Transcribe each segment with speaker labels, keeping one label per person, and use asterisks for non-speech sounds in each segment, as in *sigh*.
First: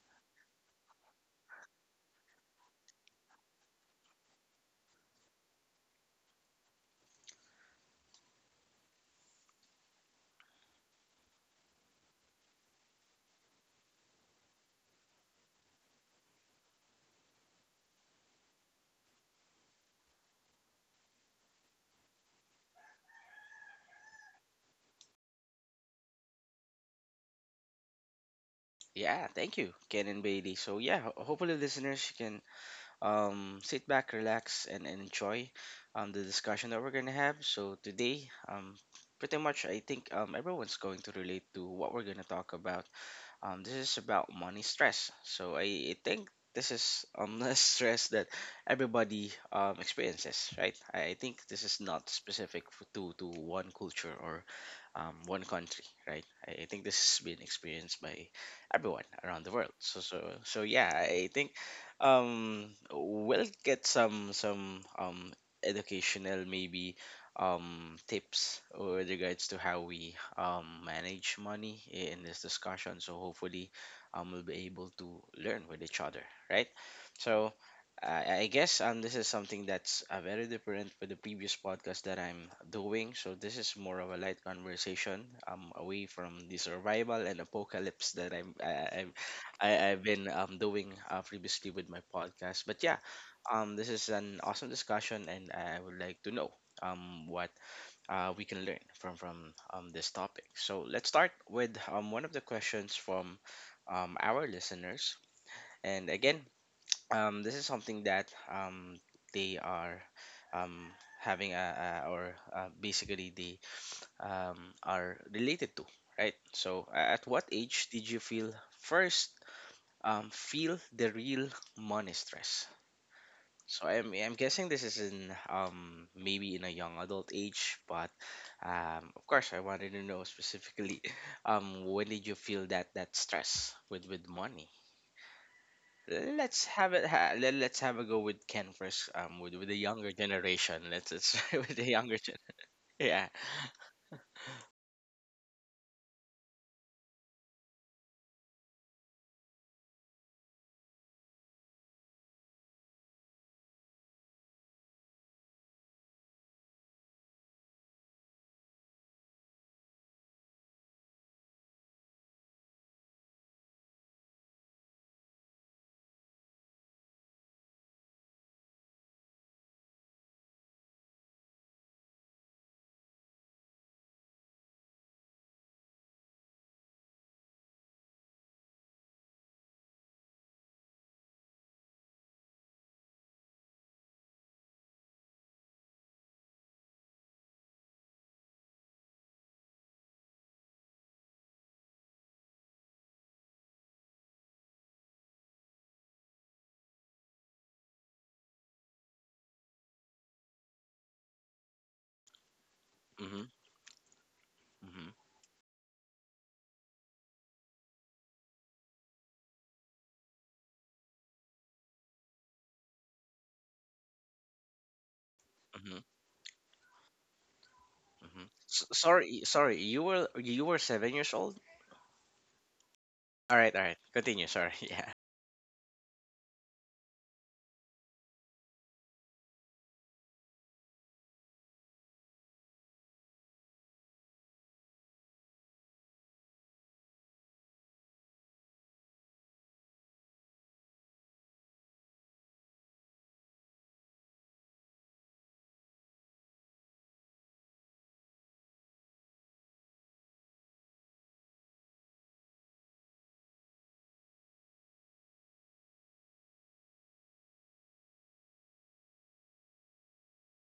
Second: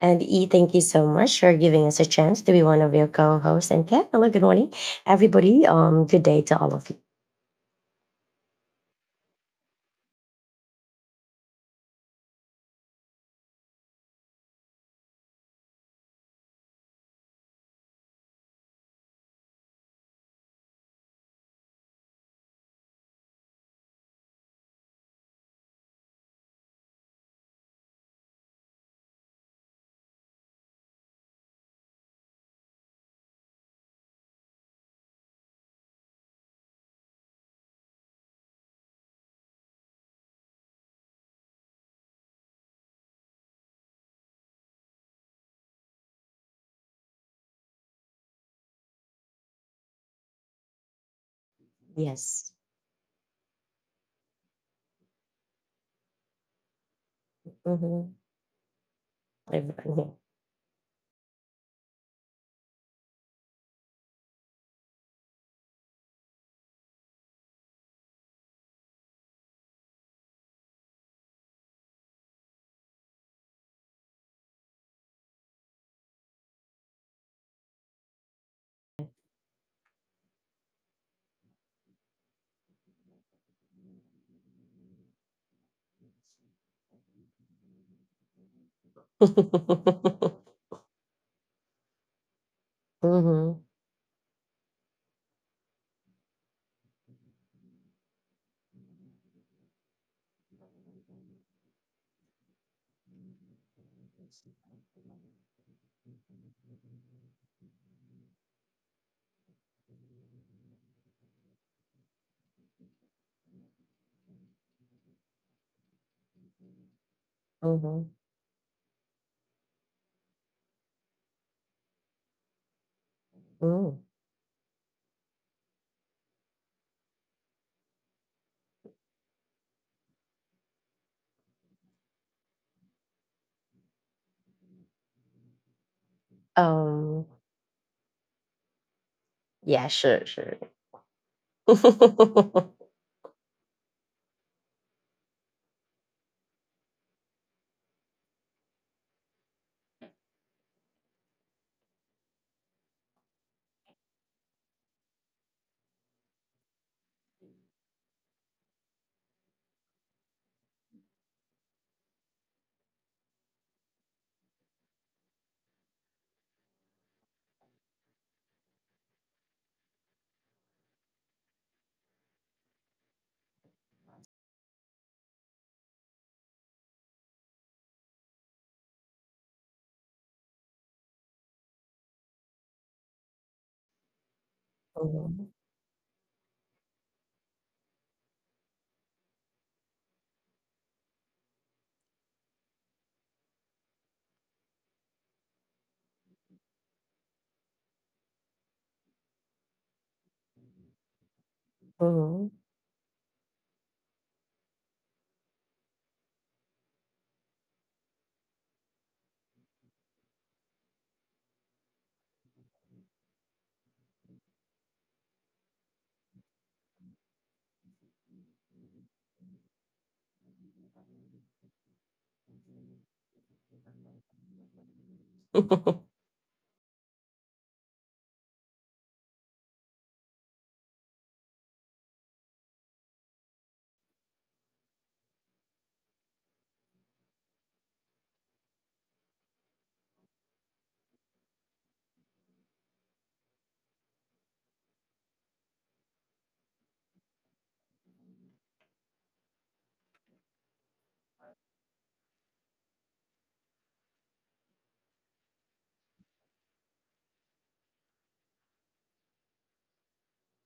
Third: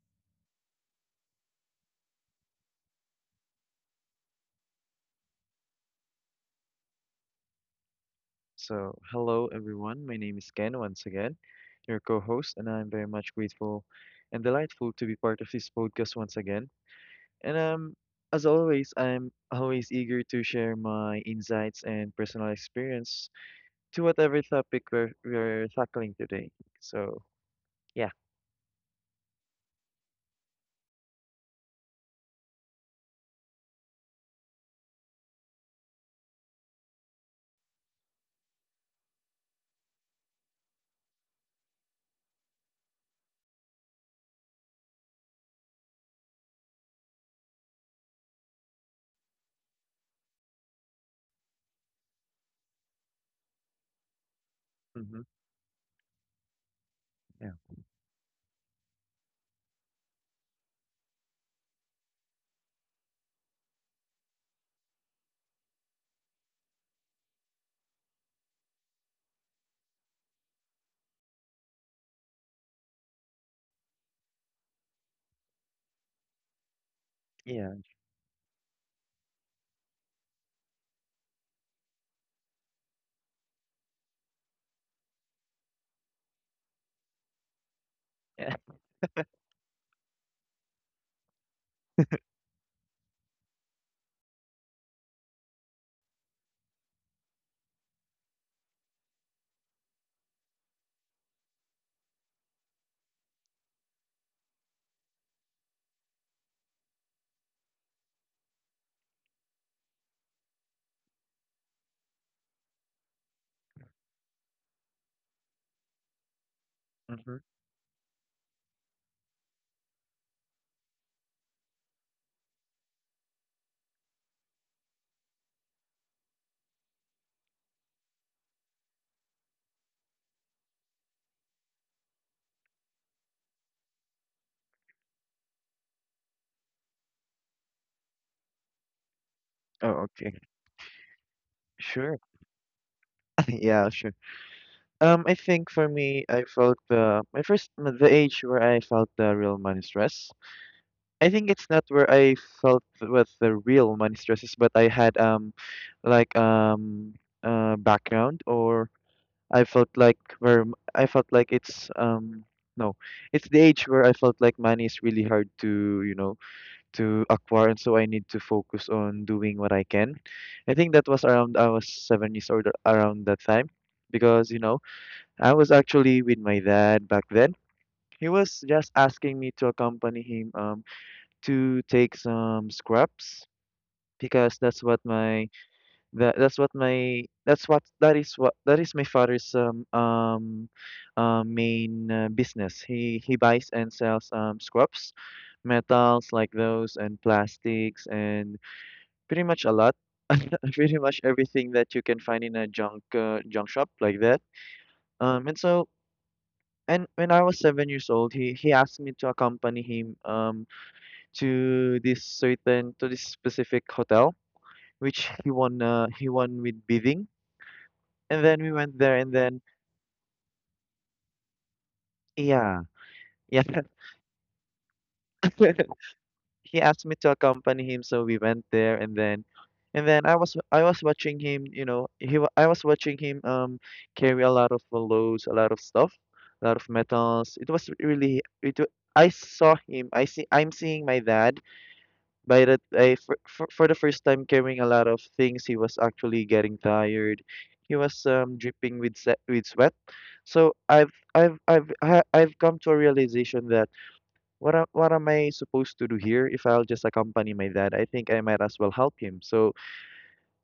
Speaker 1: And E, thank you so much for giving us a chance to be one of your co-hosts. And Kat, hello, good morning, everybody. Good day to all of you.
Speaker 2: So, hello everyone. My name is Ken once again, your co-host, and I'm very much grateful and delightful to be part of this podcast once again. And as always, I'm always eager to share my insights and personal experience to whatever topic we're tackling today. So, yeah.
Speaker 3: Yeah, thank you, Ken and Bailey. So yeah, hopefully listeners you can sit back, relax, and enjoy the discussion that we're gonna have. So today, pretty much I think everyone's going to relate to what we're gonna talk about. This is about money stress. So I think this is *laughs* the stress that everybody experiences, right? I think this is not
Speaker 1: Yes.
Speaker 3: specific to one culture or
Speaker 2: Mm-hmm.
Speaker 3: one country, right? I think this has been
Speaker 2: Yeah.
Speaker 3: experienced
Speaker 1: Mm-hmm.
Speaker 3: by everyone around the world.
Speaker 1: Everyone
Speaker 3: So
Speaker 1: here.
Speaker 3: yeah, I think we'll get some educational maybe tips with regards to how we manage money in this discussion. So hopefully, we'll be able to learn with each other, right? So
Speaker 2: Yeah.
Speaker 3: I guess this is something that's very different with the previous podcast that I'm doing. So this is more of a light conversation, away from the survival and apocalypse that
Speaker 2: Yeah.
Speaker 3: I'm I- I've been
Speaker 1: *laughs*
Speaker 3: doing previously with my podcast. But yeah,
Speaker 1: Mm-hmm.
Speaker 3: this is an awesome discussion, and I would like to know what we can learn from this topic. So let's start with one of the questions from our listeners. And again, this is something that they are um, having a, or basically they are related to, right? So
Speaker 2: *laughs*
Speaker 3: at
Speaker 2: Mm-hmm.
Speaker 3: what age
Speaker 1: Mm-hmm.
Speaker 3: did you first feel the real money stress? So
Speaker 1: Mm.
Speaker 3: I'm guessing this is in maybe in a young adult age, but of course, I wanted to know specifically, *laughs* when did you feel that stress with money? Let's have it.
Speaker 1: Um,
Speaker 3: Let's have a go with Ken first. With the
Speaker 1: yeah,
Speaker 2: Oh,
Speaker 3: younger
Speaker 1: sure,
Speaker 2: okay.
Speaker 1: sure.
Speaker 3: generation. Let's *laughs* try
Speaker 1: *laughs*
Speaker 3: with the
Speaker 2: Sure.
Speaker 3: younger gen. *laughs*
Speaker 1: Mm-hmm.
Speaker 3: Yeah.
Speaker 2: *laughs* Yeah, sure. I think for me, I felt the my first the age where I felt the real money stress. I think it's not where I felt with the real money stresses, but I had like, background, or I felt like I felt like it's no, it's the age where I felt like money is really hard to acquire, and so I need to focus on doing what I can. I think that was around I was 7 years old around that time because, you know, I was actually with my dad back then. He was just asking me to accompany him to take some scraps because that's what my that, that's what my that's what that is my father's main business. He buys and sells scraps, metals like those and plastics, and pretty much a lot, *laughs* pretty much everything that you can find
Speaker 1: Mm-hmm.
Speaker 2: in a junk
Speaker 3: Mm-hmm.
Speaker 2: junk shop like that.
Speaker 3: Mm-hmm.
Speaker 2: And so and when I was 7 years old, he asked me to accompany him to this specific hotel, which he won
Speaker 3: Mm-hmm.
Speaker 2: he won with bidding.
Speaker 3: Mm-hmm.
Speaker 2: And then we
Speaker 3: S
Speaker 2: went there, and
Speaker 3: Sorry,
Speaker 2: then
Speaker 3: sorry. You were 7 years old.
Speaker 2: yeah.
Speaker 3: All
Speaker 2: Yeah.
Speaker 3: right, all right. Continue. Sorry. *laughs* Yeah.
Speaker 1: *laughs*
Speaker 2: *laughs* He asked me to accompany him, so we went there, and then I was watching him, carry a lot of loads, a lot of stuff, a lot of metals. It was really it wa- I saw him. I'm seeing my dad by that, for the first time, carrying a lot of things. He was actually getting tired. He was dripping with sweat. So I've come to a realization that what am I supposed to do here. If I'll just accompany my dad, I think I might as well help him. So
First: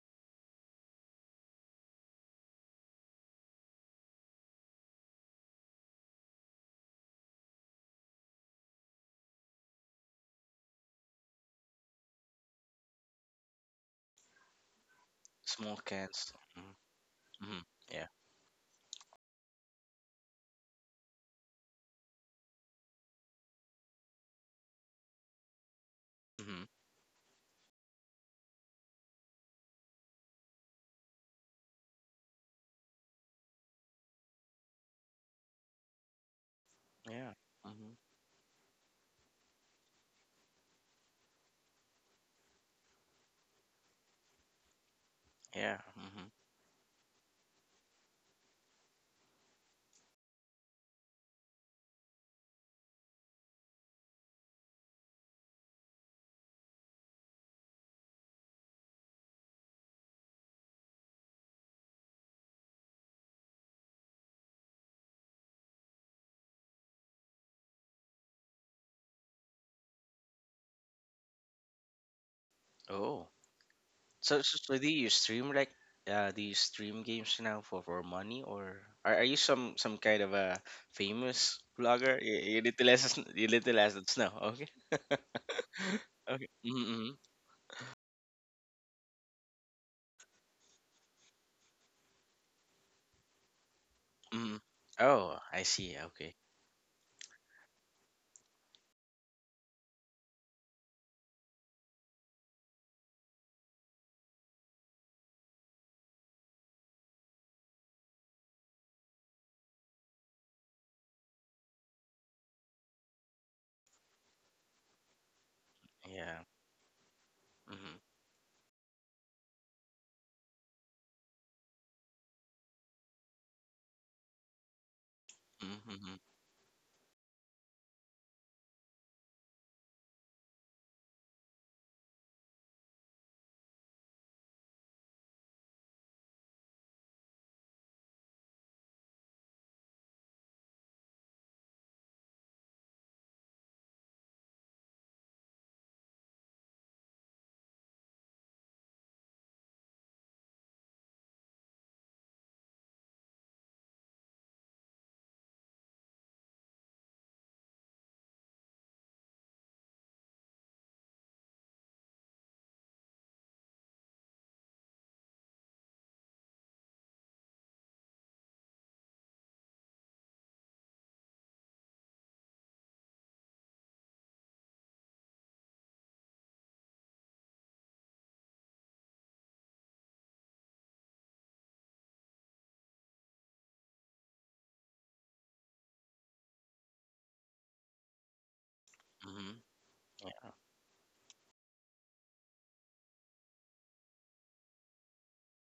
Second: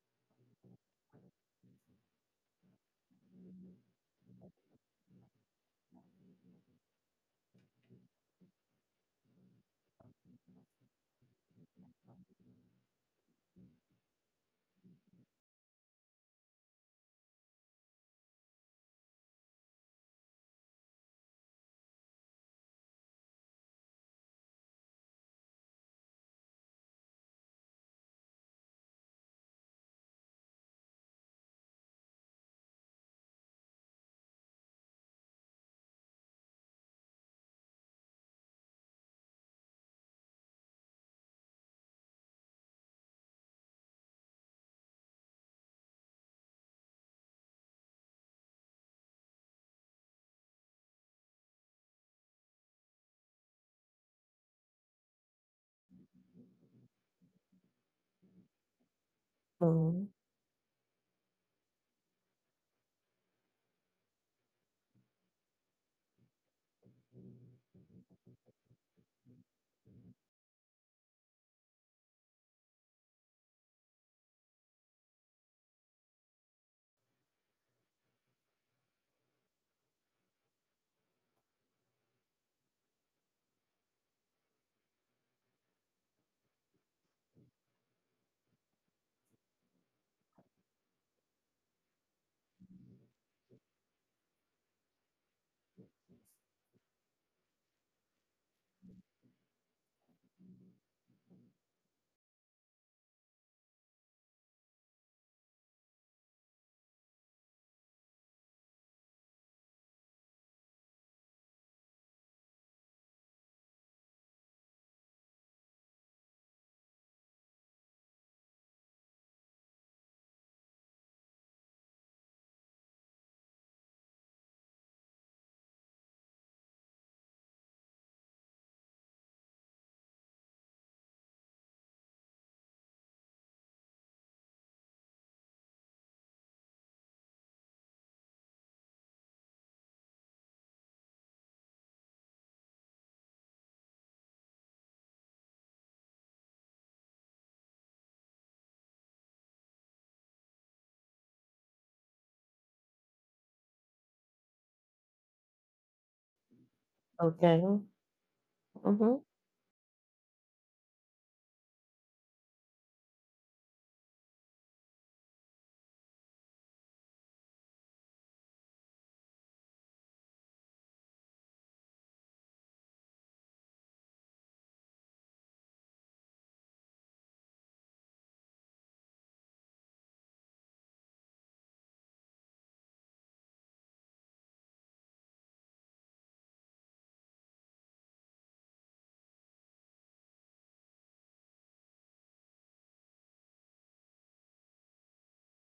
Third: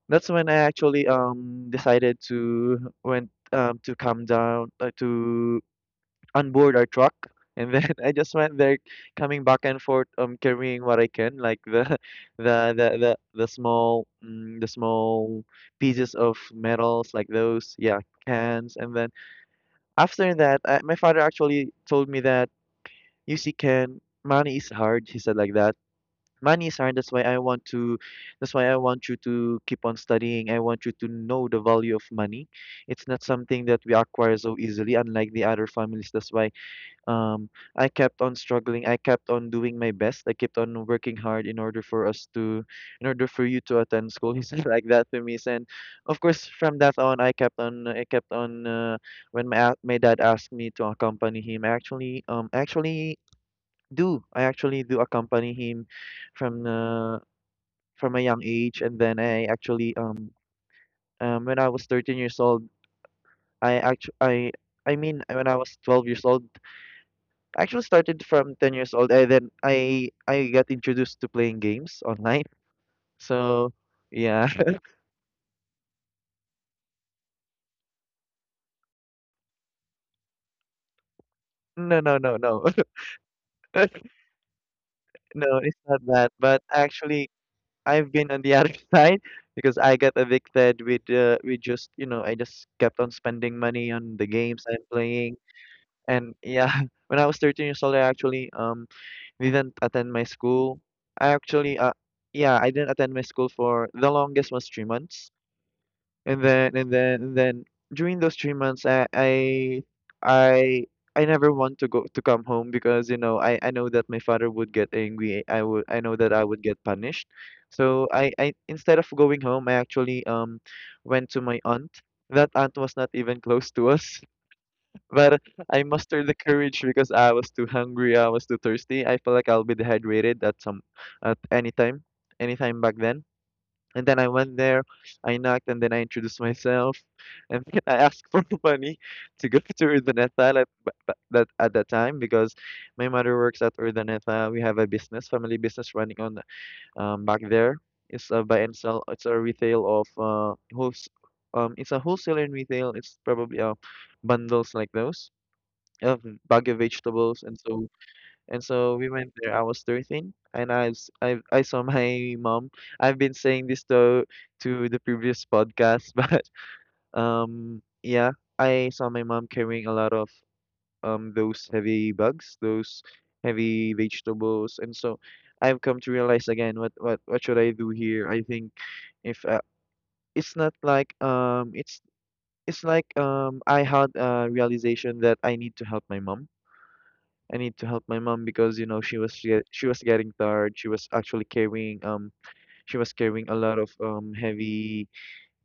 Speaker 2: that's when I actually decided to went to calm down, to on board our truck, and then *laughs* I just went there coming back and forth, carrying what I can, like the *laughs* the small,
Speaker 3: Small
Speaker 2: pieces
Speaker 3: cans.
Speaker 2: of
Speaker 3: Mm-hmm.
Speaker 2: metals like
Speaker 3: Mm-hmm.
Speaker 2: those. Yeah,
Speaker 3: Yeah.
Speaker 2: cans. And then after that, my father actually told me that, you see, Ken, money is hard. He said like that.
Speaker 3: Mm-hmm.
Speaker 2: Money is hard. That's why I want you to keep on studying. I want you to know the value of money. It's not something that we acquire so easily, unlike the other families. That's why,
Speaker 3: Yeah.
Speaker 2: um, I
Speaker 3: Mm-hmm.
Speaker 2: kept on struggling. I kept on doing my best. I kept on working hard in order for us to, in order for you to attend school. He said *laughs* like that to me. And
Speaker 3: Yeah.
Speaker 2: of
Speaker 3: Mm-hmm.
Speaker 2: course, from that on, I kept on, I kept on. When my dad asked me to accompany him, I actually, actually do. I actually do accompany him from uh, from a young age, and then I actually,
Speaker 1: Hmm.
Speaker 2: when I was 13 years old, I actually, I mean, when I was 12 years old, I actually started from 10 years old, and then I got introduced to playing games online.
Speaker 3: Oh.
Speaker 2: So
Speaker 3: So,
Speaker 2: yeah.
Speaker 3: so, so
Speaker 2: *laughs*
Speaker 3: do you stream like do you stream games now for money? Or are you some kind of a famous
Speaker 2: No, no,
Speaker 3: vlogger? You,
Speaker 2: no, no.
Speaker 3: you little less than
Speaker 2: *laughs*
Speaker 3: snow. *laughs* Okay,
Speaker 2: No, it's not that.
Speaker 3: okay.
Speaker 2: But
Speaker 3: Mm-hmm, mm-hmm.
Speaker 2: actually, I've been on the other *laughs* side because I got addicted with just, you know, I just kept on spending money on the
Speaker 3: Mm-hmm.
Speaker 2: games I'm playing.
Speaker 3: Oh, I see.
Speaker 2: And
Speaker 3: Okay,
Speaker 2: yeah, *laughs* when I was 13 years old, I actually didn't attend my school. I actually yeah, I didn't attend my school for the longest was 3 months. And then and then and then during those 3 months, I I never want to go to come home because, you know, I know that my father would get angry. I know that
Speaker 3: yeah.
Speaker 2: I would get punished.
Speaker 3: Mm-hmm,
Speaker 2: So I instead of going home, I actually went to my aunt. That aunt was not even close to us, *laughs* but I
Speaker 3: mm-hmm, mm-hmm.
Speaker 2: mustered the courage because I was too hungry. I was too thirsty. I felt like I'll be dehydrated at some, at any time, anytime back then. And then I went there, I knocked, and then I introduced myself, and then *laughs* I asked for *laughs* money to go to Urdaneta at that time because my mother works at Urdaneta. We have a business, family business running on, back there. It's a buy and sell. It's a wholesale and retail. It's probably bundles like those of bag of vegetables.
Speaker 1: Okay.
Speaker 2: And
Speaker 1: Mm-hmm.
Speaker 2: so, and so we
Speaker 1: Mm-hmm.
Speaker 2: went there. I was 13, and I saw *laughs* my mom. I've been saying this to the previous podcast, *laughs* but yeah, I saw my mom carrying a lot of those heavy bags, those heavy vegetables. And so I've come to realize again, what should I do here? I think if it's not like it's like I had a realization that I need to help my mom. Because, you know, she was
Speaker 3: Mm-hmm.
Speaker 2: she, she was getting tired. She was carrying a lot of heavy,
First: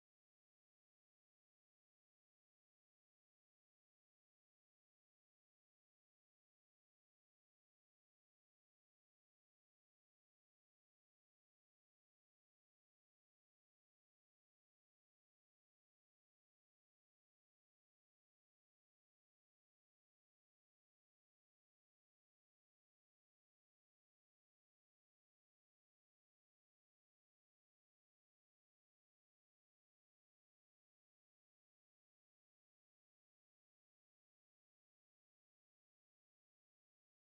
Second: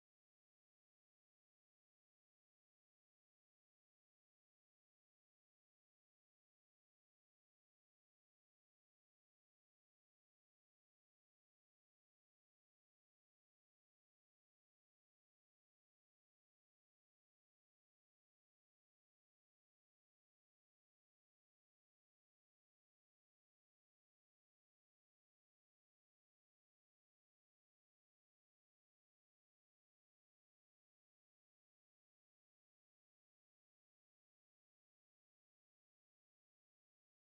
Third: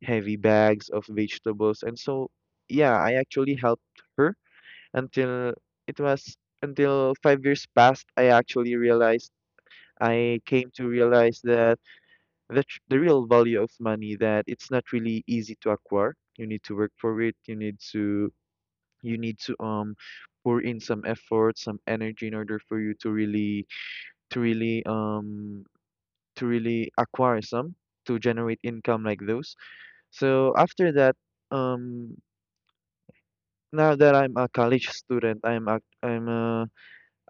Speaker 2: heavy bags of vegetables. And so yeah, I actually helped her until it was until 5 years passed. I actually realized, I came to realize, that the real value of money, that it's not really easy to acquire. You need to work for it. You need to, you need to pour in some effort, some energy in order for you to really, to really um to really acquire some, to generate income like those. So after that, um now that I'm a college student,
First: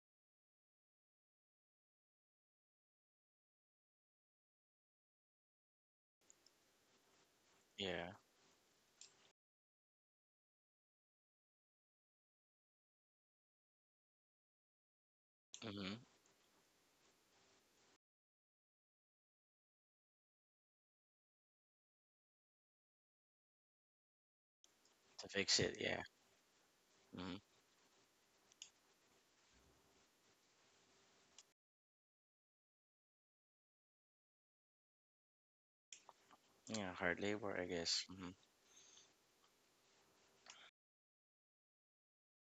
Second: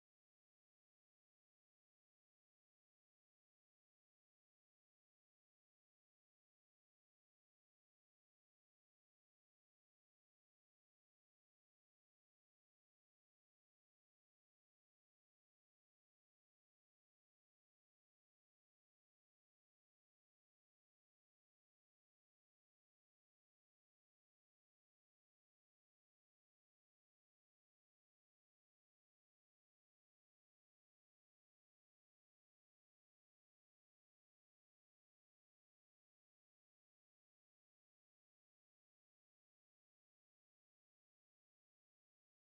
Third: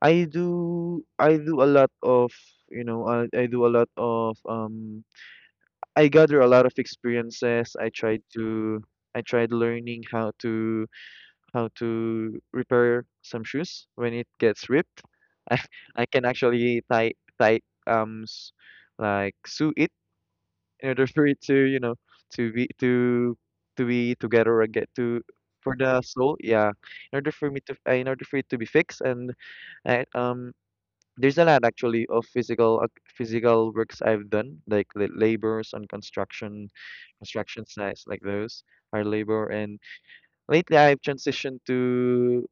Speaker 2: I do, a lot of, you know, I gather a lot of experiences.
Speaker 3: Yeah.
Speaker 2: I tried learning how to, how to repair some shoes when it gets ripped. *laughs* I
Speaker 3: Mm-hmm.
Speaker 2: can actually tie tie um s- like, sew it in order for it to, you know, to be to to be together again, to
Speaker 3: To fix
Speaker 2: for
Speaker 3: it,
Speaker 2: the
Speaker 3: yeah.
Speaker 2: soul. Yeah, in order
Speaker 3: Mm-hmm.
Speaker 2: for me to, in order for it to be fixed. And I, um there's a lot actually of physical ac physical works I've done, like the labors on construction,
Speaker 3: Yeah, hard labor,
Speaker 2: construction
Speaker 3: I
Speaker 2: sites
Speaker 3: guess.
Speaker 2: like
Speaker 3: Mm-hmm.
Speaker 2: those. Hard labor. And lately, I've transitioned to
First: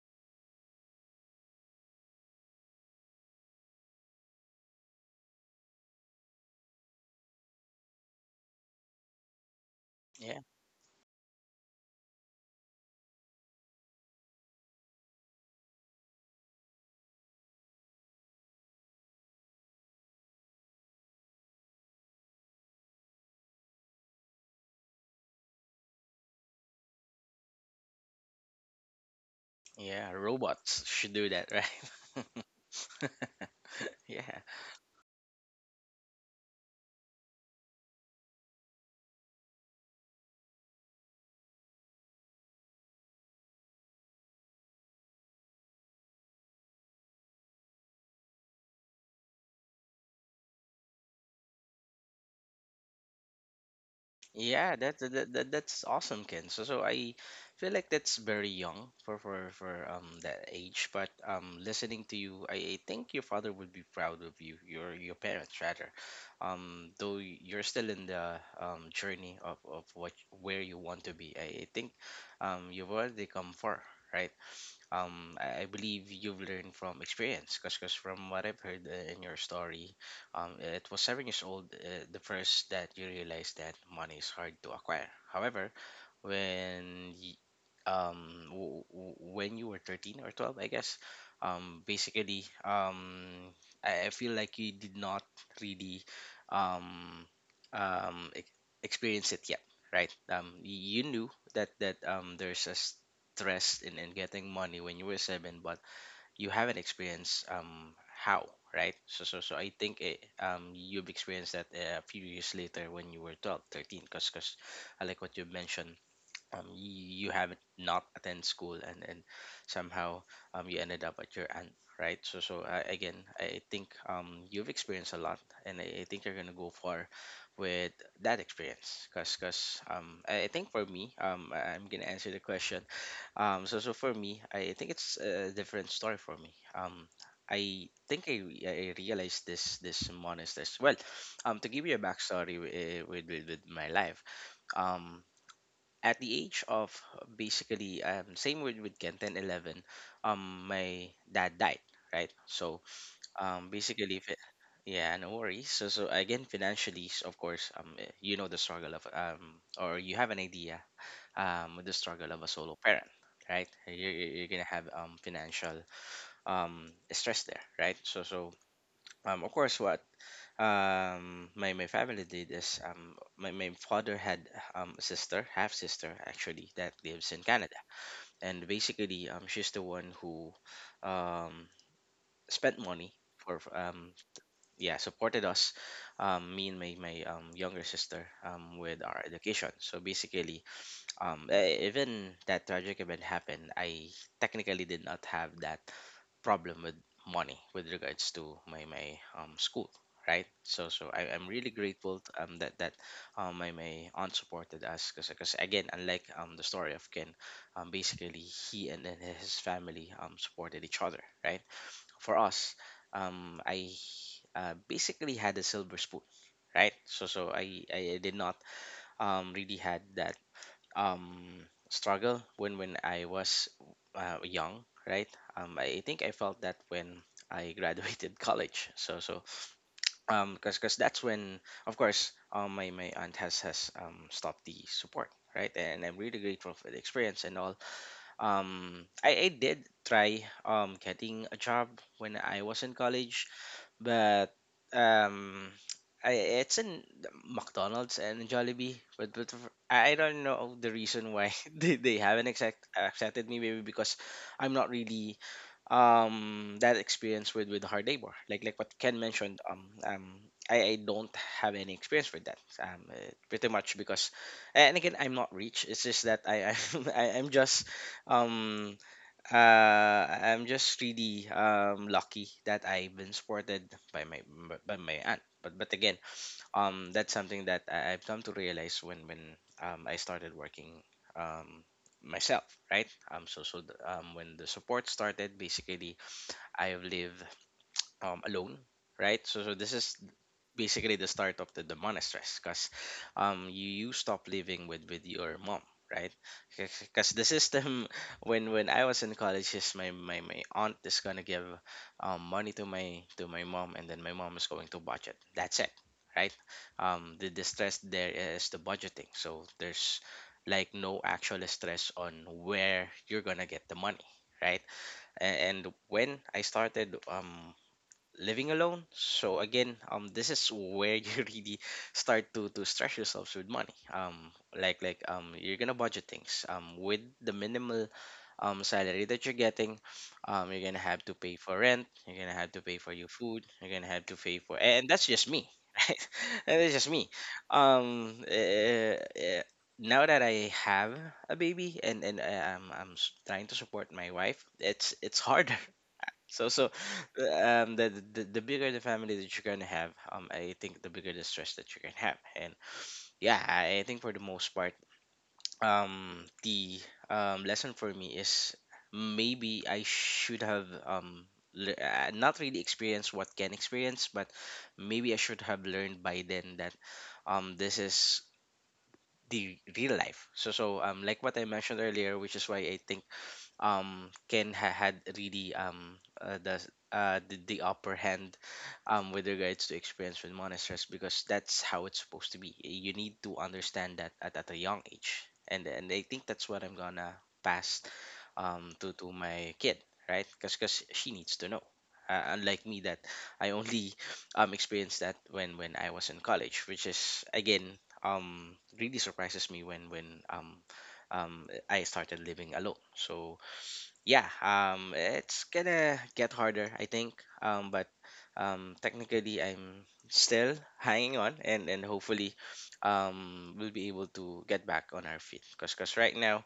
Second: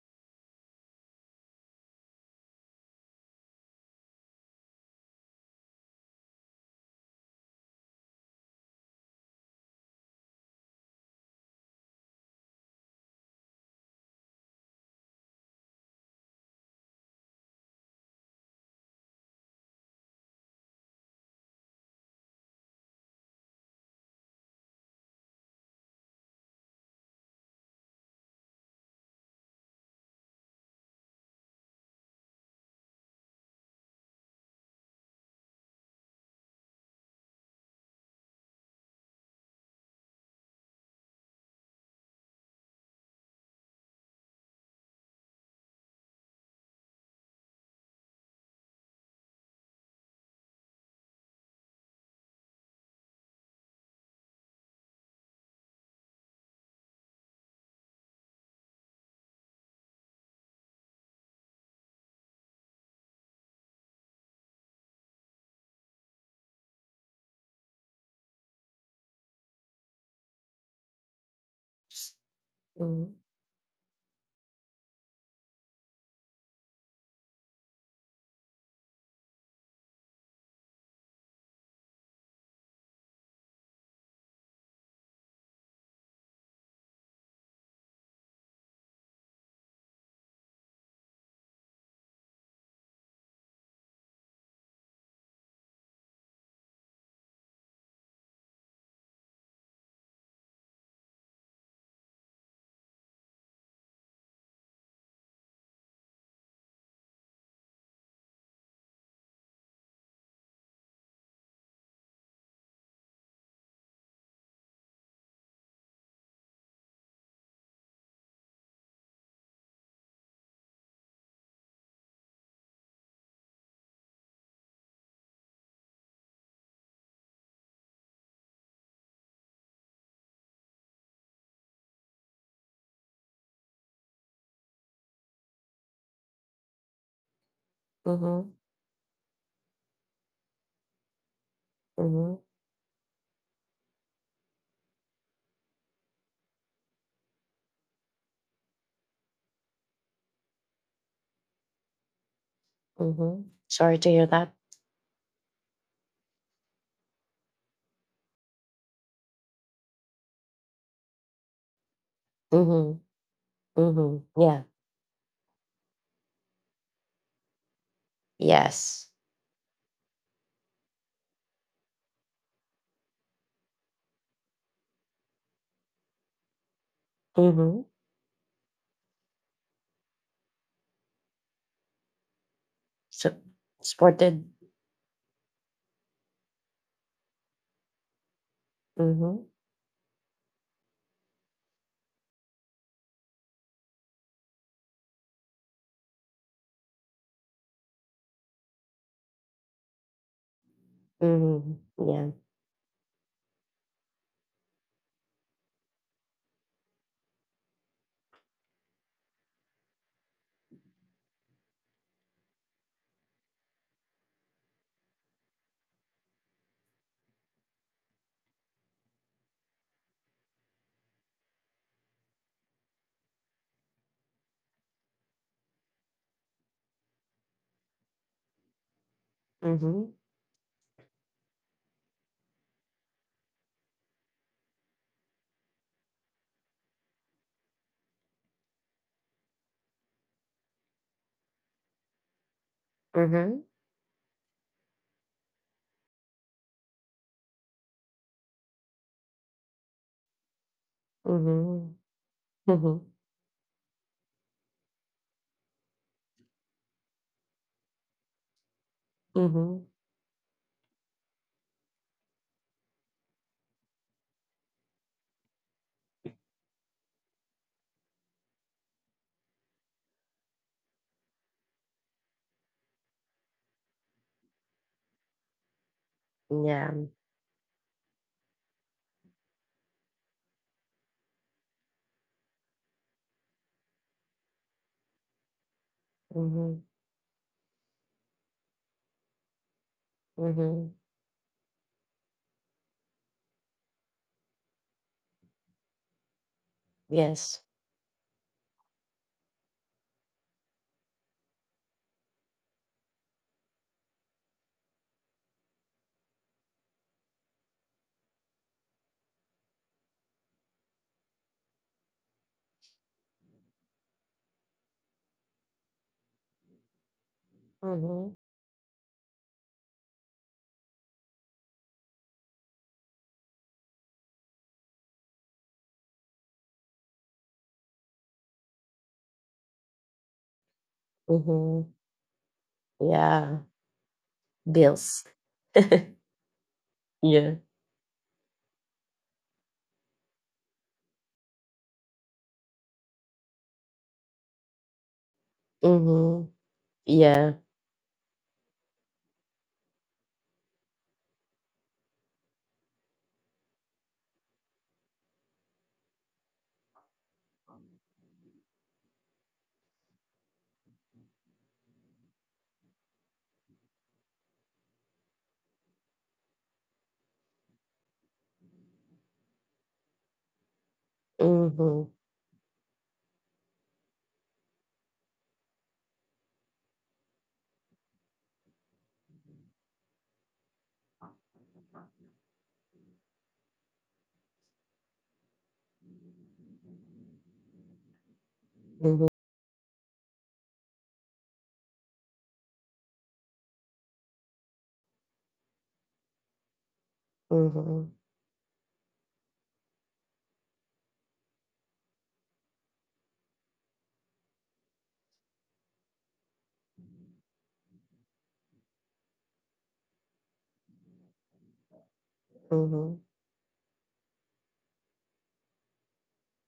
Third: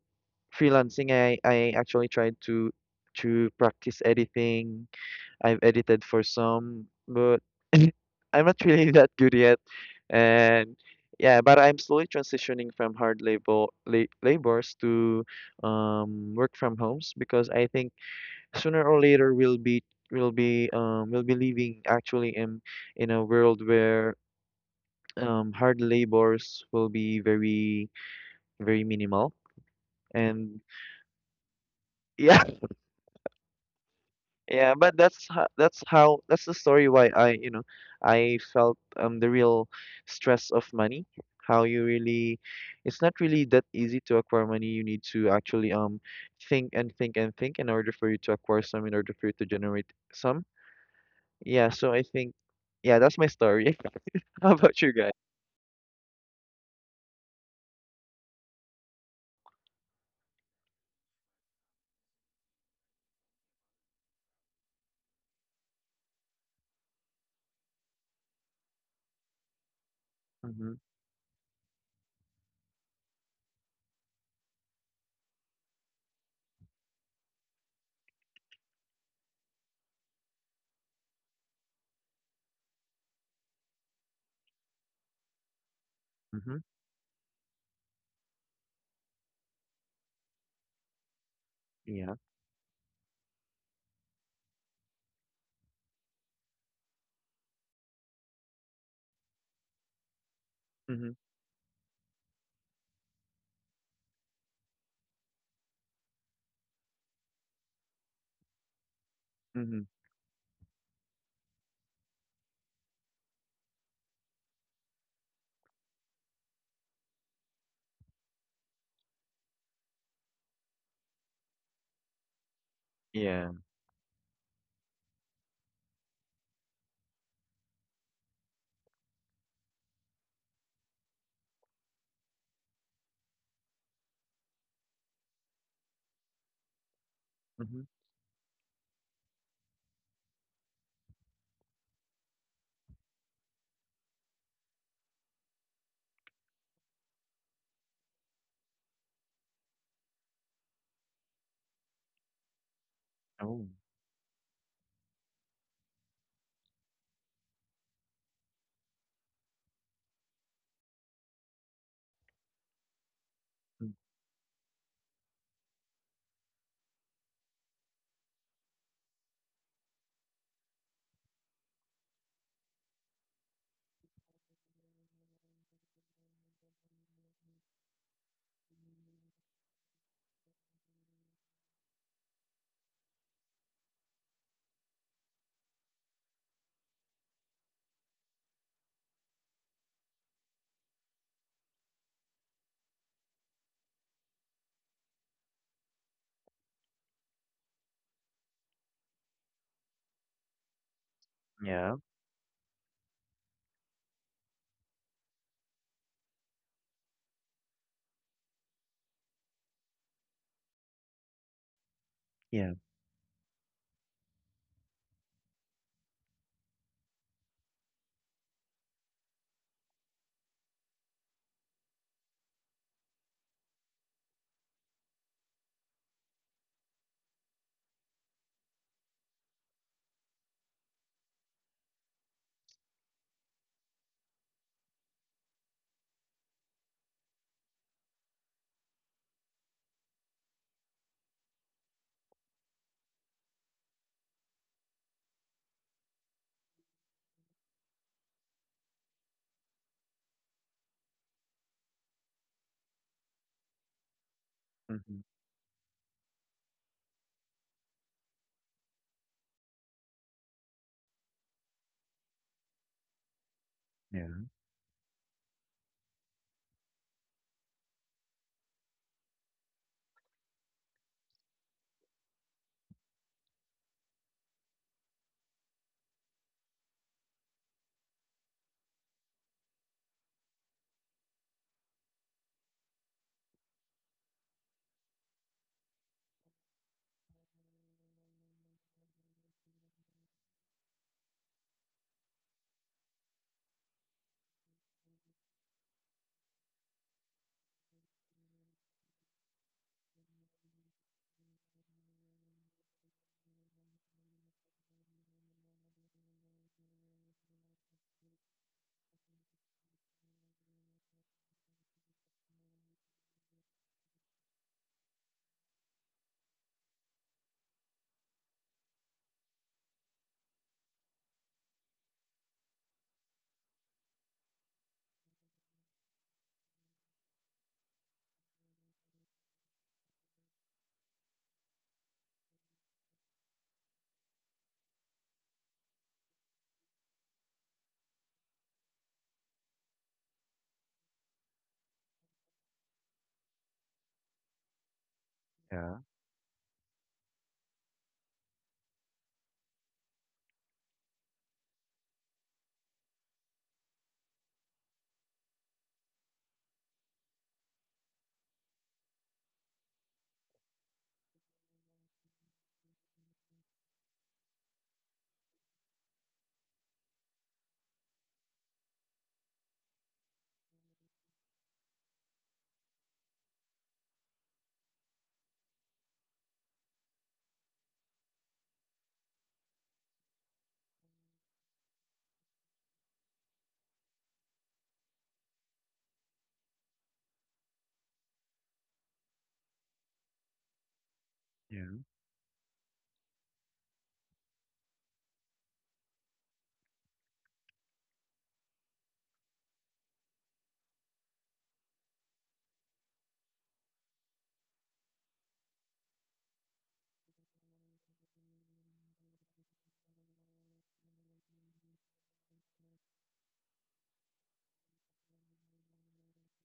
Speaker 2: freelancing. I actually tried to practice editing. I've edited for some, but *laughs* I'm not really *laughs* that good yet.
Speaker 3: Yeah,
Speaker 2: And yeah, but I'm slowly transitioning from hard labor la labors to, work from homes because I think sooner or later we'll be living actually in a world where, hard labors will be very, very minimal.
Speaker 3: yeah.
Speaker 2: And
Speaker 3: Robots should do that,
Speaker 2: *laughs*
Speaker 3: right?
Speaker 2: yeah,
Speaker 3: *laughs* Yeah.
Speaker 2: yeah, but that's ho- that's how that's the story why I, you know, I felt the real stress of money, how you really, it's not really that easy to acquire money. You need to actually think and think and think in order for you to acquire some, in order for you to generate some. Yeah, so I think, yeah, that's my story. *laughs* How
Speaker 3: Yeah,
Speaker 2: about you guys?
Speaker 3: that's awesome, Ken. So so I feel like that's very young for that age. But listening to you, I think your father would be proud of you, your parents rather. Though you're still in the journey of what where
Speaker 2: Mm-hmm.
Speaker 3: you want to be. I think you've already come far, right? I believe you've learned from experience because from what I've heard in your story, it was 7 years old the first that you realized that money is hard to acquire. However,
Speaker 2: Mm-hmm.
Speaker 3: when y- um w- w- when you were 13 or 12, I guess.
Speaker 2: Yeah.
Speaker 3: Basically I feel like you did not really um um e- experience it yet, right? You
Speaker 2: Mm-hmm.
Speaker 3: knew that that there's a stress in getting money when you were seven, but you haven't experienced how, right? So I
Speaker 2: Mm-hmm.
Speaker 3: think you've experienced that a few years later when you were 12, 13, because I like what you mentioned. You haven't not attend school, and somehow you ended up at your aunt, right? So so, again
Speaker 2: Yeah.
Speaker 3: I think you've experienced a lot. And I think you're gonna go far with that experience because I think for me, I'm gonna answer the question. So for me, I think it's a different story for me.
Speaker 2: Mm-hmm.
Speaker 3: I think I,
Speaker 1: Mm-hmm.
Speaker 3: re- I realized this this month is this well. To give you a
Speaker 1: Mm-hmm.
Speaker 3: backstory, with my life, um at the age of, basically, same with Ken, 10, 11, my dad died, right? So
Speaker 1: Mm-hmm.
Speaker 2: Oh.
Speaker 1: Sorry to
Speaker 3: basically,
Speaker 1: hear
Speaker 3: if
Speaker 1: that.
Speaker 3: yeah, no worries. So so again, financially of course, you know the struggle of, or you have an idea with the struggle of a solo
Speaker 1: Mm-hmm.
Speaker 3: parent, right?
Speaker 2: Mm.
Speaker 3: You're,
Speaker 1: Mm-hmm.
Speaker 3: you're gonna
Speaker 1: Yeah.
Speaker 3: have financial stress there, right? So so
Speaker 1: Yes.
Speaker 3: of course, what my my family did is, my, my father had a sister, half sister actually, that lives in Canada.
Speaker 1: Mhm.
Speaker 3: And basically, she's the one who um spent money
Speaker 1: So.
Speaker 3: for,
Speaker 1: Supported.
Speaker 3: yeah, supported us, me and my younger sister, with our
Speaker 1: Mhm,
Speaker 3: education. So basically, even that tragic event happened, I technically did not have that problem with money with regards to my my school, right? So so I'm really
Speaker 1: mhm,
Speaker 2: Yeah.
Speaker 3: grateful
Speaker 1: yeah,
Speaker 3: that that my, my aunt supported us. Because again, unlike the story of Ken, basically he and his family supported each other, right? For
Speaker 2: Yeah.
Speaker 3: us, I basically had a silver spoon, right? So I did not really had that um struggle when I was young, right? I think I felt that when I graduated *laughs* college. So so
Speaker 1: mhm,
Speaker 3: cause, cause that's when, of course, my, my aunt has stopped the support, right? And I'm really grateful for the experience and all. I did try getting a job when I was in college.
Speaker 1: mhm,
Speaker 3: But, um, I it's in McDonald's and Jollibee, but, I don't know the reason why *laughs*
Speaker 1: mhm,
Speaker 3: they haven't
Speaker 1: mhm,
Speaker 3: accepted me. Maybe because I'm not
Speaker 2: Mm-hmm.
Speaker 3: really that experienced with hard labor. Like what Ken mentioned, um,
Speaker 1: mhm,
Speaker 3: um, I, I don't have any experience with that. Pretty much because,
Speaker 2: Yeah.
Speaker 3: and again, I'm not rich. It's just that I *laughs* I'm just um I am just really lucky that I've been supported by my aunt. But again,
Speaker 1: yeah,
Speaker 3: that's something that I've come to realize when I started working um myself, right? When the support started, basically
Speaker 1: mhm,
Speaker 3: I've lived alone, right? So so this is
Speaker 1: mhm,
Speaker 3: basically the start of the monastress, because you, you stop living with your mom, right? Because the
Speaker 1: yes,
Speaker 3: system, *laughs* when I was in college, is my, my my aunt is gonna give money to my mom, and then my mom is going to budget. That's it, right? The stress there is the budgeting, so there's like no actual stress on where you're gonna get the money, right? And when I started
Speaker 1: mhm,
Speaker 3: living alone. So again, this is where you *laughs* really start to stress yourselves with money. Like you're gonna budget things. With the minimal salary that you're getting, you're gonna have to pay for
Speaker 1: mhm,
Speaker 3: rent. You're gonna have to pay for your
Speaker 1: yeah,
Speaker 3: food. You're gonna have to pay for, and
Speaker 1: bills,
Speaker 3: that's
Speaker 1: *laughs*
Speaker 3: just me, *laughs* right? And that's just me.
Speaker 1: yeah,
Speaker 3: Um, eh, eh, Now that I have a baby and I'm trying to support my wife, it's harder.
Speaker 2: Yeah.
Speaker 1: mhm,
Speaker 3: So so
Speaker 1: yeah,
Speaker 3: the bigger the family that you're gonna have, I think the bigger the stress that you can have. And yeah, I think for the most part, the lesson for me is maybe I should have not really experienced what can experience, but maybe I should have learned by then that this is the real life. So so like what I mentioned
Speaker 1: mhm,
Speaker 3: earlier, which is why I think Ken had really the upper hand with regards to experience with monsters. Because that's how it's supposed to be. You need to understand that at a young age, and I think that's what I'm gonna pass
Speaker 1: mhm,
Speaker 3: to my kid, right? Because she needs to know.
Speaker 2: Yeah.
Speaker 3: Unlike me, that I only experienced that when I was in college, which is again
Speaker 1: mhm,
Speaker 3: really surprises me when I started living alone. So yeah, it's gonna get harder, I think. But Technically, I'm still *laughs* hanging on, and hopefully
Speaker 1: mhm,
Speaker 3: we'll be able to get back on our feet. Because right now,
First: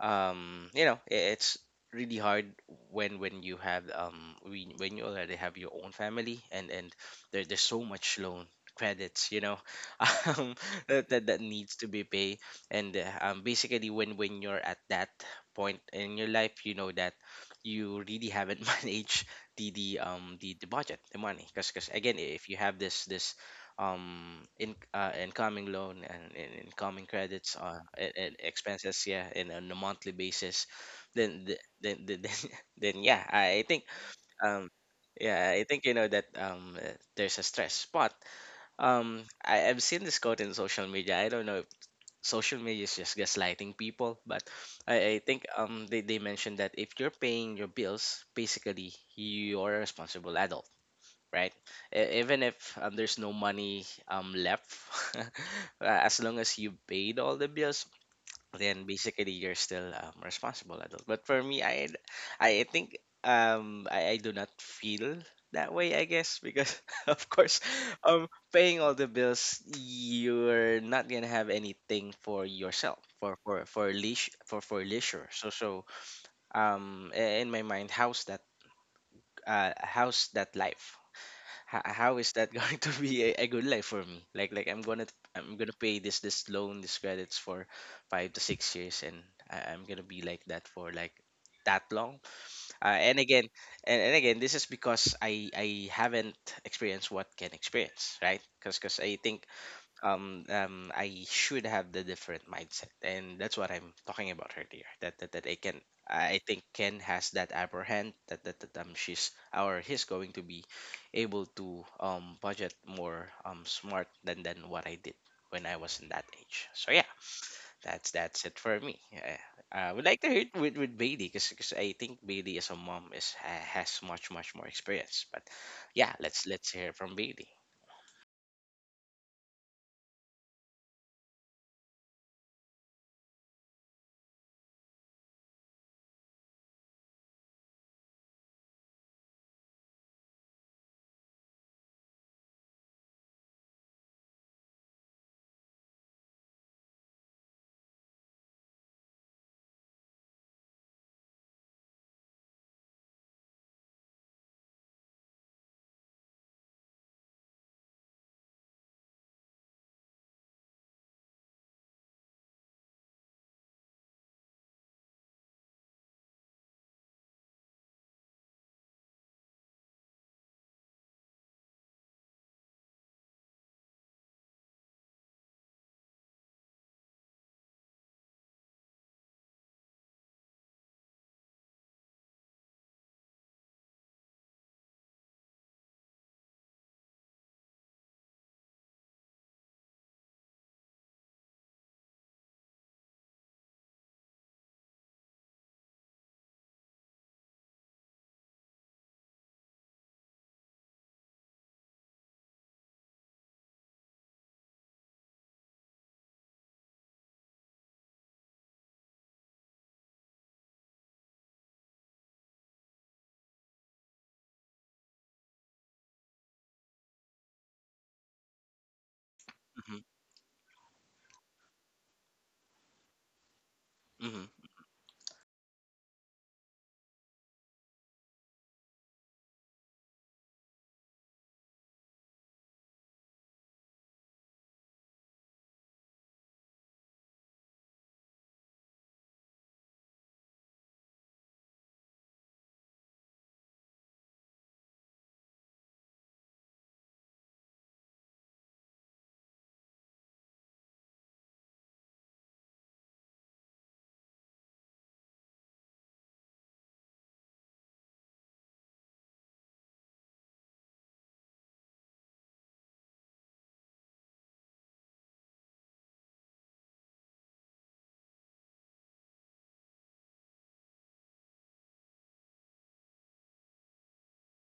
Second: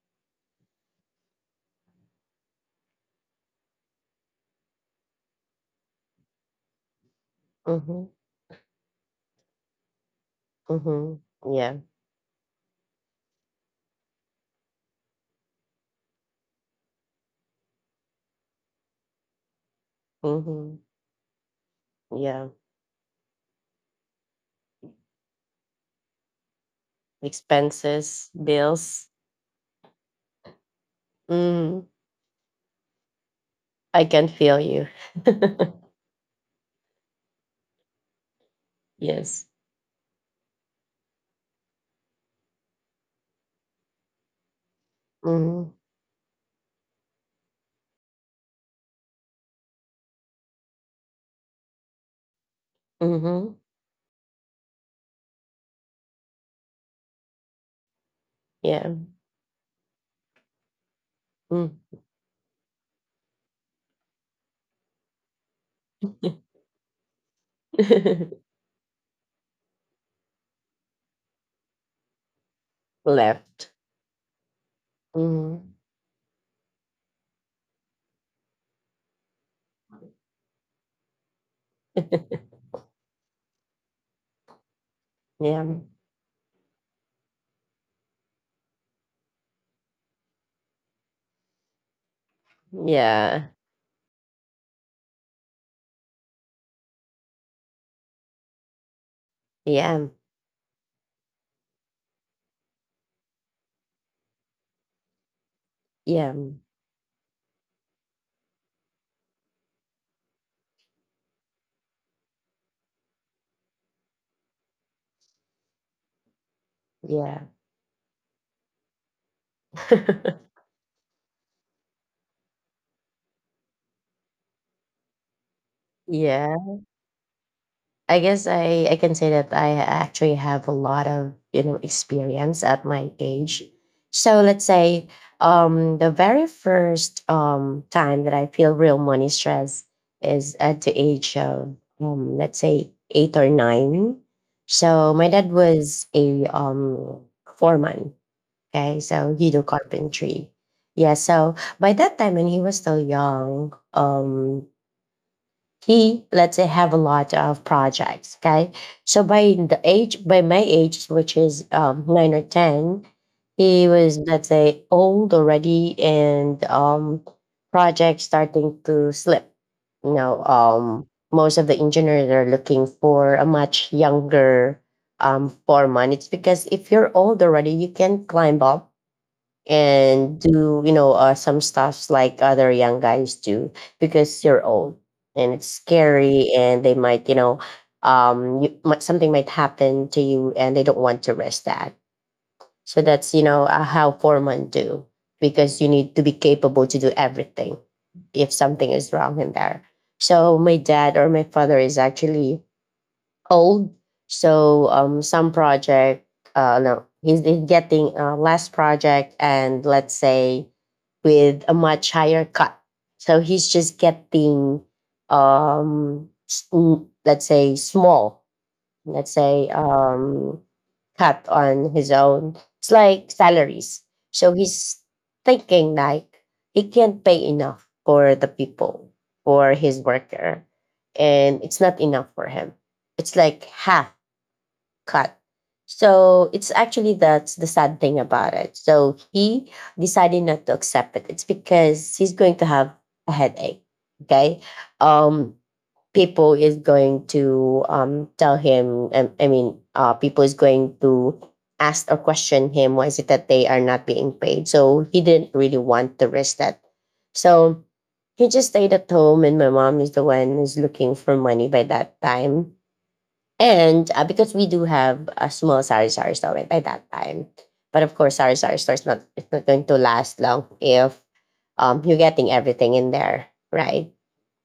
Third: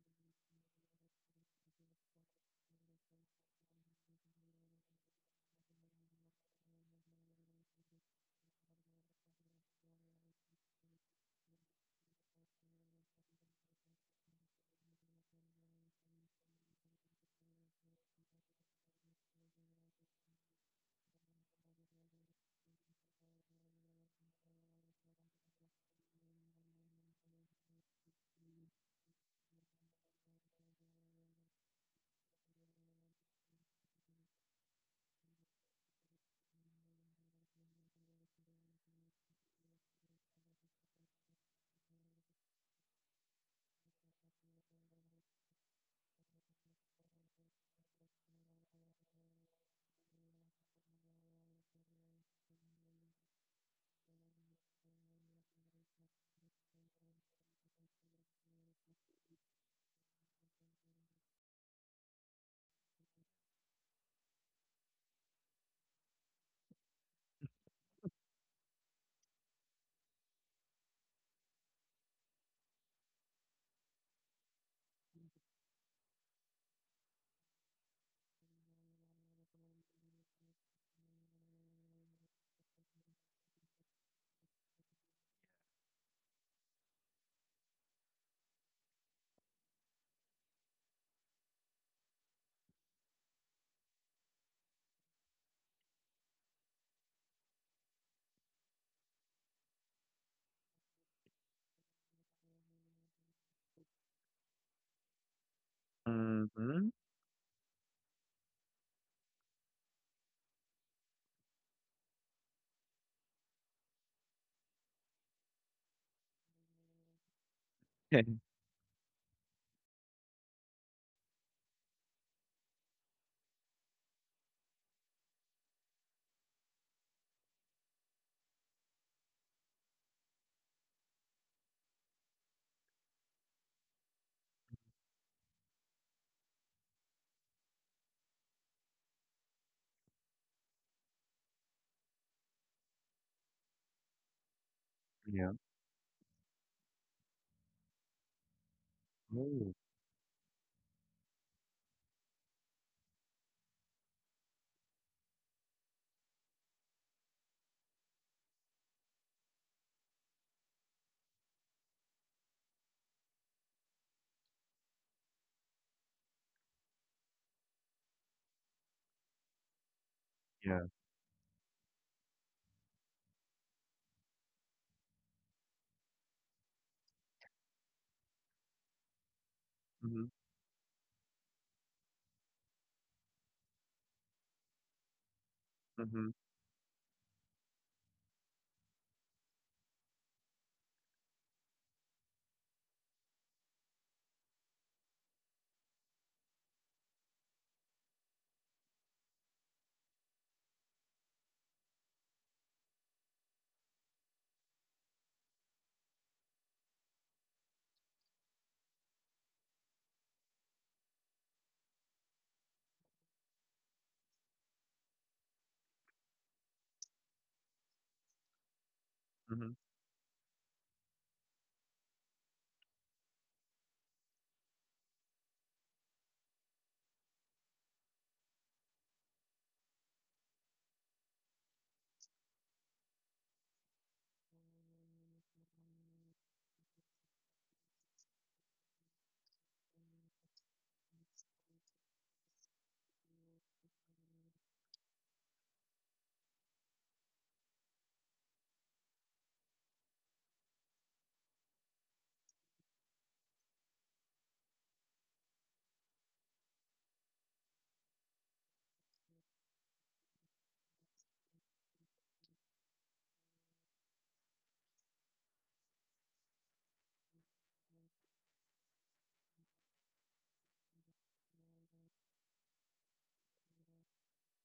Speaker 3: it's really hard when you have when you already have your own family, and there's so
Speaker 1: mhm,
Speaker 3: much loan credits, *laughs* um
Speaker 1: mhm,
Speaker 3: that needs
Speaker 1: yeah,
Speaker 3: to be paid. And Basically, when you're at that point in your life, that you really haven't *laughs* managed the
Speaker 1: mhm,
Speaker 3: budget, the money. Because again, if
Speaker 1: yeah,
Speaker 3: you have this this in incoming loan, and incoming credits, uh and,
Speaker 1: expenses,
Speaker 3: and expenses,
Speaker 1: bills,
Speaker 3: yeah, and on a monthly basis, then
Speaker 1: mhm,
Speaker 3: *laughs* then, yeah, I think.
Speaker 1: I can feel
Speaker 3: um
Speaker 1: you, *laughs*
Speaker 3: yeah I think that, there's a stress. But
Speaker 1: yes.
Speaker 3: I've seen this quote in social media. I don't know if social media is just gaslighting people, but I think
Speaker 1: Mhm,
Speaker 3: they mentioned that if you're paying your bills, basically you're a responsible adult, right? Even if, there's no
Speaker 1: mhm,
Speaker 3: money left, *laughs* uh, as long as you paid all the bills, then
Speaker 1: yeah,
Speaker 3: basically you're still responsible adult. But for me,
Speaker 1: mm.
Speaker 3: I think. I do not feel that way, I guess, because *laughs* of course, um,
Speaker 1: *laughs*
Speaker 3: paying all the bills, you're not gonna have anything for yourself,
Speaker 1: Left.
Speaker 3: for leash for leisure. So
Speaker 1: Mhm.
Speaker 3: so in my mind, how's that, how's that life? How is that *laughs*
Speaker 1: *laughs*
Speaker 3: going to be a good life for me? Like I'm
Speaker 1: Yeah,
Speaker 3: gonna pay this loan, this credits for 5 to 6 years, and I'm gonna be like that for like that long. Uh, and again,
Speaker 1: yeah,
Speaker 3: and again, this is because I haven't experienced what can experience, right? Because I think,
Speaker 1: yeah,
Speaker 3: I should have the different mindset, and that's what I'm talking about earlier. That I can.
Speaker 1: yeah,
Speaker 3: I think
Speaker 2: Mhm.
Speaker 3: Ken has that upper hand that, that that she's or he's going to be able to budget more smart than what I did when I was in that age. So yeah,
Speaker 1: yeah.
Speaker 3: that's
Speaker 2: *laughs*
Speaker 3: it for me. Yeah. I would like to hear it
Speaker 1: *laughs*
Speaker 3: with Bailey, because I think Bailey, as a mom, has much more experience. But yeah, let's
Speaker 1: Yeah.
Speaker 3: let's hear from Bailey.
Speaker 1: I guess I can say that I actually have a lot of, you know, experience at my age. So let's say the very first time that I feel real money stress is at the age of let's say 8 or 9. So my dad
Speaker 2: Yeah.
Speaker 1: was a foreman. Okay, so he do
Speaker 2: Oh.
Speaker 1: carpentry. Yeah, so by that time when he was still young, he let's say have a lot of projects. Okay, so by my age, which is 9 or 10, he was let's say old already, and projects starting to slip. You know,
Speaker 2: Yeah.
Speaker 1: most of the engineers are looking for a much younger foreman. It's because if you're old already, you can climb up
Speaker 2: Mhm,
Speaker 1: and do, you know, some stuffs like other young guys do because you're old, and it's
Speaker 2: mhm,
Speaker 1: scary, and they might, you know, something might happen to you, and they don't want to risk that. So that's, you know, how foremen do, because you need to be capable to do everything if something is wrong in there. So my dad or my father is actually old. So some project, no, he's getting less project, and let's say with a much higher cut. So he's just getting, let's say, small, let's say
Speaker 2: mhm,
Speaker 3: Hmm.
Speaker 1: cut on his own. It's like salaries. So
Speaker 3: Hmm.
Speaker 1: he's thinking like he can't pay enough for the people, for his worker, and it's not enough for him. It's like half cut. So it's actually, that's the sad thing about it. So he decided not to accept it. It's because he's going to have a headache. Okay, um people is going to tell him, I mean, people is going to ask or question him why is it that they are not being paid. So he didn't really want to risk that. So he just stayed at home, and my mom is the one who's looking for money by that time. And because we do have a small sari sari store by that time. But of course, sari sari store is not, it's not going to last long if you're getting everything in there, right?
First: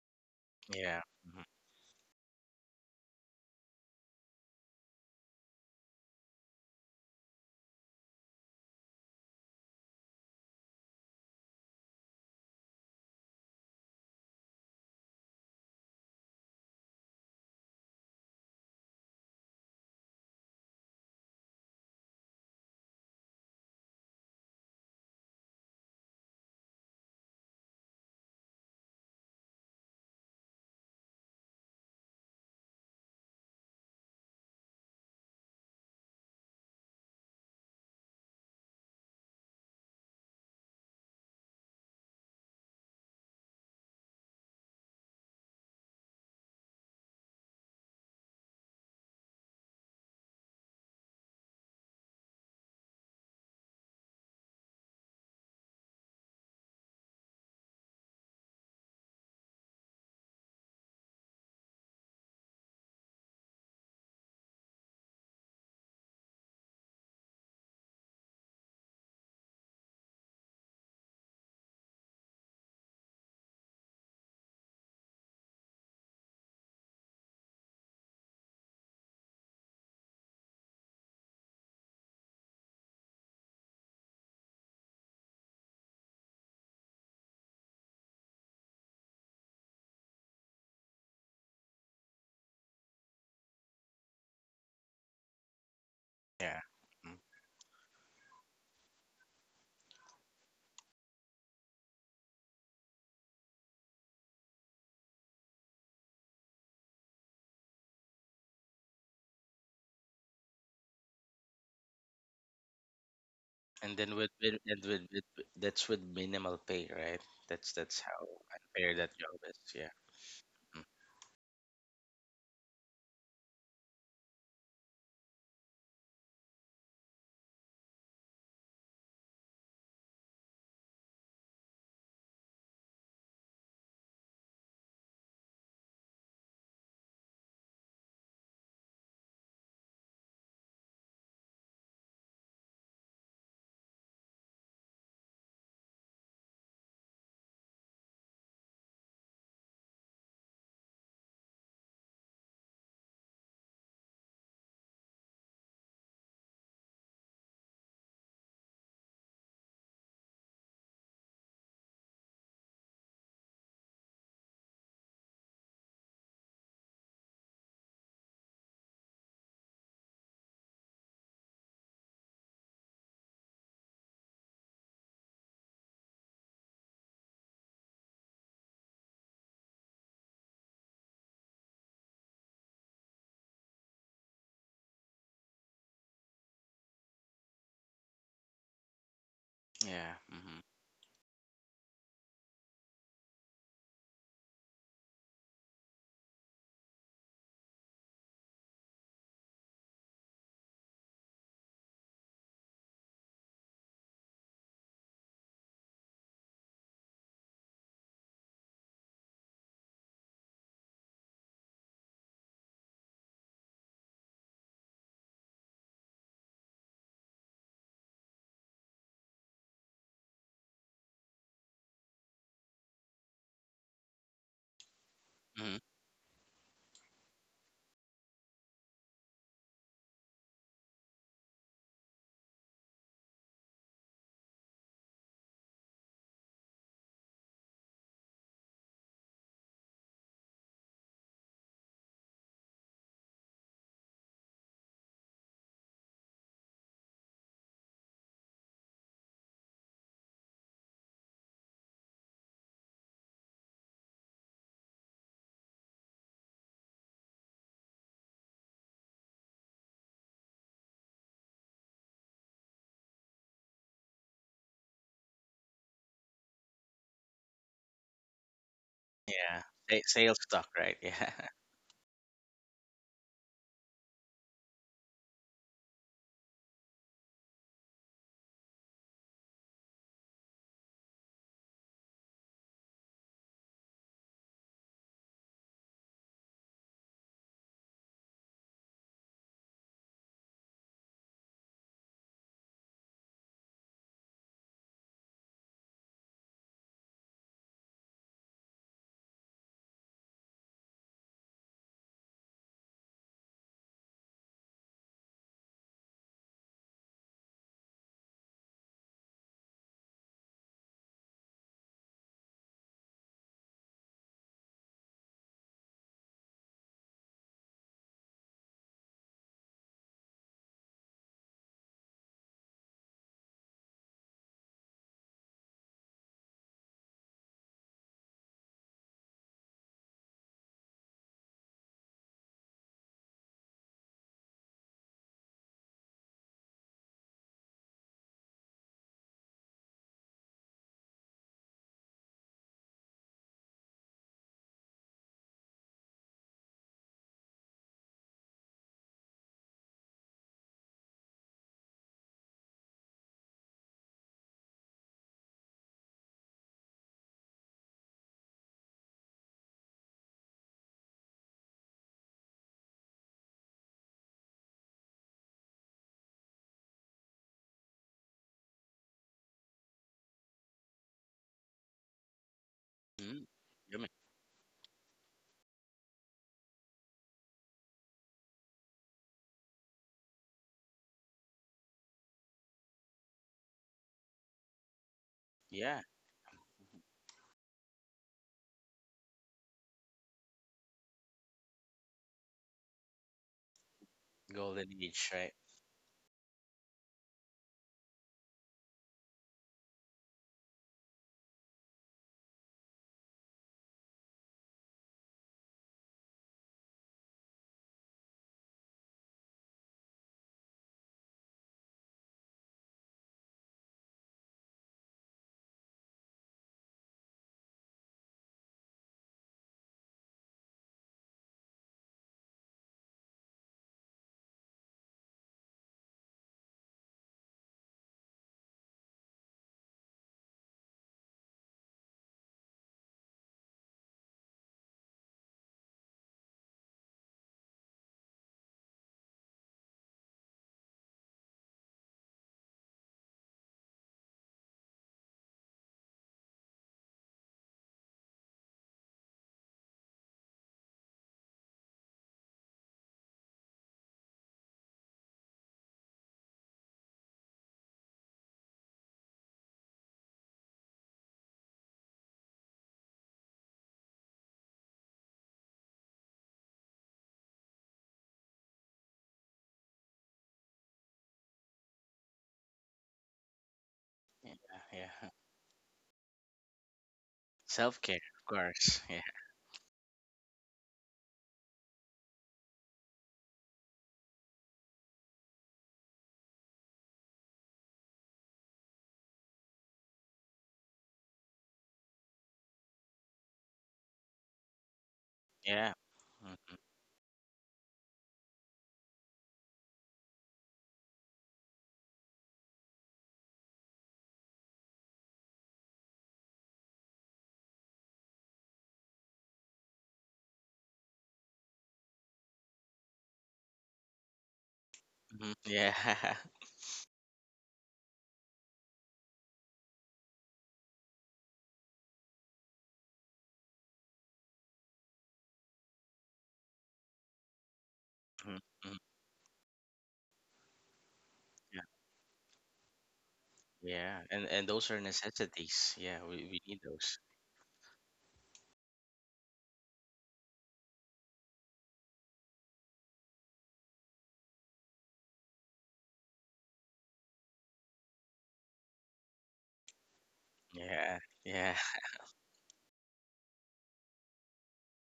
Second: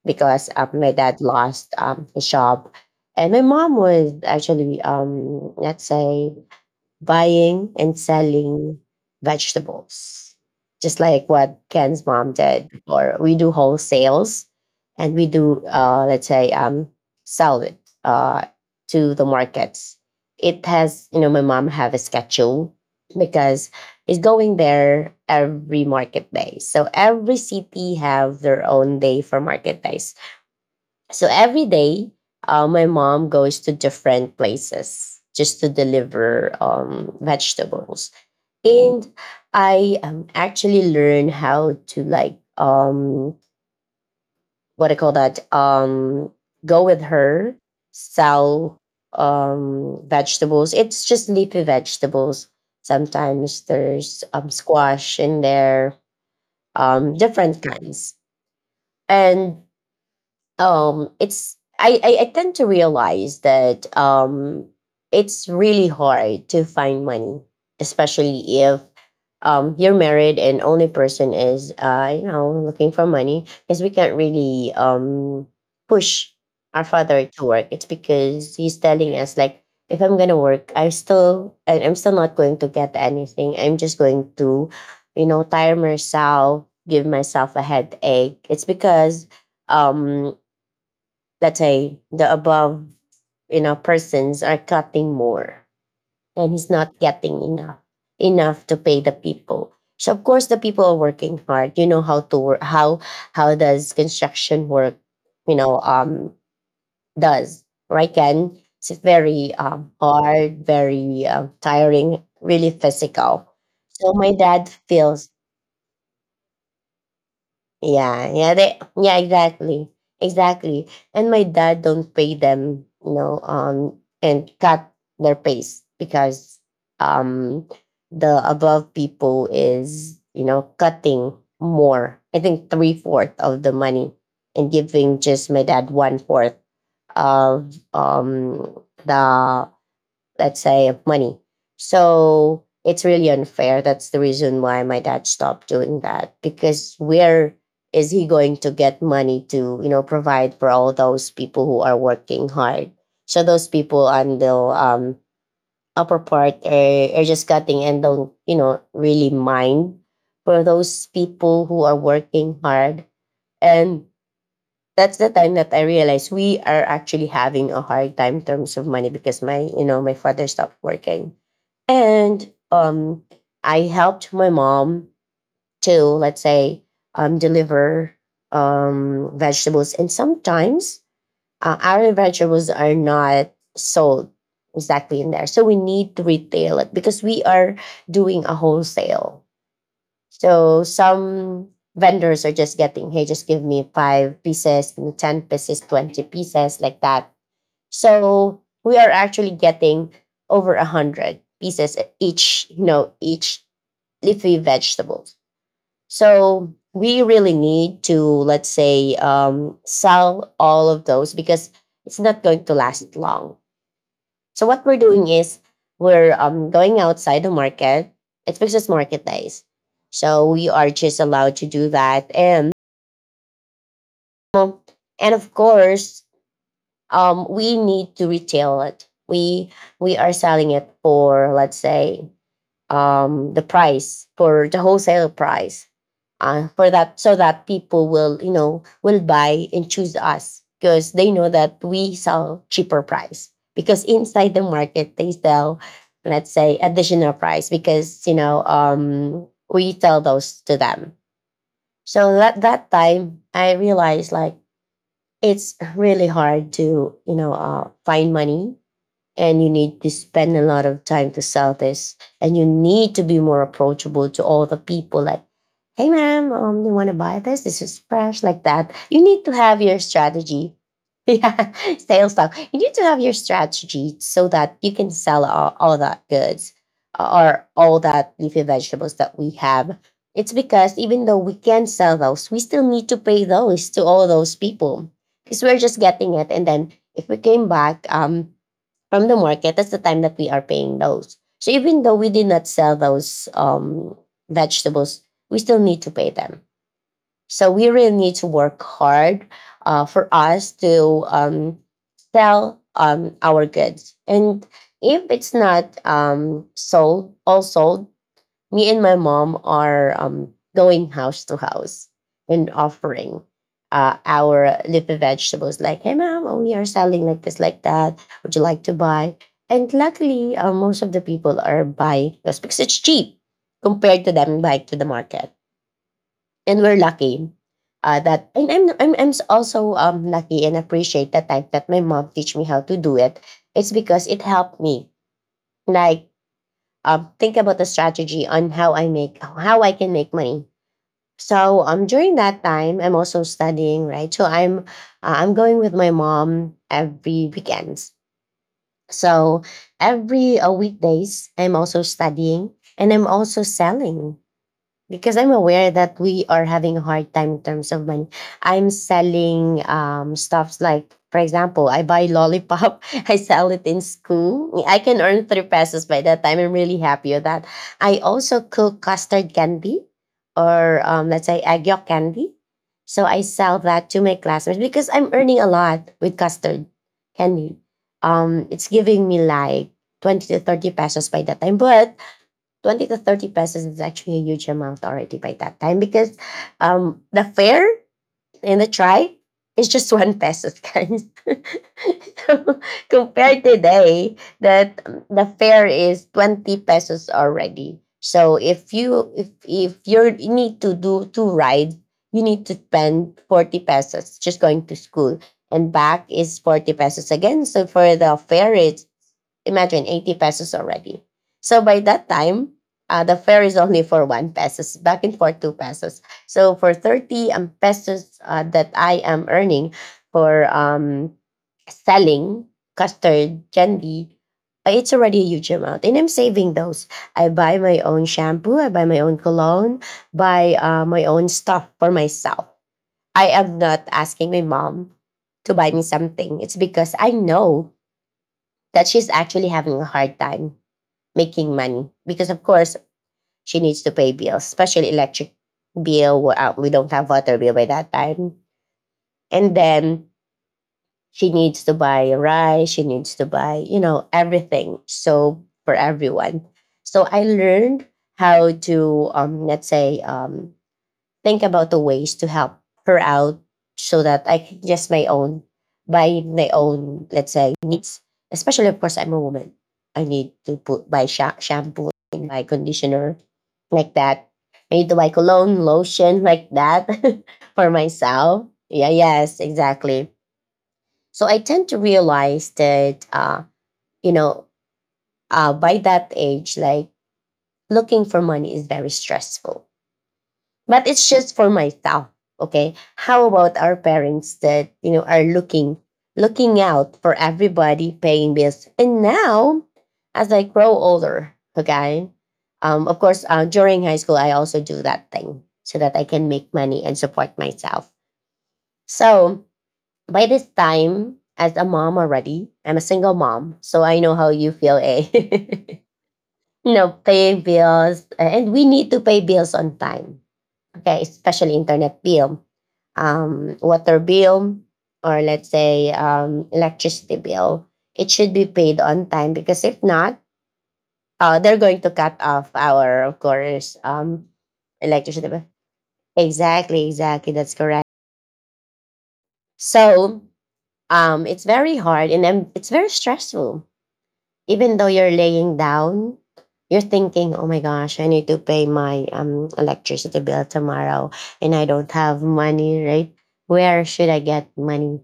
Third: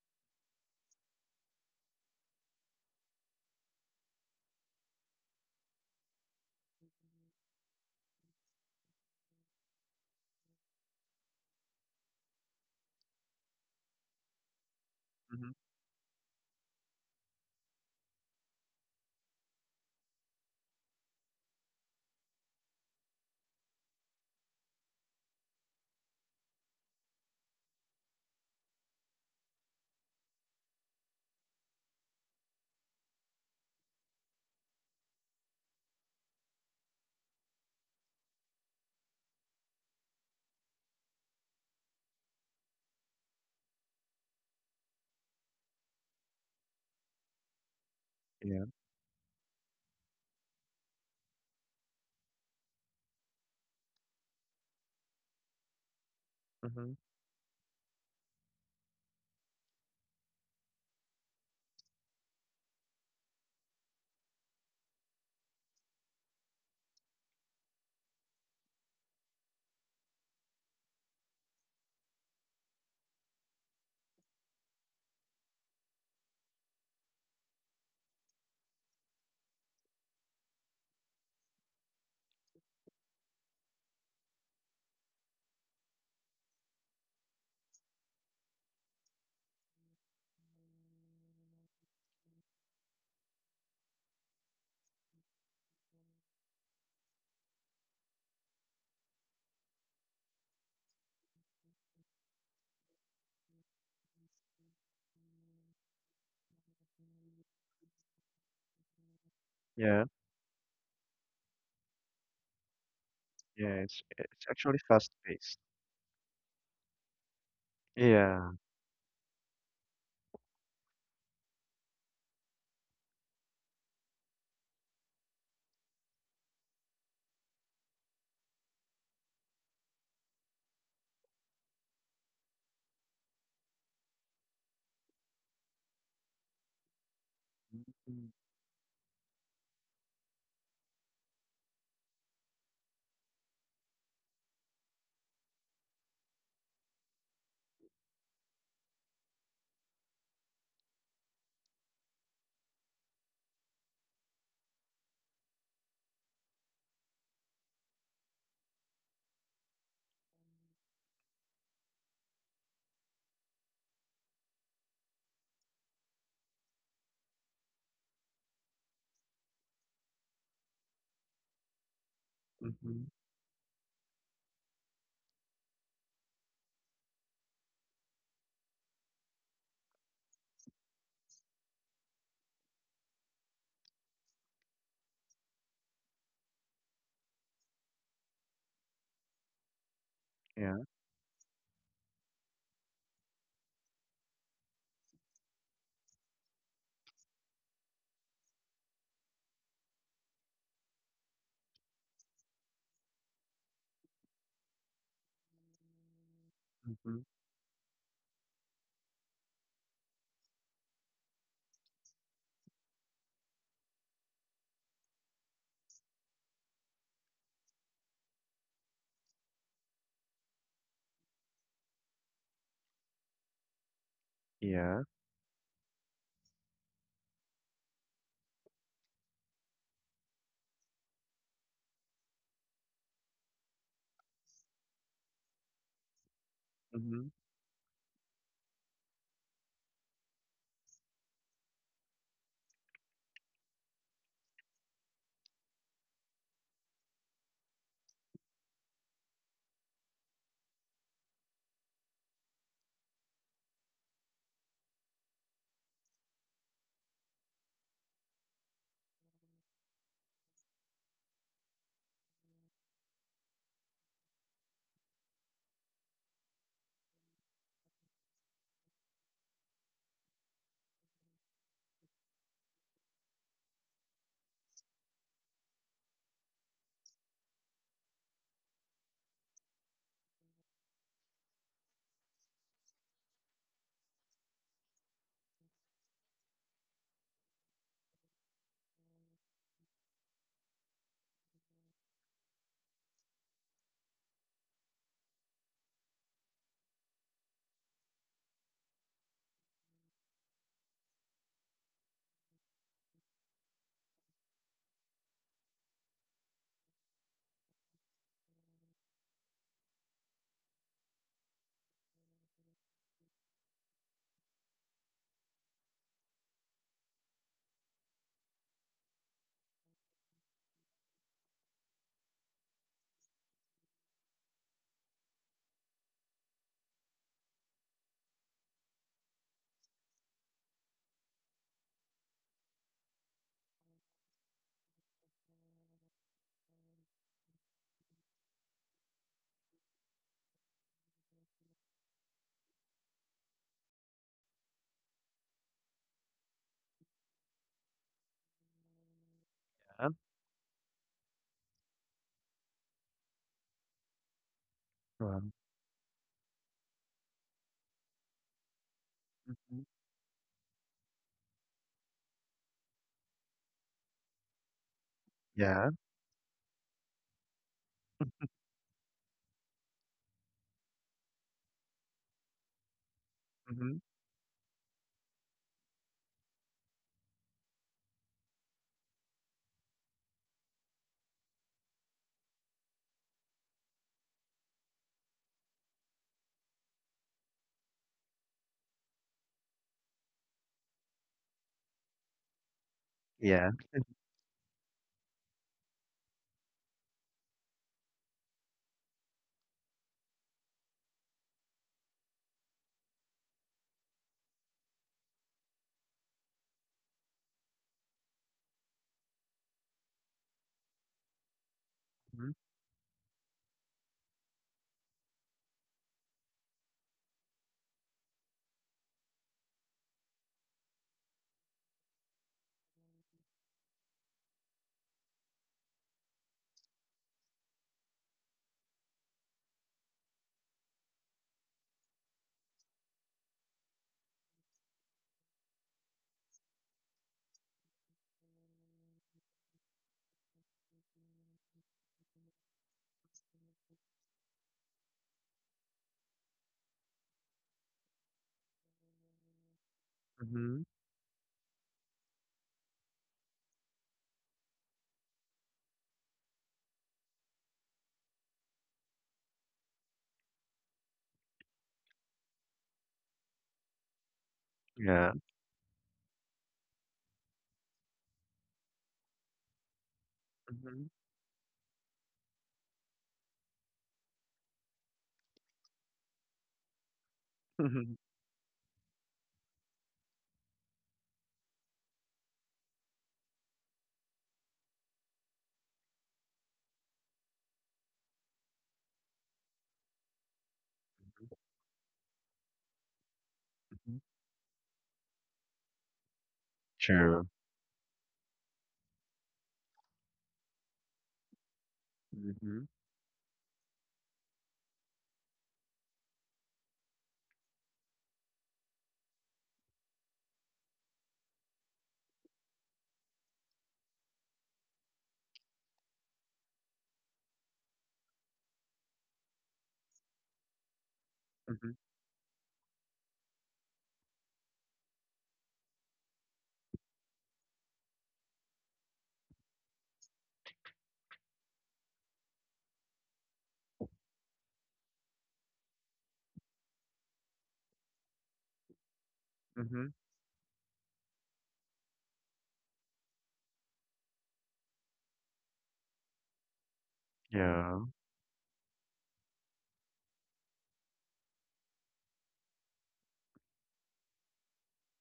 Speaker 1: Because my
Speaker 3: Yeah.
Speaker 1: dad
Speaker 3: Mm-hmm.
Speaker 1: lost his job. And my mom was actually, let's say, buying and selling vegetables, just like what Ken's mom did. Or we do wholesales, and we
Speaker 2: mhm.
Speaker 1: do, let's say, sell it uh, to the markets. It has, you know, my mom have a schedule because it's going there every market day. So every city have their own day for market days. So every day, my mom goes to different places just to deliver vegetables. And I actually learn how to like what I call that, go with her,
Speaker 2: Yeah.
Speaker 1: sell vegetables. It's just leafy vegetables. Sometimes there's squash in there,
Speaker 2: Mhm.
Speaker 1: different kinds, and it's, I tend to realize that it's really hard to find money, especially if you're married and only person is, you know, looking for money, because we can't really push our father to work. It's because he's telling us like, if I'm gonna work, I'm still not going to get anything. I'm just going to, you know, tire myself, give myself a headache. It's because um let's say the above, you know, persons are cutting more, and
Speaker 3: Yeah.
Speaker 1: he's not
Speaker 3: Mm.
Speaker 1: getting enough to pay the people. So of course the people are working hard, you know how to work, how does construction work, you know, does, right, Ken? It's very
Speaker 2: Yeah.
Speaker 1: hard, very tiring, really physical.
Speaker 2: Yeah.
Speaker 3: And
Speaker 2: It's
Speaker 1: So
Speaker 3: then
Speaker 1: my
Speaker 2: it's
Speaker 3: with,
Speaker 1: dad
Speaker 2: actually
Speaker 3: and with,
Speaker 2: fast
Speaker 1: feels.
Speaker 3: with-
Speaker 2: paced.
Speaker 3: That's with minimal pay, right? That's how
Speaker 1: Yeah,
Speaker 2: Yeah.
Speaker 1: yeah, they,
Speaker 3: unfair
Speaker 1: yeah,
Speaker 3: that job is.
Speaker 1: exactly,
Speaker 3: Yeah.
Speaker 1: exactly.
Speaker 3: Mm.
Speaker 1: And my dad don't pay them, you know, and cut their pays because um, the above people is, you know, cutting more. I think three fourth of the money and giving just my dad one fourth of
Speaker 2: Mm.
Speaker 1: the, let's say, of money. So it's really unfair. That's the reason why my dad stopped doing that, because where is he going to get money to, you know, provide for all those people who are working hard? So those people on the upper part are just cutting and don't, you know, really mind for those people who are working hard. And that's the time that I realized we are actually having a hard time in terms of money because my, you know, my father stopped working. And
Speaker 2: Mhm.
Speaker 1: I helped my mom to, let's say, deliver vegetables. And sometimes our vegetables are not sold exactly in there. So we need to retail it because we are doing a wholesale.
Speaker 3: Yeah. Mm-hmm.
Speaker 2: Yeah.
Speaker 1: So some vendors are just getting, hey, just give me five pieces, give me 10 pieces, 20 pieces, like that. So we are actually getting over 100 pieces each, you know, each leafy vegetables. So we
Speaker 2: Mhm.
Speaker 1: really need to, let's say, sell all of those because it's not going to last long. So what we're doing is we're going outside the market. It's because market days, so we are just allowed to do that. And, um,
Speaker 2: Yeah.
Speaker 1: of
Speaker 3: Mm-hmm.
Speaker 1: course, we need to retail it. We are selling it for, let's say, the price for the wholesale price for that,
Speaker 2: Mhm.
Speaker 1: so that people will, you know, will buy and choose us because they know that we sell cheaper price, because inside the market they sell, let's say, additional price, because, you know, we tell those to them. So at that time I realized like it's really hard to, you know, find money, and you need to spend a lot of time to sell this, and you need to be more approachable to all the people, like, hey ma'am, you want to buy this, this is fresh, like that. You need to
Speaker 3: Yeah.
Speaker 1: have your
Speaker 3: Sales stock,
Speaker 1: strategy.
Speaker 3: right?
Speaker 1: *laughs*
Speaker 3: Yeah. *laughs*
Speaker 1: Yeah, sales talk. You need to have your strategy so that you can sell all that goods or all that leafy vegetables that we have. It's because even though we can sell those, we still need to pay those to all those people, because we're just getting it, and then if we came back from the market, that's the time that we are paying those. So even though we did not sell those vegetables, we still need to pay them. So we really need to work hard for us to sell our goods. And if it's not sold, all sold, me and my mom are going house to house and offering our leafy vegetables. Like, hey mom, oh, we are selling like this, like that, would you like to buy? And luckily, most of the people are buying those because it's cheap compared to them buying to the market. And we're lucky that, and I'm also lucky and appreciate the time that my mom teach me how to do it. It's because it helped me, like, think about the strategy on how I make, how I can make money. So during that time, I'm also studying, right? So I'm, I'm going with my mom every weekends. So
Speaker 2: Yeah.
Speaker 1: every weekdays, I'm also studying and I'm also selling because
Speaker 2: Wow.
Speaker 1: I'm aware that we are having a hard time in terms of money. I'm selling
Speaker 2: Mhm.
Speaker 1: stuffs like, for example, I buy lollipop, *laughs* I sell it in school. I can earn three
Speaker 2: Yeah.
Speaker 1: pesos by that time. I'm really happy with that. I also cook custard candy or let's say agyok candy. So I
Speaker 3: Mm,
Speaker 1: sell
Speaker 2: Mhm.
Speaker 1: that
Speaker 3: yummy.
Speaker 1: to my classmates because I'm earning a lot with custard candy. It's giving me like 20 to 30 pesos by that time. But 20 to 30 pesos is actually a huge amount already by that time
Speaker 3: Yeah.
Speaker 1: because the fare and the try is just *laughs* 1 peso, guys. *laughs* So compared
Speaker 2: Yeah.
Speaker 1: today,
Speaker 3: Golden
Speaker 1: that
Speaker 3: age,
Speaker 1: the
Speaker 3: right?
Speaker 1: fare is 20 pesos already. So if you need to do two rides, you need to spend 40 pesos just going to school, and back is 40 pesos again. So for the fare it's imagine 80 pesos already. So by that
Speaker 2: Mhm.
Speaker 1: time, the fare is only for one pesos, back and forth two pesos. So for 30 pesos that I am earning for selling custard candy, it's already a huge amount. And I'm saving those. I buy my own shampoo, I buy my own cologne, buy my own stuff for myself. I am not asking my mom to buy me something. It's because I know that she's actually having a hard time making money because, of course, she needs to pay bills, especially electric bill. We don't have water bill by that time. And then
Speaker 2: Mhm.
Speaker 1: she needs to buy rice. She needs to buy, you know, everything. So for everyone. So I learned how to, let's say, think about the ways to help her out so that I can just my
Speaker 2: Yeah.
Speaker 1: own buy my own, let's say, needs. Especially of course I'm a woman. I need to put
Speaker 2: Mhm.
Speaker 1: buy shampoo and buy conditioner like that. I need to buy
Speaker 3: Yeah.
Speaker 1: cologne, lotion like that *laughs* for
Speaker 2: Mhm.
Speaker 3: Self-care, of
Speaker 1: myself.
Speaker 3: course.
Speaker 1: Yeah,
Speaker 3: Yeah.
Speaker 1: yes, exactly. So I tend to realize that you know, uh, by that age, like looking for money is very stressful but it's just for myself. Okay. How about our
Speaker 2: *laughs*
Speaker 1: parents that, you know, are
Speaker 3: Yeah.
Speaker 1: looking out for
Speaker 2: True.
Speaker 1: everybody paying bills? And now, as I grow older, okay,
Speaker 2: Mhm.
Speaker 1: of course, during high school, I also do that thing so that I can make money and support myself. So by this time, as a mom already, I'm a single mom. So I know how you feel, eh?
Speaker 3: Mm-hmm.
Speaker 1: *laughs*
Speaker 3: Yeah.
Speaker 1: You know, paying bills. And we need to pay bills on time, okay, especially
Speaker 2: Mhm.
Speaker 1: internet bill, water bill, or let's say electricity bill, it
Speaker 3: *laughs*
Speaker 1: should be
Speaker 3: Mhm.
Speaker 1: paid
Speaker 3: Mhm.
Speaker 1: on time because if not, they're going to cut off our, of course,
Speaker 3: Yeah. And those are
Speaker 1: electricity bill.
Speaker 3: necessities. Yeah, we need
Speaker 1: Exactly,
Speaker 3: those.
Speaker 1: exactly. That's correct.
Speaker 2: Mhm.
Speaker 1: So it's very hard, and it's very stressful. Even though you're laying down, you're thinking, oh my
Speaker 2: Yeah.
Speaker 1: gosh, I need to pay my electricity bill
Speaker 3: Yeah.
Speaker 1: tomorrow and
Speaker 3: Yeah.
Speaker 1: I don't have money, right? Where should I get money?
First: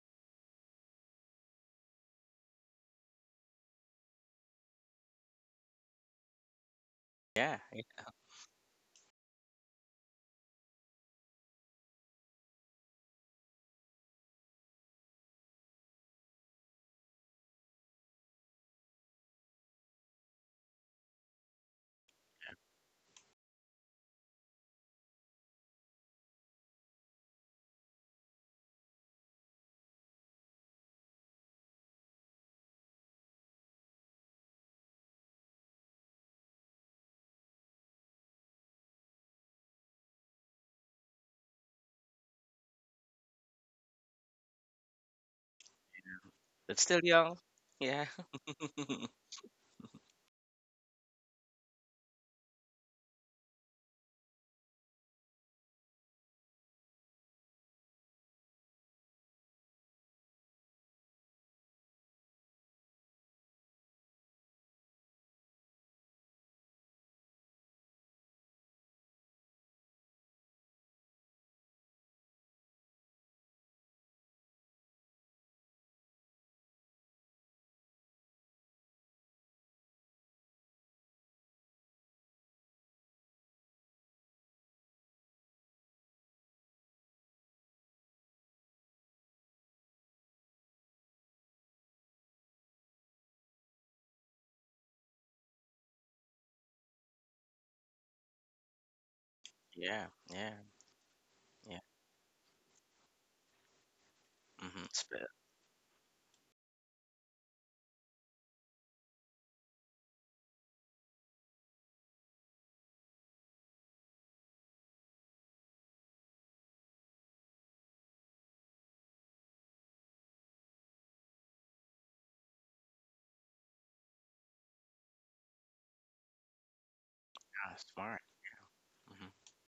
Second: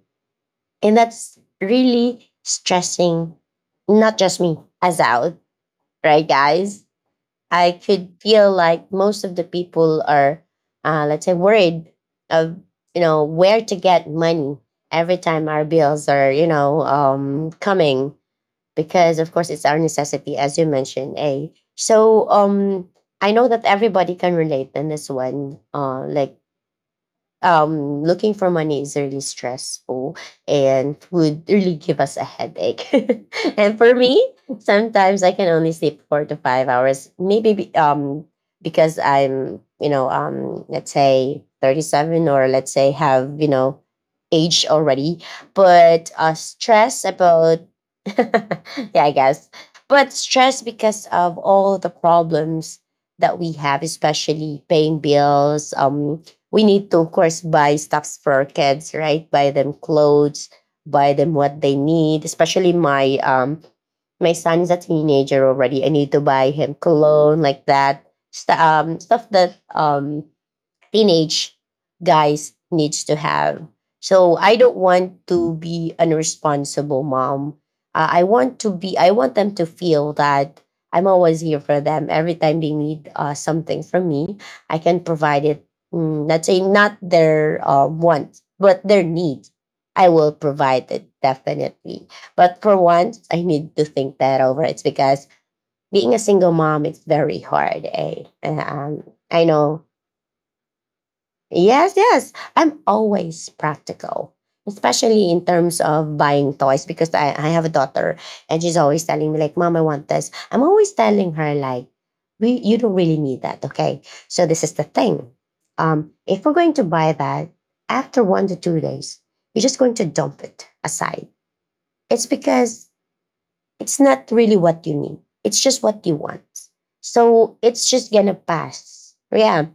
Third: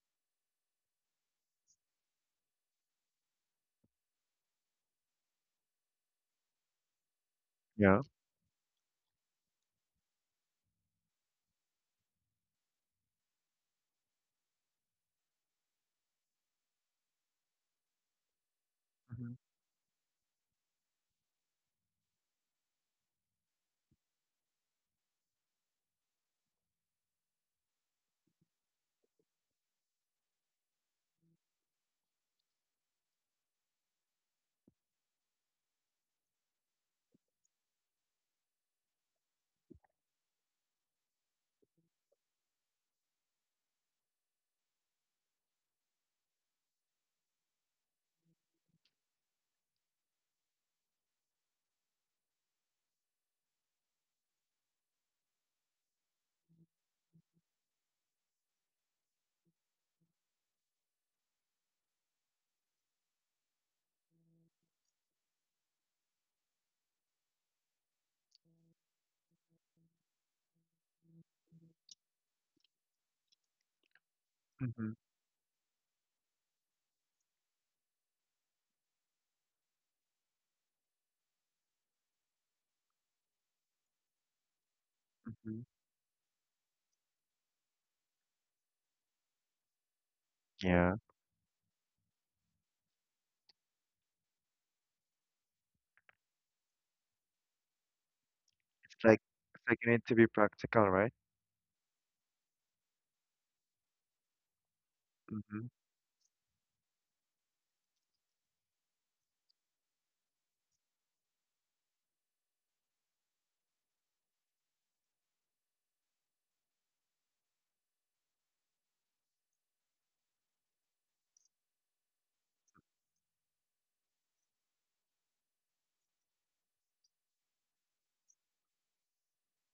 Speaker 1: And that's really stressing, not just me, as out, right, guys?
Speaker 3: *laughs* Yeah.
Speaker 1: I
Speaker 2: Yeah.
Speaker 3: Yeah.
Speaker 1: could feel like most of the people are, let's say, worried of, you know, where to get money every time our bills are, you know, coming, because of
Speaker 2: Mhm.
Speaker 1: course it's our necessity as you mentioned, eh. So um, I know that everybody can relate in this one, uh, like looking for money is really stressful and would really give us a headache. *laughs* And for me, sometimes I can only sleep 4 to 5 hours, because I'm, you know, let's say 37 or let's say have, you know, age already, but
Speaker 3: But still
Speaker 1: stress
Speaker 3: young.
Speaker 1: about,
Speaker 3: Yeah.
Speaker 1: *laughs* yeah,
Speaker 3: *laughs*
Speaker 1: I guess, but stress because of all the problems that we have, especially paying bills. We need to of course buy stuffs for our kids, right, buy them clothes, buy them what they need, especially my my son is a teenager already. I need to buy him cologne like that, stuff that um, teenage guys needs to have. So I don't
Speaker 2: Mhm.
Speaker 1: want to be an irresponsible mom. I want to be. I want them to feel that I'm always here for them. Every time they need something from me, I can provide
Speaker 2: Mhm.
Speaker 1: it. Mm, not saying not their want, but their need. I will provide
Speaker 2: Yeah.
Speaker 1: it definitely. But for once, I need to think that over. It's because being a single mom, it's very hard. Eh? And,
Speaker 2: It's like
Speaker 1: I
Speaker 2: it's like
Speaker 1: know.
Speaker 2: you need
Speaker 3: Yeah.
Speaker 2: to be
Speaker 3: Yeah.
Speaker 2: practical, right?
Speaker 3: Yeah.
Speaker 1: Yes, yes. I'm always practical,
Speaker 3: Mhm.
Speaker 1: especially in
Speaker 2: Mm-hmm.
Speaker 1: terms of buying toys because I have a daughter and she's always telling me, like, Mom, I want this. I'm always telling her, like, you don't really need that. Okay. So this is the thing. If we're going to buy that, after one to two days, you're just going to dump it aside. It's because it's not really what you need. It's just what you want. So
Speaker 3: Smart.
Speaker 1: it's just
Speaker 3: Smart.
Speaker 1: gonna pass.
Speaker 3: Mhm.
Speaker 1: Yeah.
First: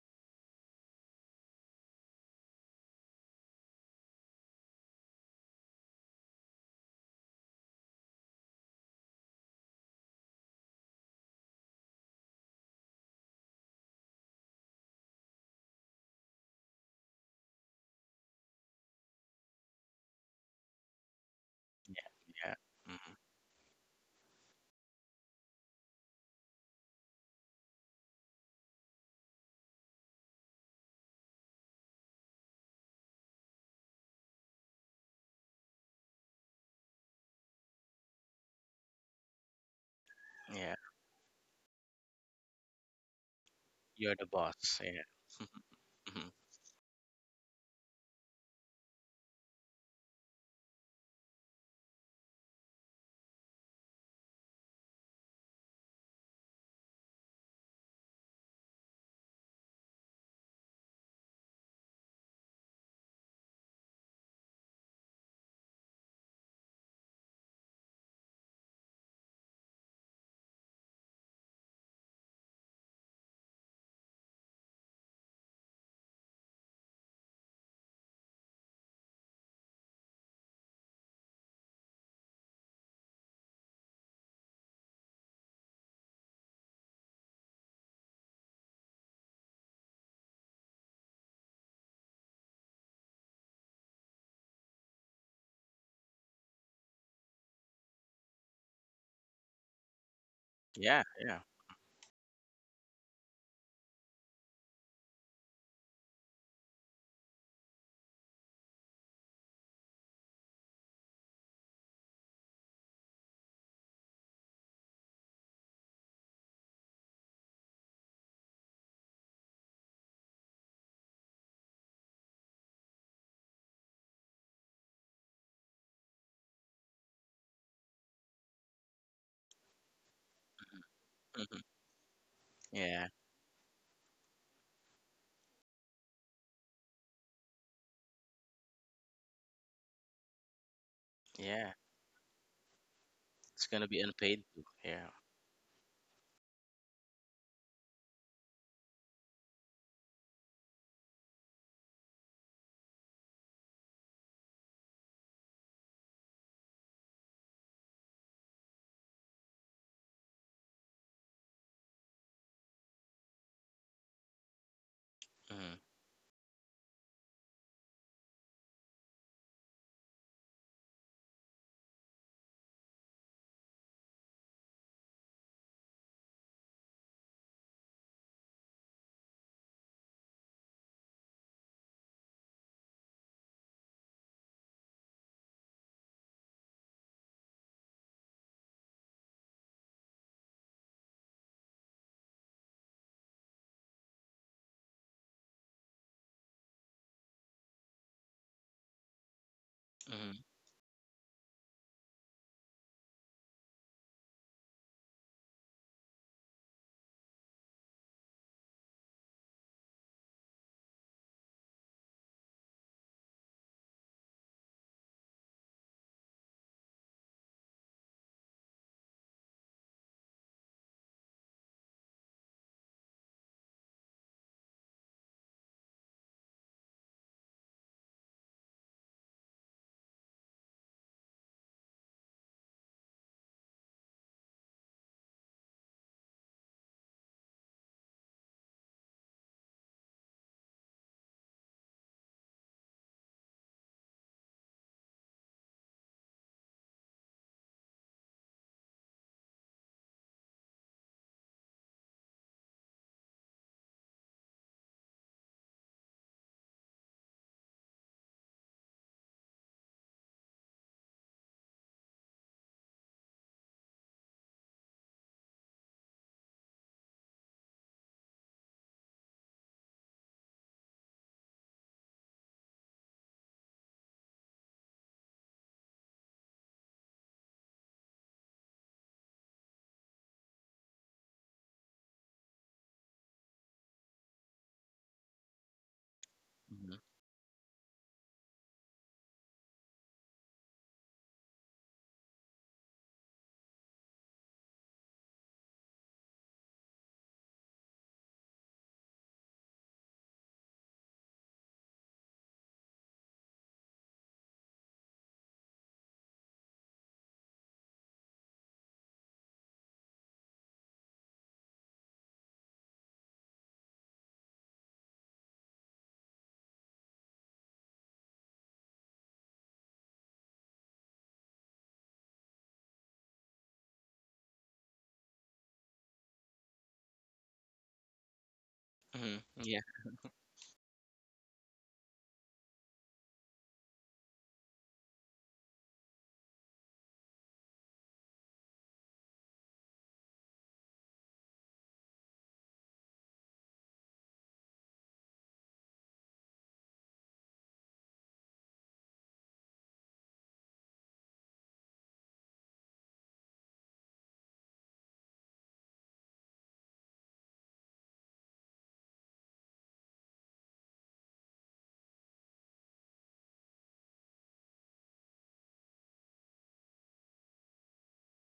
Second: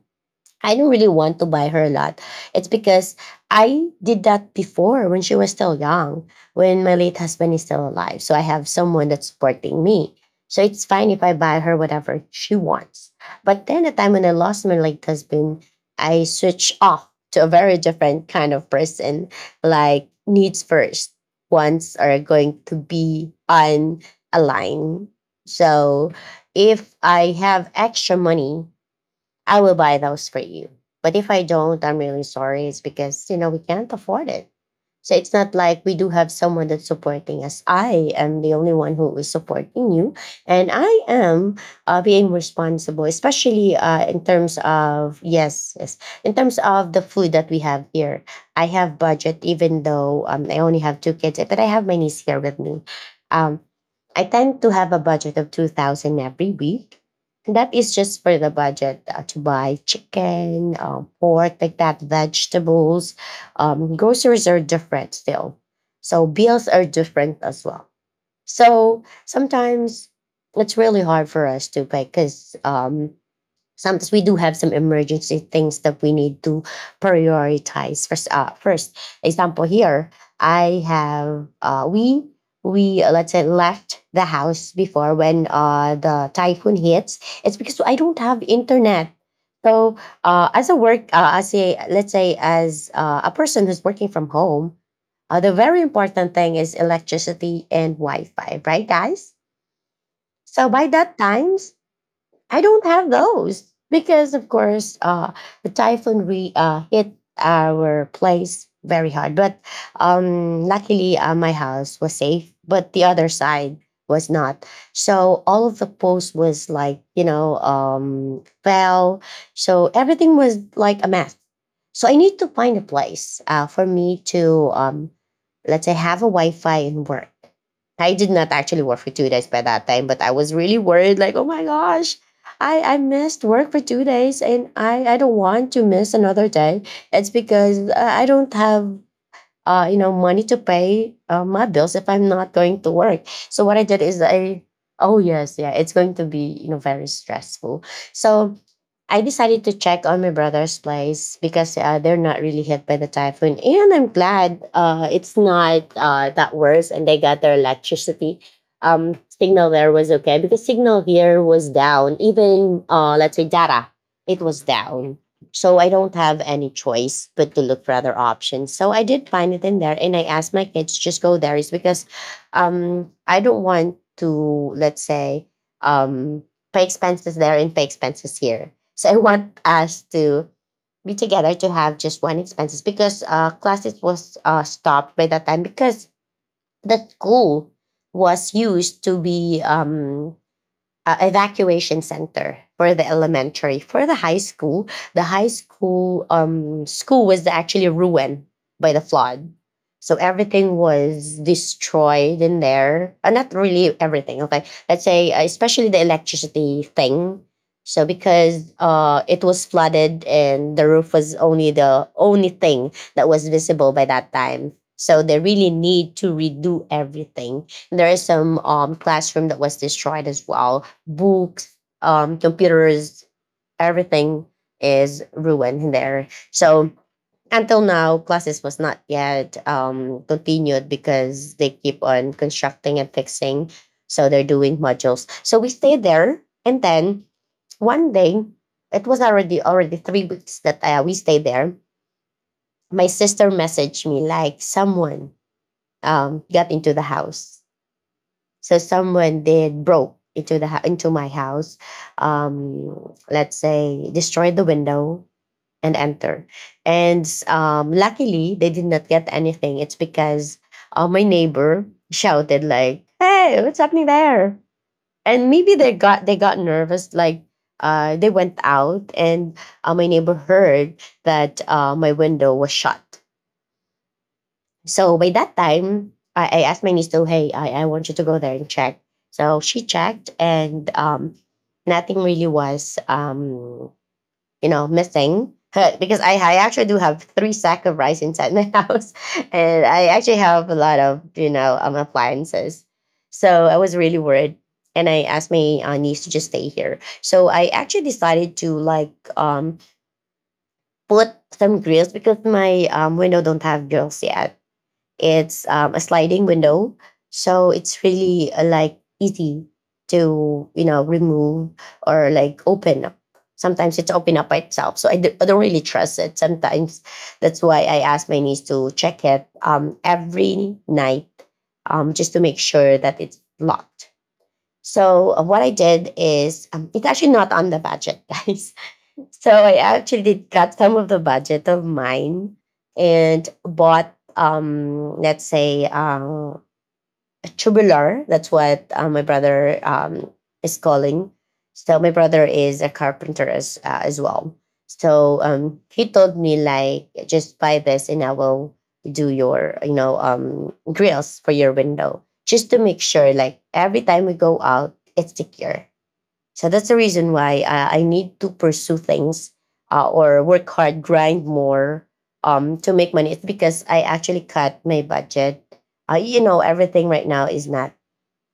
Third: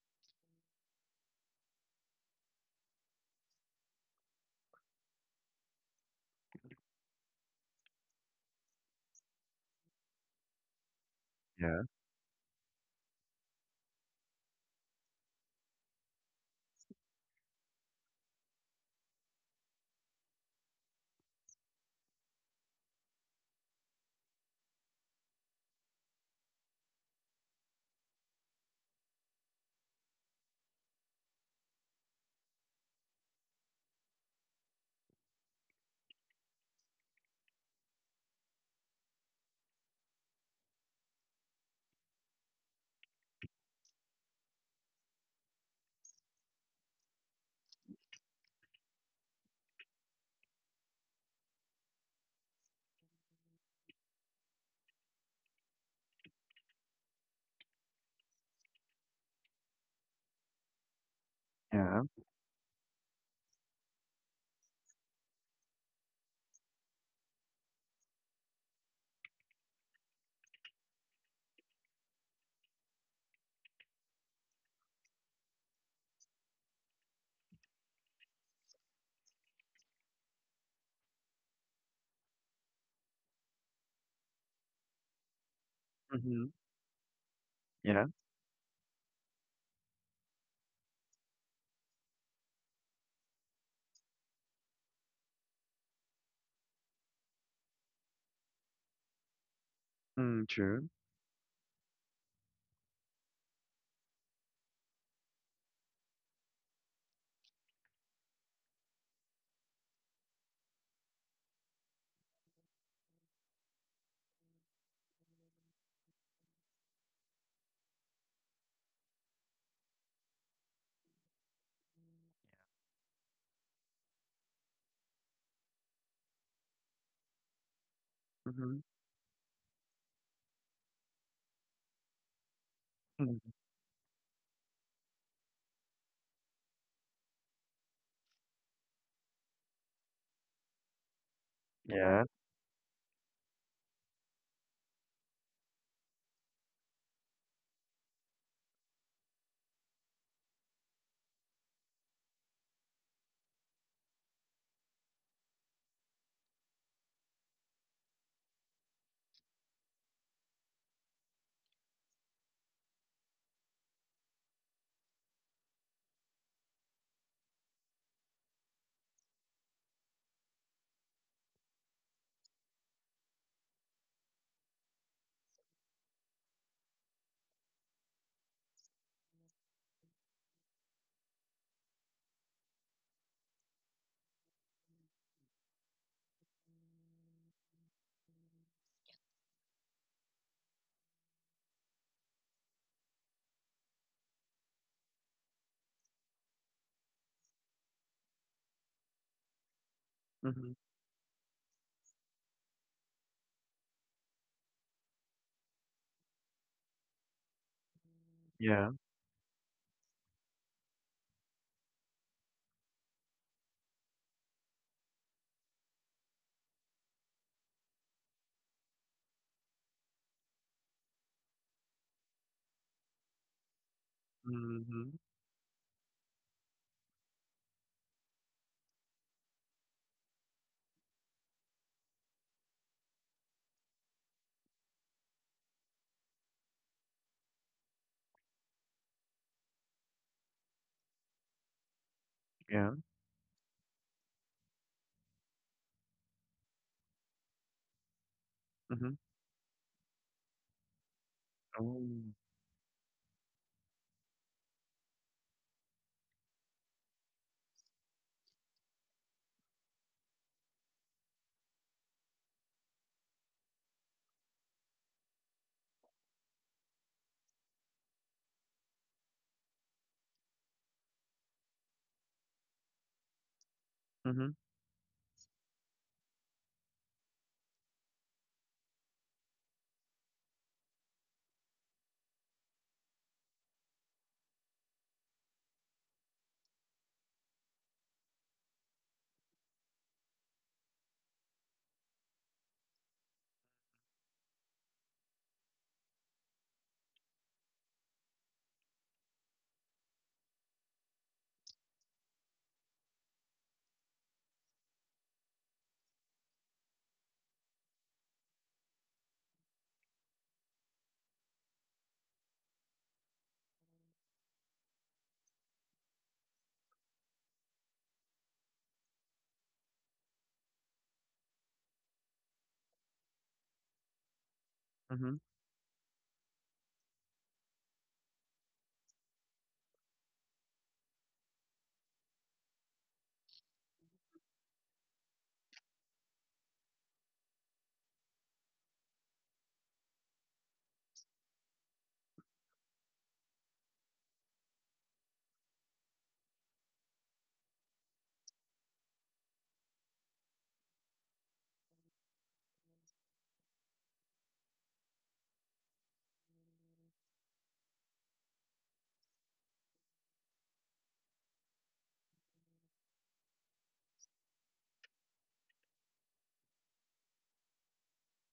Speaker 1: I don't really want to buy her a lot. It's because I did that before when she was still young, when my late husband is still alive. So I have someone that's supporting me. So it's fine if I buy her
Speaker 2: Yeah.
Speaker 1: whatever she wants. But then the time when I lost my late husband, I switched off to a very different kind of person, like needs first. Wants are
Speaker 3: Yeah.
Speaker 1: going to
Speaker 3: Mhm.
Speaker 1: be on a line. So if I have extra money, I will buy those for you. But if I don't, I'm really sorry. It's because, you know, we can't afford it. So it's not like we do have someone that's supporting us. I am the only one who is supporting you. And
Speaker 3: Yeah.
Speaker 1: I am, being responsible, especially
Speaker 3: You're
Speaker 1: in
Speaker 3: the
Speaker 1: terms
Speaker 3: boss. Yeah.
Speaker 1: of, yes, yes,
Speaker 3: Mhm.
Speaker 1: in terms of the food that we have here. I have budget, even though I only have two kids, but I have my niece here with me. Um, I tend to have a budget of 2,000 every week that is just for the budget to buy chicken, pork, like
Speaker 2: Yeah.
Speaker 1: that, vegetables. Groceries are different still. So bills are different as well. So sometimes it's really hard for us to pay because sometimes we do have some emergency things that we need to prioritize first, first example here, I have we we let's say left the house before when the
Speaker 2: Mm-hmm.
Speaker 1: typhoon hits. It's because I
Speaker 2: Yeah.
Speaker 1: don't have internet. So as a, let's say, as a person who's working from home, the very important thing is electricity and Wi-Fi, right, guys?
Speaker 2: Mm,
Speaker 1: So by
Speaker 2: true.
Speaker 3: Yeah.
Speaker 1: that
Speaker 3: Yeah.
Speaker 1: time I don't have those because, of course, the typhoon hit our place very hard. But luckily, my house was safe, but the other side was not. So all of the posts was like, you know, fell. So everything was like a mess. So I need to find a place for me to let's say have a Wi-Fi and work. I did not
Speaker 2: Mm-hmm.
Speaker 1: actually work for two days by that time, but I was really worried, like, oh my gosh, I
Speaker 3: Yeah.
Speaker 1: missed
Speaker 2: Mm-hmm.
Speaker 1: work for two days, and I don't want to miss another day. It's because I don't have, you know, money to pay my
Speaker 3: Yeah.
Speaker 1: bills if
Speaker 2: Yeah.
Speaker 1: I'm not going to work. So
Speaker 3: It's
Speaker 1: what I
Speaker 3: gonna
Speaker 1: did
Speaker 3: be
Speaker 1: is
Speaker 3: unpaid, too.
Speaker 1: I,
Speaker 3: Yeah.
Speaker 1: oh yes, yeah, it's going to be, you know, very stressful. So I decided to check on my brother's place because they're not really hit by the typhoon, and I'm glad it's not that worse, and they got their electricity. Signal there was okay because signal here was down. Even let's say data, it was down, so
Speaker 3: Mhm.
Speaker 1: I don't have any choice but to look for other options. So I did find it in there and I asked my kids just go there is because um, I don't want to, let's say, um, pay expenses there and pay expenses here. So I want us to be together, to have just one expenses because uh, classes was uh, stopped by that time because the school was used to be evacuation center for the elementary, for the high school. The high school school was actually ruined by the flood, so
Speaker 3: Mhm.
Speaker 2: Mm-hmm.
Speaker 1: everything was destroyed in there. Uh, not really everything, okay, let's say especially the electricity thing. So because
Speaker 2: Yeah.
Speaker 1: it was flooded and the roof was only thing that was visible by that time, so they really need to redo everything. There is some classroom that was destroyed as well, books, computers, everything
Speaker 2: Mm-hmm.
Speaker 1: is ruined there. So until now, classes was not yet continued because they keep on constructing and fixing. So they're doing modules. So we stayed there, and then one day, it was already 3 weeks that we stayed there.
Speaker 2: Yeah.
Speaker 1: My sister messaged me like someone got into the house, so
Speaker 2: Mm-hmm.
Speaker 1: someone did broke into into my house.
Speaker 2: Oh.
Speaker 1: Um, let's say destroyed the window and enter. And luckily, they did not get anything. It's because my neighbor shouted like, "Hey, what's happening there?" And maybe they got nervous. Like they went out, and my neighbor heard that my window was shut.
Speaker 2: Mm-hmm.
Speaker 1: So by that time, I asked my niece to, hey, I want you to go there and check. So she checked and nothing really was, you know, missing. *laughs* Because I actually
Speaker 3: Mhm.
Speaker 1: do have three sack of rice inside my *laughs* house. And I actually have a lot of, you know, appliances. So I was really worried. And I asked my niece to just stay here. So I actually decided to like um, put some grills because my window don't have grills yet. It's a sliding window, so it's really like easy to, you know, remove or like open up. Sometimes it's open up by itself, so I don't really trust it. Sometimes that's why I ask my niece to check it every night, just to make sure that it's locked.
Speaker 2: Mm-hmm.
Speaker 1: So what I did is, it's actually not on the budget, guys. *laughs*
Speaker 3: Mhm.
Speaker 1: So I
Speaker 3: Yeah.
Speaker 1: actually cut some of the budget of mine and bought, let's say, a tubular. That's what my brother is calling. So my brother is a carpenter as well. So he told me like, just buy this and I will do your, you know, grills for your window, just to make sure like every time we go out, it's secure. So that's the reason why I need to pursue things or work hard, grind more, to make money. It's because I actually cut my budget. You know, everything right now is not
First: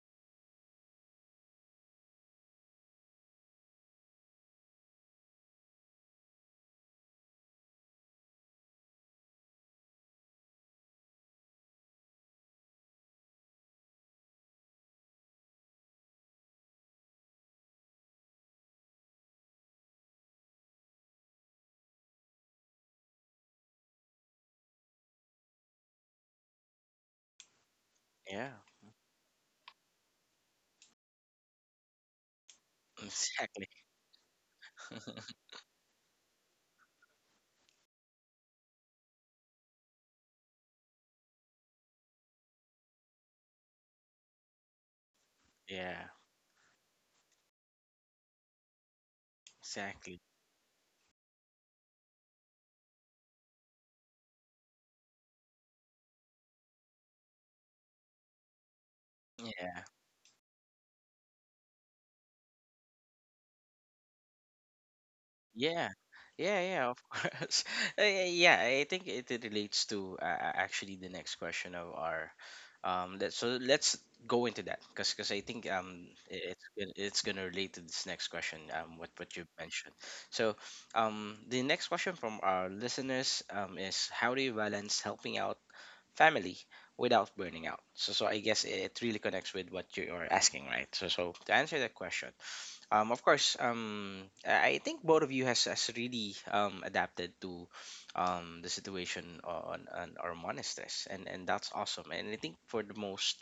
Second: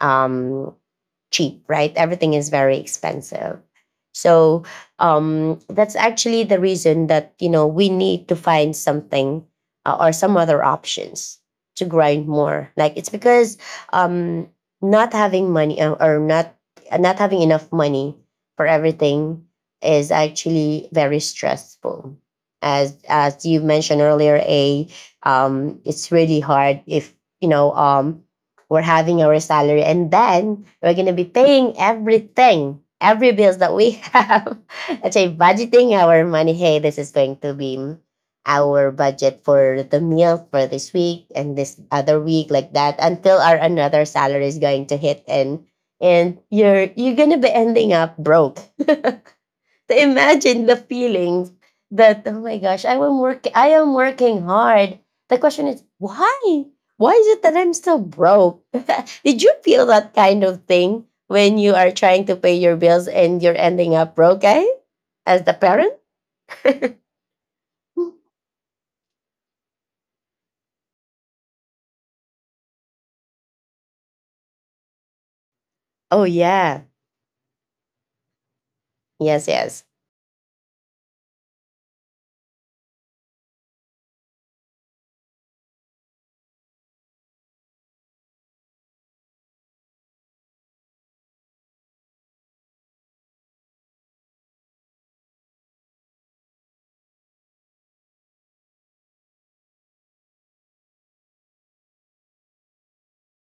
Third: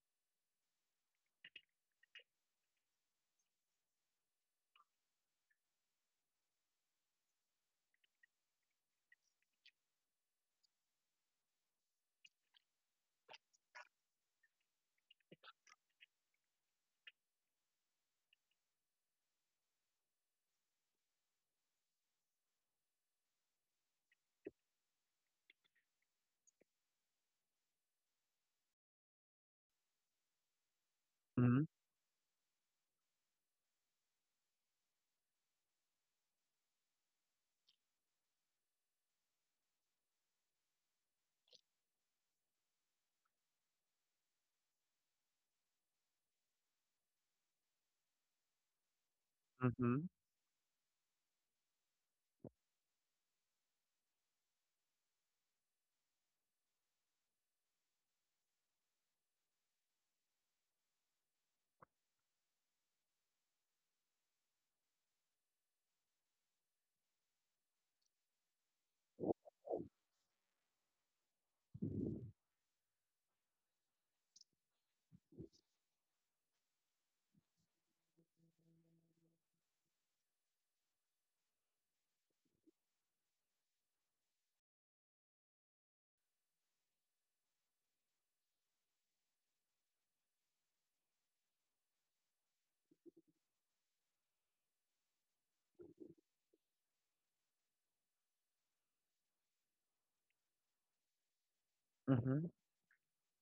Speaker 1: um, cheap, right? Everything is very expensive. So that's actually the reason that, you know, we need to find something or some other options to grind more. Like it's because um, not having money or not not having enough money for everything is actually very stressful. As you mentioned earlier, a it's really hard if, you know,
Speaker 3: Yeah.
Speaker 1: we're having our salary and then we're going to be
Speaker 2: Mm-hmm.
Speaker 1: paying everything, every bills
Speaker 3: Exactly.
Speaker 1: that we have, *laughs* let's say budgeting our money. Hey, this is going to be our budget for the meal for this week and this other week like that, until our another salary is going to hit. and
Speaker 3: Yeah.
Speaker 1: and you're gonna be ending up broke. *laughs* To
Speaker 2: Mm-hmm.
Speaker 3: Exactly.
Speaker 1: imagine the feelings that, oh my gosh, I am working hard. The question is why? Why is it that I'm still broke? *laughs* Did you feel that kind of thing when you are trying to pay your bills and you're ending up broke, eh? As the
Speaker 3: Yeah.
Speaker 1: parent?
Speaker 3: Yeah, yeah,
Speaker 1: *laughs*
Speaker 3: of course. *laughs* Yeah, I think it relates to, actually, the next question of our, so let's go into that, because I think
Speaker 1: Oh yeah.
Speaker 3: it's going to relate to this next question, what you
Speaker 1: Yes, yes.
Speaker 3: mentioned. So, the next question from our listeners is, how do you balance helping out family without burning out? So I guess it really connects with what you are asking, right? So to answer that question, of course, I think both of you has really adapted to the situation on our monasteries, and that's awesome. And I
Speaker 2: Mm-hmm.
Speaker 3: think, for the most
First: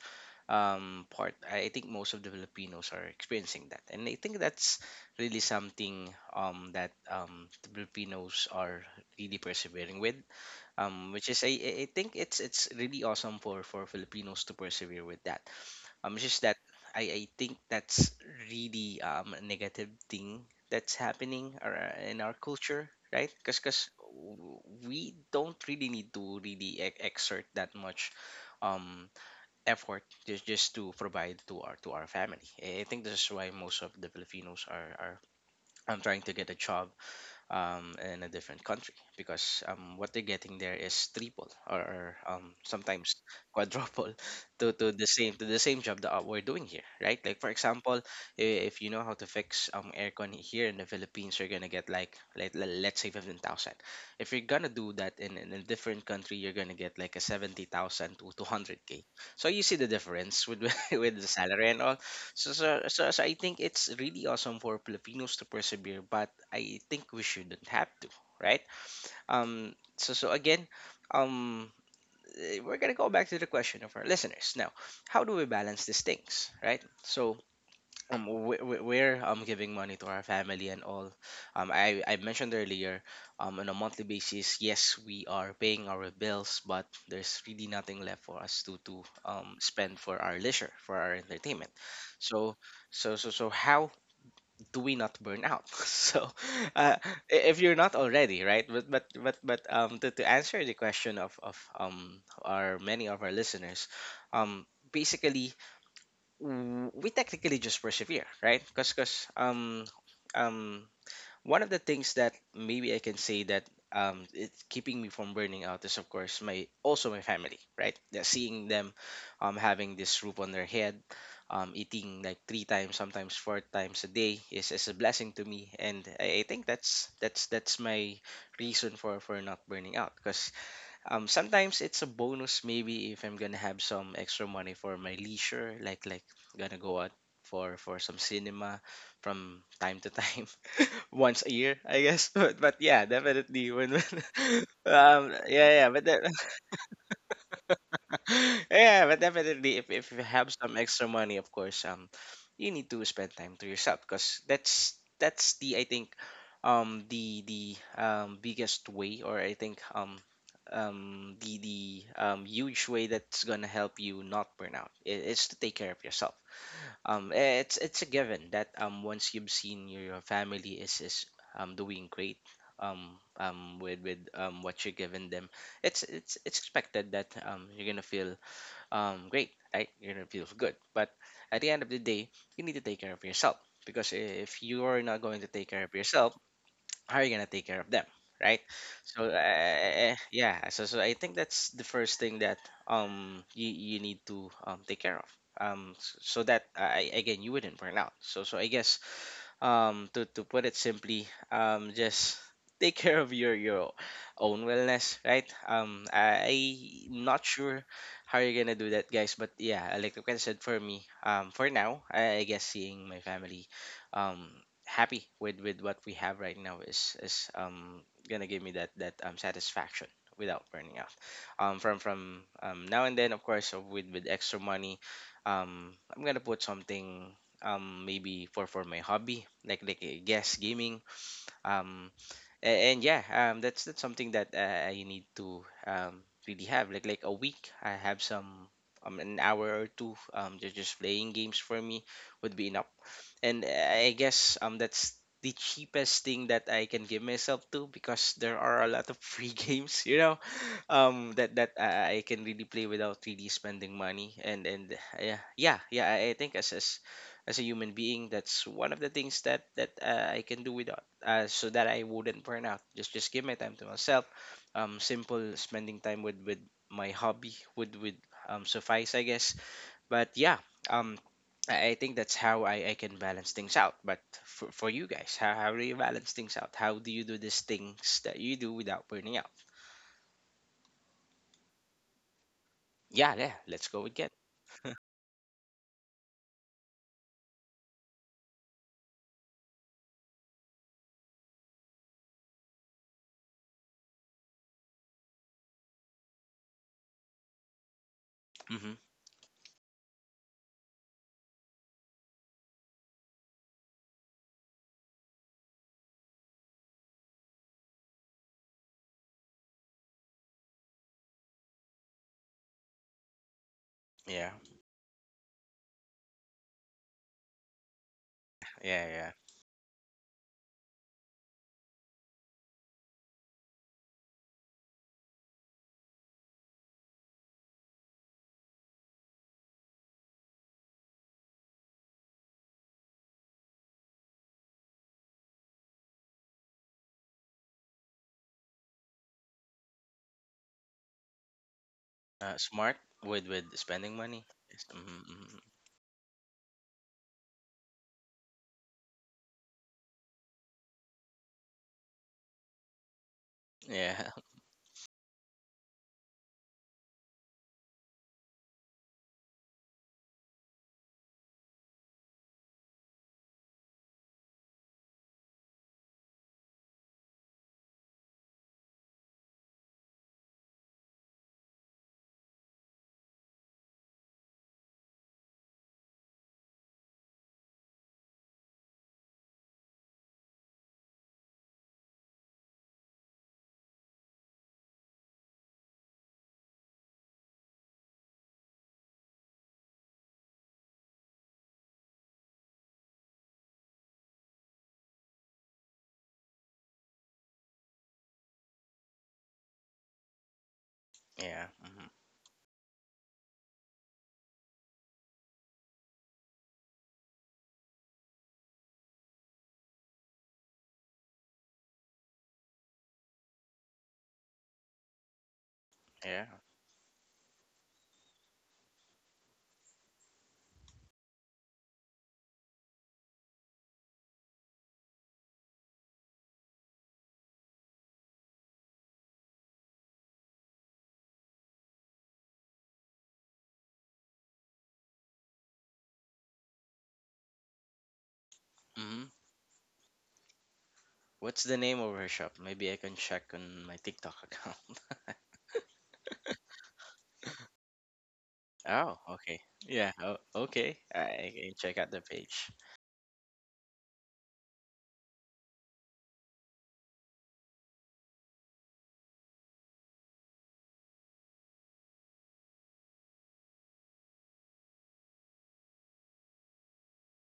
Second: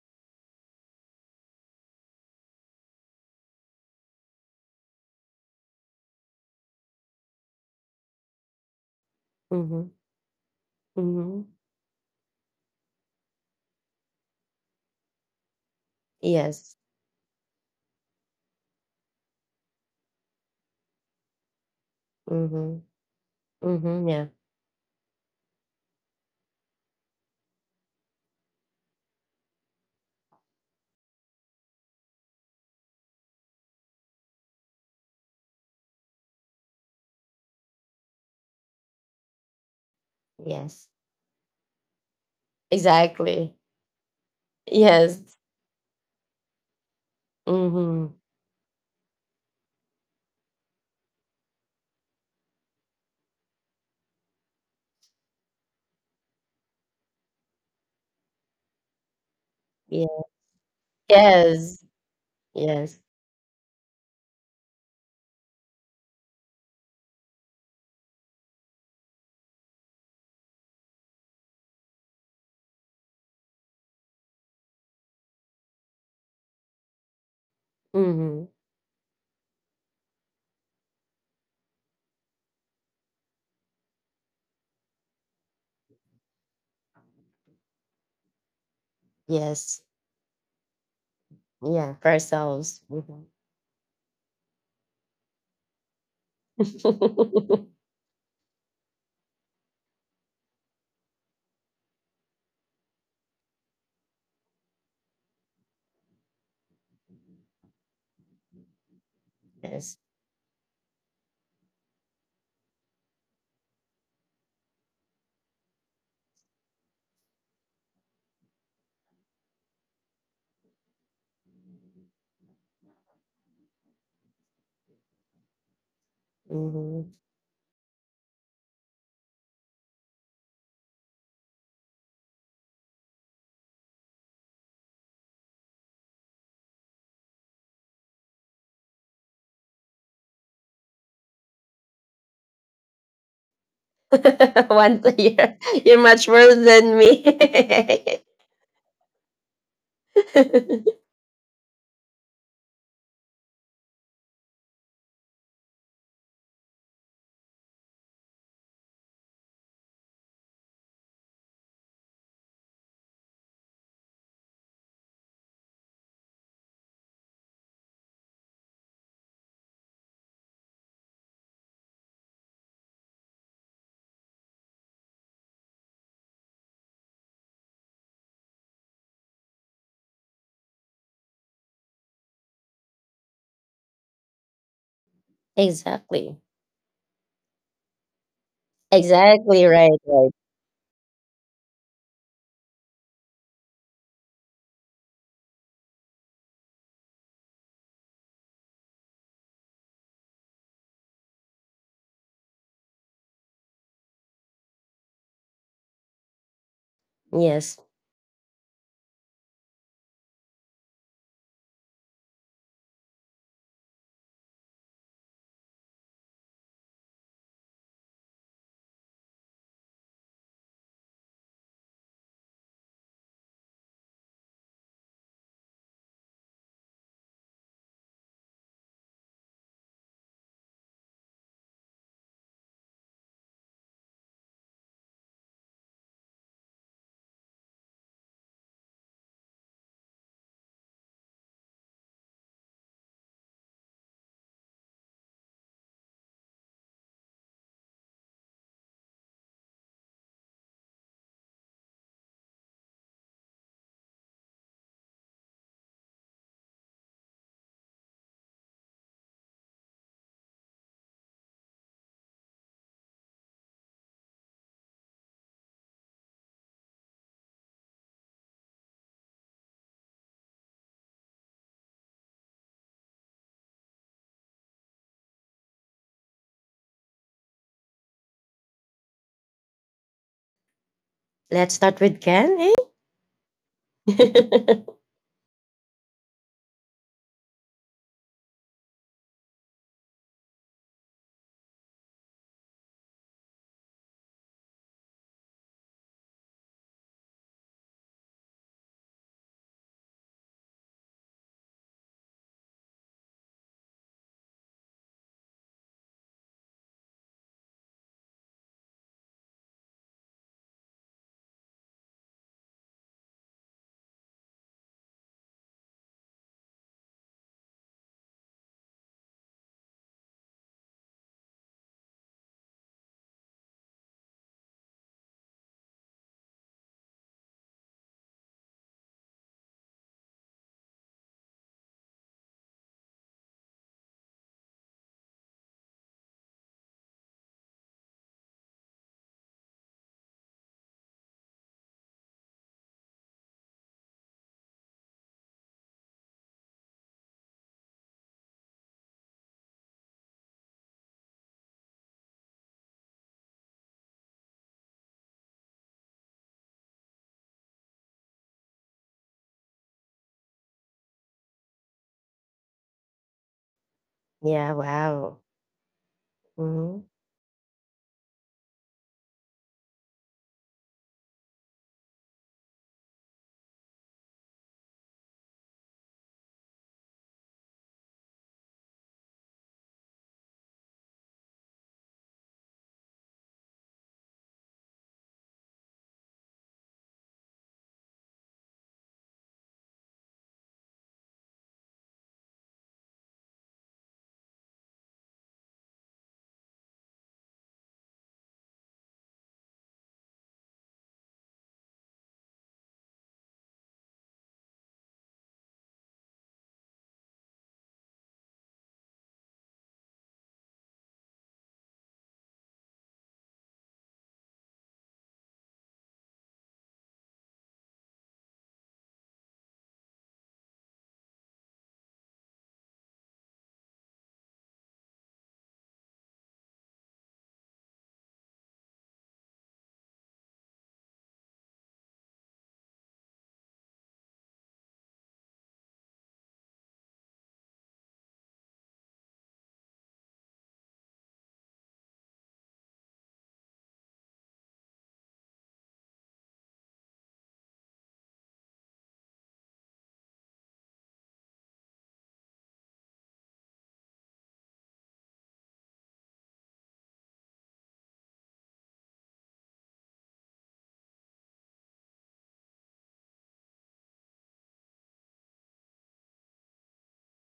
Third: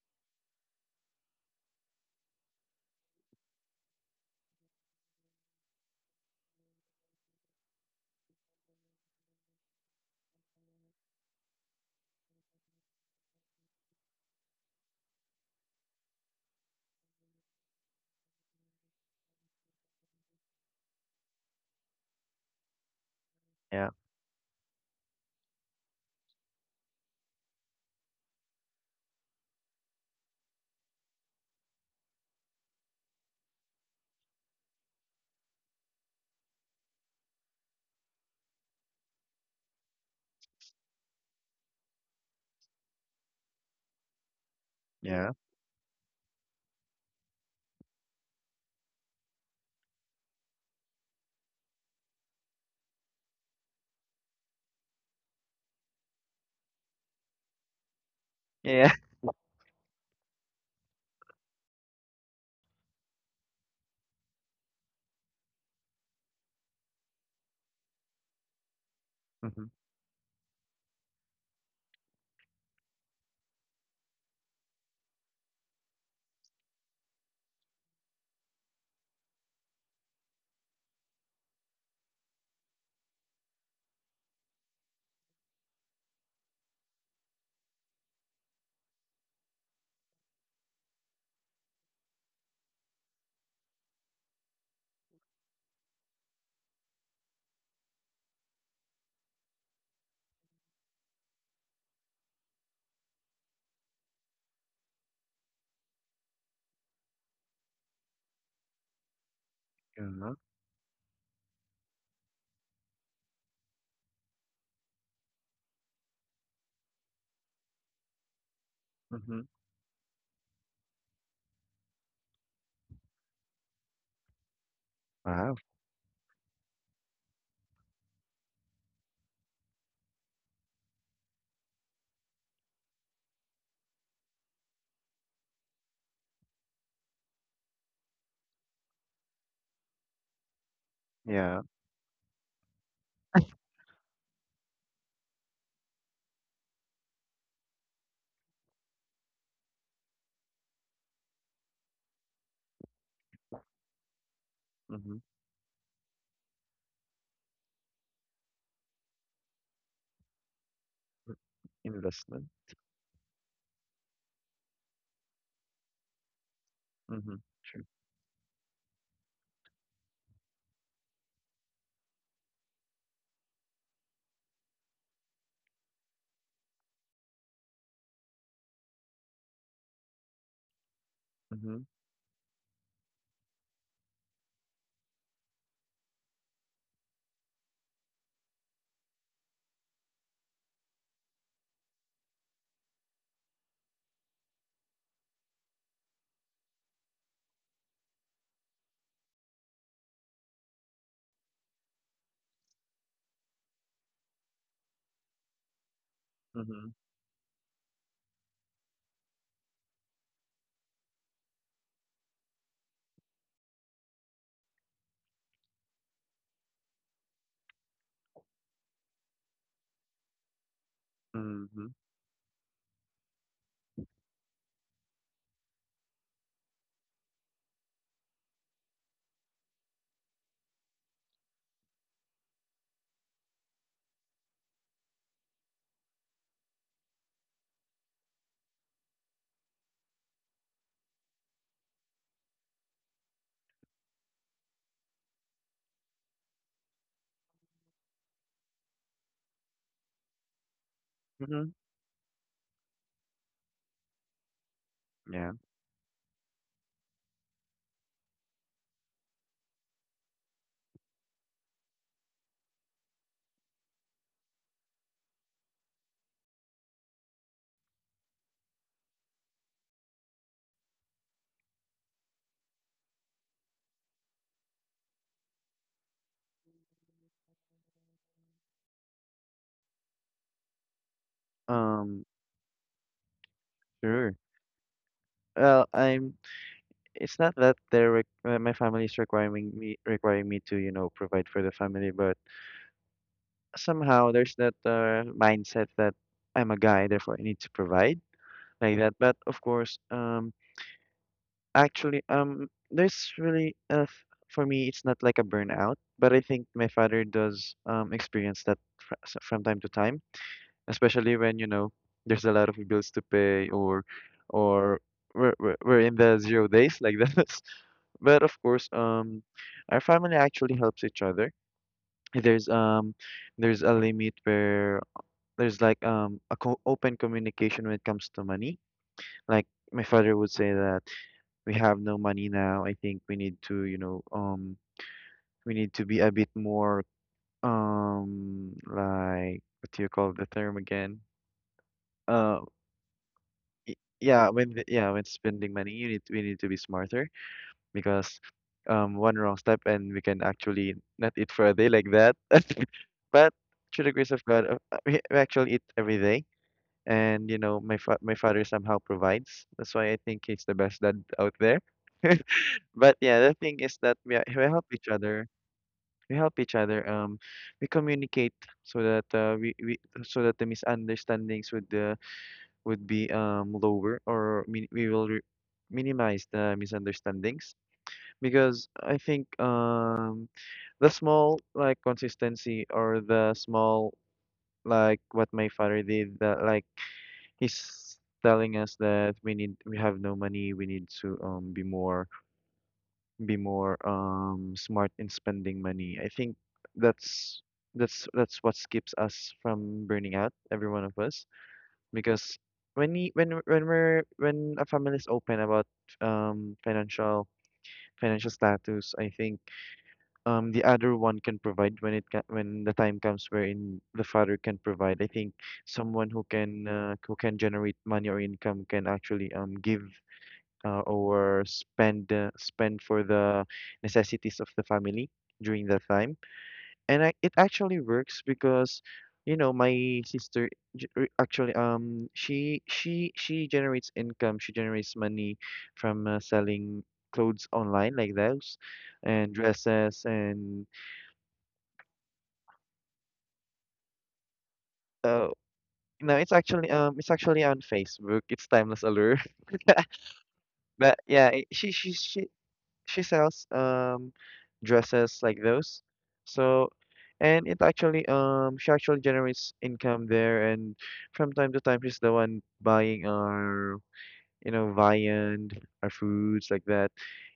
Speaker 3: part, I think most of the Filipinos are experiencing that, and I think that's really something that the Filipinos are really
Speaker 1: Mm-hmm.
Speaker 3: persevering with, which
Speaker 1: Mm-hmm.
Speaker 3: is, I think, it's really awesome for, Filipinos to persevere with that. It's just that,
Speaker 1: Yes.
Speaker 3: I think that's really a negative thing that's happening in our
Speaker 1: Mm-hmm.
Speaker 3: culture, right? Because
Speaker 2: Yeah.
Speaker 1: Mm-hmm. Yeah.
Speaker 3: we don't really need to really exert that much um, effort, just, to provide to our family. I think this is why most of the Filipinos are, trying to get a job in a different country, because what they're getting there
Speaker 1: Yes.
Speaker 3: is triple , or sometimes
Speaker 1: Exactly.
Speaker 3: quadruple *laughs* to the
Speaker 1: Yes.
Speaker 2: Yeah.
Speaker 3: same job that we're doing here, right? Like, for example,
Speaker 1: Mm-hmm.
Speaker 3: i- if you know how to fix aircon here in the Philippines, you're gonna get like, let's say 15,000. If you're gonna do that in a different country, you're gonna get like a 70,000 to
Speaker 2: Yeah.
Speaker 3: 200K.
Speaker 2: *laughs*
Speaker 3: So you see the
Speaker 1: Yeah.
Speaker 3: difference with *laughs* with the salary and
Speaker 1: Yes.
Speaker 3: all. so so,
Speaker 1: Yes.
Speaker 3: so so I think it's really awesome for Filipinos to persevere, but I think we shouldn't have to, right?
Speaker 2: Mm-hmm.
Speaker 3: So again, um, we're gonna go back to the question of our listeners now. How do we balance these things, right? So,
Speaker 1: Mm-hmm.
Speaker 3: we- we're giving money to our family and all. I mentioned earlier, on a monthly basis, yes, we are paying our bills, but there's really nothing left for us to
Speaker 1: Yes.
Speaker 3: spend for our leisure, for our entertainment.
Speaker 1: Yeah, for
Speaker 3: So
Speaker 1: ourselves.
Speaker 3: so
Speaker 1: Mhm.
Speaker 3: so so how do we not burn out? *laughs* So, uh, if you're
Speaker 1: *laughs*
Speaker 3: not already, right? But to answer the question of our many of our listeners, um, basically we technically just persevere, right? Because,
Speaker 1: Yes.
Speaker 2: Yeah.
Speaker 3: um one of the things that maybe I can say that it's keeping me from burning out is, of course, my also my family, right? That seeing them
Speaker 2: Mm-hmm.
Speaker 3: having this roof on their head, eating like three times, sometimes four times a day is a blessing to
Speaker 2: Wow.
Speaker 3: me, and I think
Speaker 1: Hmm.
Speaker 3: that's my reason for not burning out. Because sometimes it's a bonus, maybe if I'm gonna have some extra money for my leisure, like, gonna go out for some cinema from time to *laughs* time, once a
Speaker 2: Yeah.
Speaker 3: year, I guess. *laughs* But yeah, definitely when
Speaker 1: *laughs*
Speaker 3: *laughs*
Speaker 1: Once a
Speaker 3: um
Speaker 1: year.
Speaker 3: yeah
Speaker 1: *laughs*
Speaker 3: yeah
Speaker 1: You're
Speaker 3: but de-
Speaker 1: much worse than me.
Speaker 3: *laughs* yeah but definitely, if you have some
Speaker 1: *laughs*
Speaker 3: extra money, of course you need to spend time to yourself, because that's
Speaker 2: Mm-hmm.
Speaker 3: the, I think, the biggest way, or I think,
Speaker 2: Mm.
Speaker 3: the
Speaker 2: Investment.
Speaker 3: huge way that's gonna help you not burn out is to take care of yourself.
Speaker 2: Mm-hmm.
Speaker 3: It's
Speaker 2: True.
Speaker 3: it's a given that once you've seen your family is doing great with what you're giving them, it's expected that you're gonna feel great, right? You're gonna feel good. But at the
Speaker 2: Mm-hmm.
Speaker 3: end of the day, you need to take care of yourself, because if you are not going to take care of yourself,
Speaker 1: Exactly.
Speaker 3: how are you gonna take care of them, right? so uh,
Speaker 1: Exactly right,
Speaker 3: eh, eh,
Speaker 1: right.
Speaker 3: yeah so, so I think that's the first thing that you need to take care of so that, again, you wouldn't burn out. So I guess, to put it simply, just take *laughs* care of your own wellness, right? I
Speaker 2: Mm-hmm.
Speaker 3: not
Speaker 1: Yes.
Speaker 3: sure how you're gonna do that, guys, but yeah, like what I said, for me, for now, I guess seeing my family um happy with what we have right now is gonna give me that satisfaction without burning out,
Speaker 2: Mm-hmm.
Speaker 3: from now and then. Of course, with extra money, I'm gonna put something, maybe for my hobby, like, guess gaming. um yeah, that's something that I need to really have. Like, a week, I have some, an hour or two, just playing games for me would be enough. And I guess that's the cheapest thing that I can give myself to, because there are a lot of free *laughs* games,
Speaker 2: Mm-hmm.
Speaker 3: that I can really play without really spending money. And yeah,
Speaker 2: Yeah.
Speaker 3: yeah, yeah, I think, as as a human being, that's one of the things that I can do without, so that I wouldn't burn out. Just give my time to myself. Simple spending time with my hobby would suffice, I guess. But yeah, um I think that's how I can balance things out. But for you guys, how do you balance things out? How do you do these things that you do without burning out?
Speaker 1: Let's start with
Speaker 2: Um.
Speaker 1: Ken, eh?
Speaker 3: Yeah, yeah, let's go again.
Speaker 2: Sure.
Speaker 1: *laughs*
Speaker 2: Well, I'm it's not that my family is requiring me, to, you know, provide for the family, but somehow there's that mindset that I'm a guy, therefore I need to provide
Speaker 3: Mm-hmm.
Speaker 2: like that. But of course, actually, there's really for me, it's not like a burnout, but I think my father does experience that from time to time, especially when, you know, there's a lot of bills to pay
Speaker 3: Yeah.
Speaker 2: or we're in the zero days like that. *laughs* But of course,
Speaker 3: Yeah. Yeah.
Speaker 2: our family actually helps each other. There's um, there's a limit where there's like a co open communication when it comes to money. Like my father would say that we have no money now. I think we need to, you know, we need to be a bit more like what do you call the term again?
Speaker 3: Uh,
Speaker 2: Uh,
Speaker 3: smart with
Speaker 2: y-
Speaker 3: spending money.
Speaker 2: yeah, yeah, when
Speaker 3: Mm-hmm, mm-hmm.
Speaker 2: spending money, you need we need to be smarter, because one wrong step and we can actually not eat for a day like that. *laughs* But through the
Speaker 3: Yeah.
Speaker 2: grace of
Speaker 3: *laughs*
Speaker 2: God, we actually eat every day, and you know, my father somehow provides. That's why I think he's the best dad out there. *laughs* But yeah, the thing is that we
Speaker 1: Yeah,
Speaker 2: help each
Speaker 1: wow.
Speaker 2: other. We help each
Speaker 1: Mm-hmm.
Speaker 2: other. We communicate so that we so that the misunderstandings would be lower or min we will re minimize the misunderstandings, because I think the small like consistency or the small like what my father did, that like he's telling us that we have no money, we need to be more smart in spending money. I think that's that's what keeps us from burning out, every one of us,
Speaker 3: Yeah. Mm-hmm.
Speaker 2: because when we, when we're when a family is open about um financial financial status. I think the other one can provide when when the time comes wherein the father can provide. I think someone
Speaker 3: Yeah.
Speaker 2: who can generate money or income can actually give or spend spend for the necessities of the family during that time. And it actually works because you know my sister actually she generates income. She generates money from selling clothes online like those
Speaker 3: Mm-hmm.
Speaker 2: and dresses and
Speaker 3: What's the name of her shop? Maybe I can check on my TikTok account. *laughs*
Speaker 2: Oh, no, it's actually on Facebook. It's Timeless
Speaker 3: Oh,
Speaker 2: Allure.
Speaker 3: okay. Yeah. Oh, okay.
Speaker 2: *laughs*
Speaker 3: I
Speaker 2: But yeah,
Speaker 3: I
Speaker 2: it-
Speaker 3: can
Speaker 2: she
Speaker 3: check out
Speaker 2: she
Speaker 3: the
Speaker 2: she
Speaker 3: page.
Speaker 2: she sells dresses like those. So, and it actually she actually generates income there, and from time to time she's the one buying our you know viand, our foods like that.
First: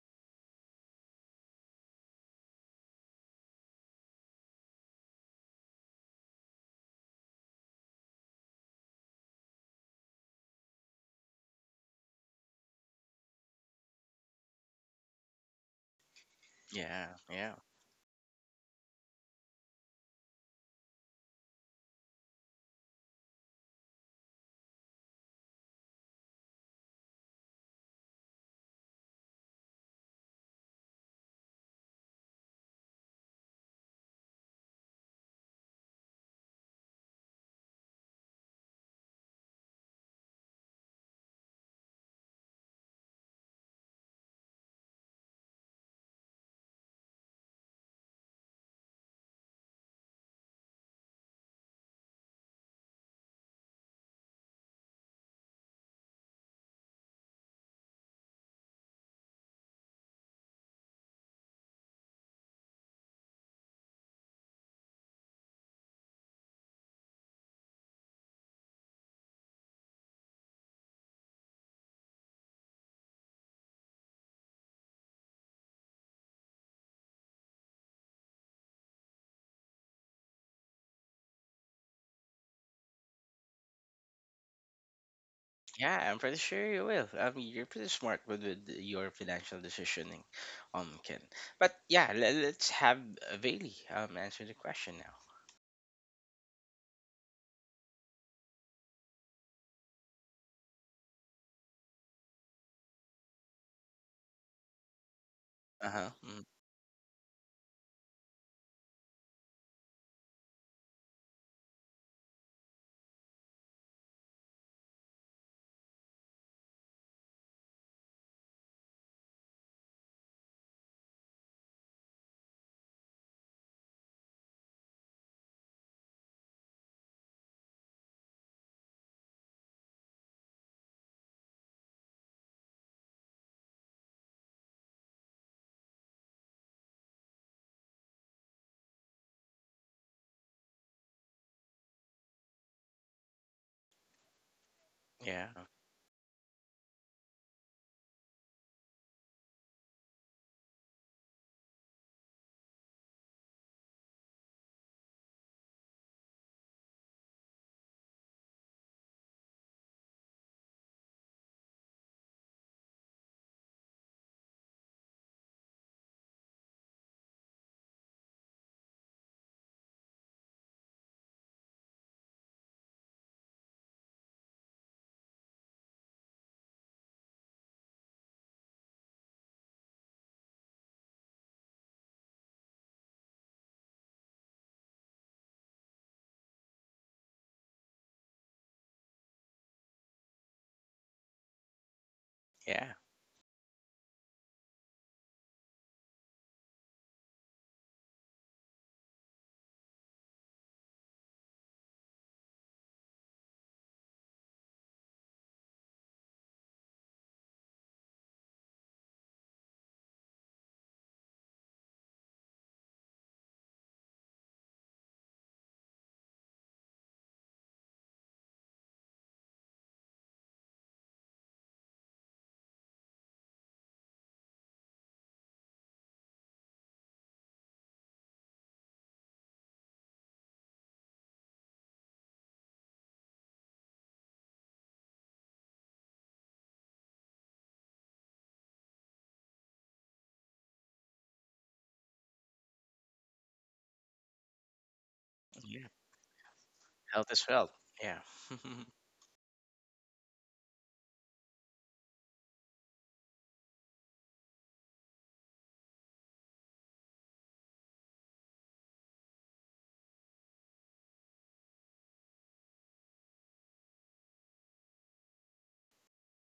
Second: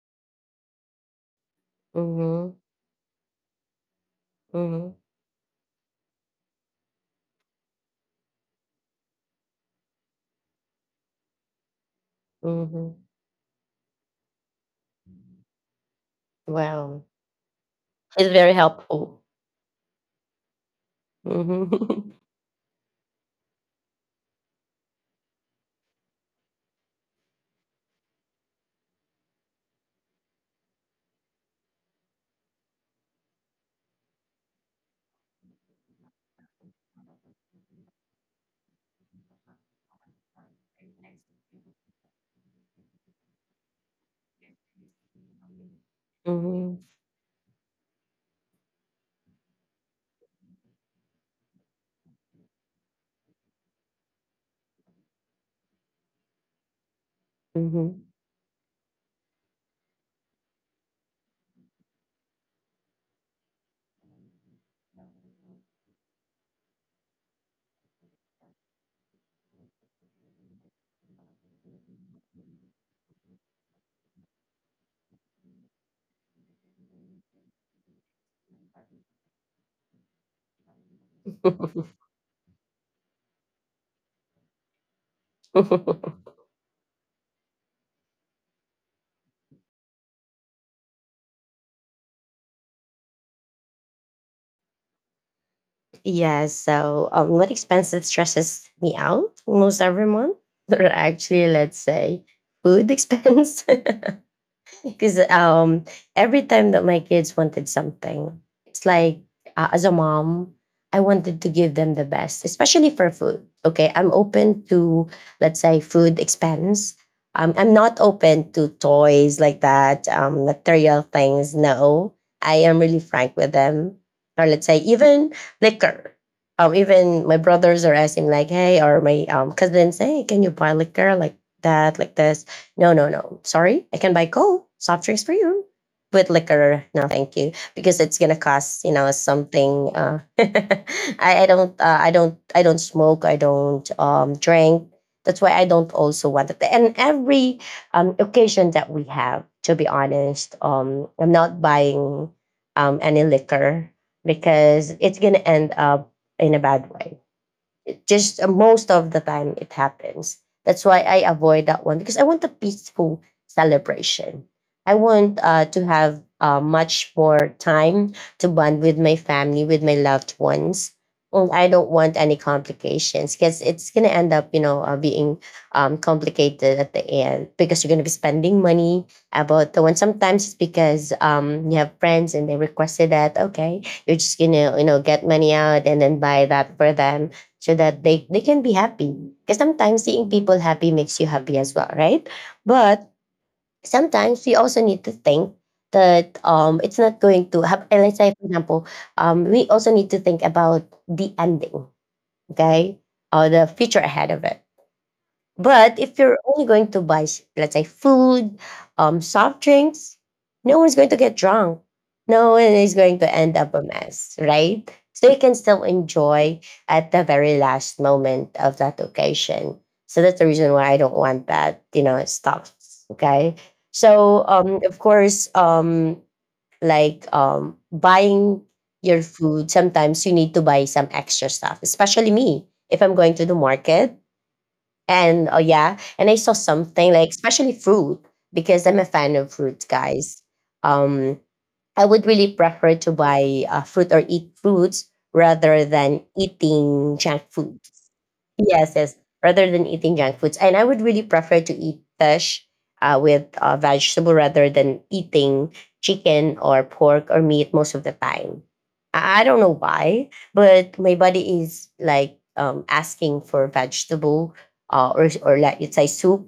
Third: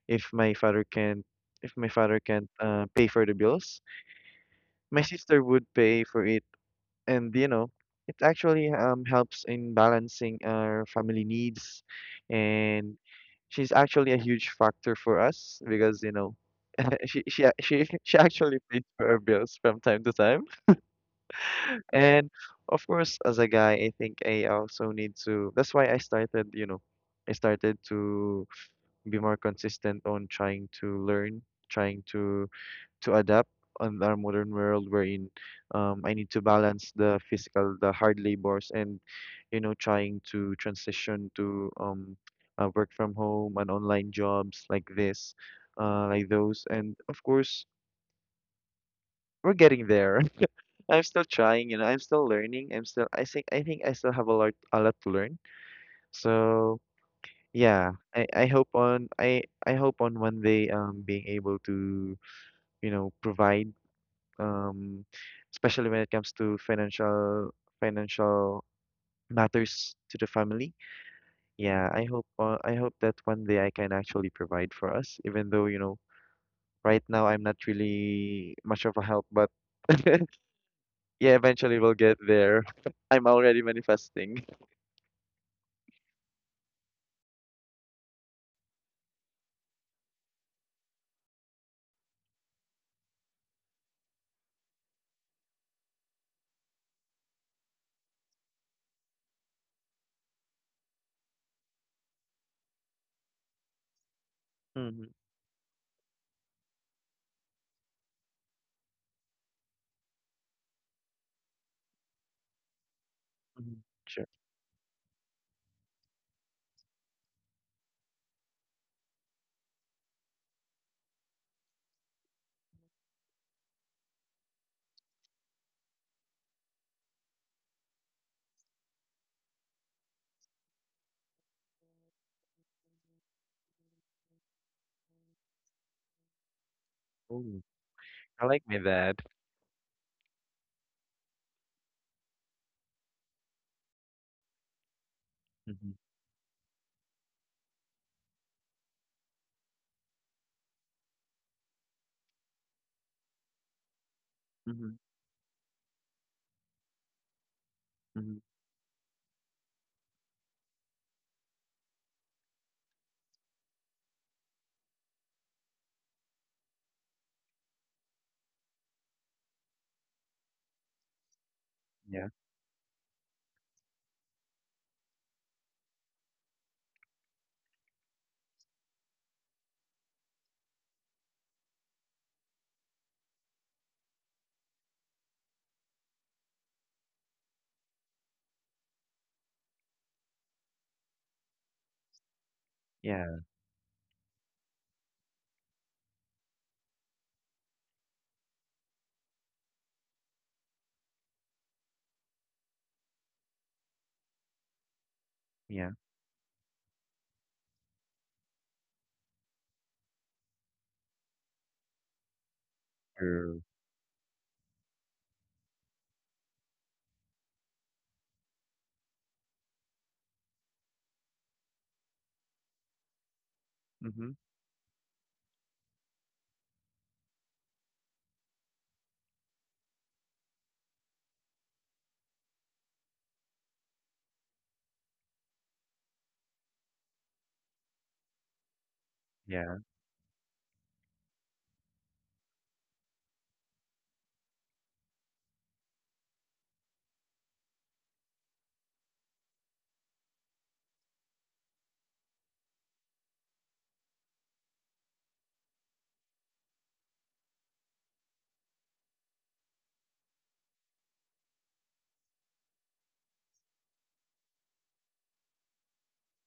Speaker 2: If my father can't if my father can't
Speaker 1: Mm-hmm.
Speaker 2: pay for the bills,
Speaker 1: Mm-hmm.
Speaker 2: my sister would pay for it, and you know it actually helps in balancing our family needs.
Speaker 1: Mm-hmm.
Speaker 2: And she's actually a huge factor for us, because you know
Speaker 1: Wow.
Speaker 2: *laughs*
Speaker 3: Yeah.
Speaker 2: she
Speaker 3: Yeah.
Speaker 2: ac- she *laughs* she
Speaker 1: It's very
Speaker 2: actually pays for our
Speaker 1: helpful.
Speaker 2: bills from time to time,
Speaker 1: Mm-hmm. *laughs*
Speaker 2: and of course as a guy I think I also need to. That's why I started, you know, I started to be more consistent on trying to learn, trying to adapt on our modern world, wherein I need to balance the physical, the hard labors, and, you know, trying to transition to work from home and online jobs like this, like those.
Speaker 1: Mm-hmm.
Speaker 2: And of course, we're getting there. *laughs* I'm still trying, you know, I'm still learning. I'm still, I think I still have a lot to learn. So yeah, I hope on one day being able to, you know, provide um, especially when it comes to financial matters to the family. Yeah, I hope that one day I can actually provide for us, even though, you know, right now I'm not really much of a help, but *laughs* yeah, eventually we'll get there. *laughs* I'm already manifesting.
Speaker 3: Yeah.
Speaker 1: Mm-hmm.
Speaker 3: I'm
Speaker 1: *laughs*
Speaker 3: pretty sure you will. I mean, you're pretty smart with your financial decisioning, Ken. But yeah, let's have Bailey answer the question now.
Speaker 1: Yes, so what expenses stresses me out most every month? *laughs* Or actually, let's say food expense. *laughs*
Speaker 2: Mm-hmm.
Speaker 1: Because
Speaker 3: Uh huh.
Speaker 1: every
Speaker 3: Mm,
Speaker 1: time that my kids wanted something, it's like as a mom, I wanted to give them the best, especially for food.
Speaker 2: hmm
Speaker 1: Okay, I'm
Speaker 2: Sure.
Speaker 1: open to let's say food expense. I'm not open to toys like that, material things. No, I am really frank with them. Or let's say even liquor. Even my brothers are asking like, hey, or my cousins, hey, can you buy liquor like that, like this? No, no, no. Sorry, I can buy Coke, soft drinks for you. With liquor, no, thank you,
Speaker 2: Ooh,
Speaker 1: because it's gonna
Speaker 2: I like my
Speaker 1: cost, you know,
Speaker 2: dad.
Speaker 1: something. *laughs* I don't smoke. I don't drink. That's
Speaker 3: yeah.
Speaker 1: why I
Speaker 2: Mm-hmm.
Speaker 1: don't also want it. And every occasion that we have, to be honest, I'm not buying any liquor because
Speaker 2: Mm-hmm.
Speaker 1: it's gonna end up in a bad way. It
Speaker 2: Mm-hmm.
Speaker 1: just most of the time it happens. That's why I avoid that one because I want a peaceful celebration. I want to have much more time to bond with my family, with my loved ones. And I don't want
Speaker 2: Yeah.
Speaker 1: any complications because it's gonna end up, you know, being complicated at the end because you're gonna be spending money about the one. Sometimes it's because you have friends and they requested that. Okay, you're just gonna, you know, get money out and then buy that for them so that they can be happy. Because sometimes seeing people happy makes you happy as well, right?
Speaker 3: Yeah.
Speaker 1: But
Speaker 2: Yeah.
Speaker 1: sometimes we also need to think that it's not going to happen. Let's say, for example, we also need to think about the ending, okay? Or the future ahead of it.
Speaker 2: Yeah.
Speaker 1: But if you're only going to buy, let's say, food, soft drinks, no one's going to get drunk. No one is going to end
Speaker 2: Sure.
Speaker 1: up a mess, right? So you can still enjoy at the very last moment of that occasion. So that's the reason why I don't want that, you know, it stops. Okay.
Speaker 2: Mm-hmm.
Speaker 1: So of course, like buying your food, sometimes you need to buy some extra stuff, especially me. If I'm going to the market, and oh yeah, and I saw something like especially fruit because I'm a fan of
Speaker 2: Yeah.
Speaker 1: fruits, guys. Um, I would really prefer to buy fruit or eat fruits
Speaker 3: Mm-hmm.
Speaker 1: rather than eating
Speaker 3: Health
Speaker 1: junk
Speaker 3: as well.
Speaker 1: food.
Speaker 3: Yeah. *laughs*
Speaker 1: Yes, yes. Rather than eating junk foods, and I would really prefer to eat fish with vegetable rather than eating chicken or pork or meat most of the time. I don't know why, but my body is like asking for vegetable or like it's a soup.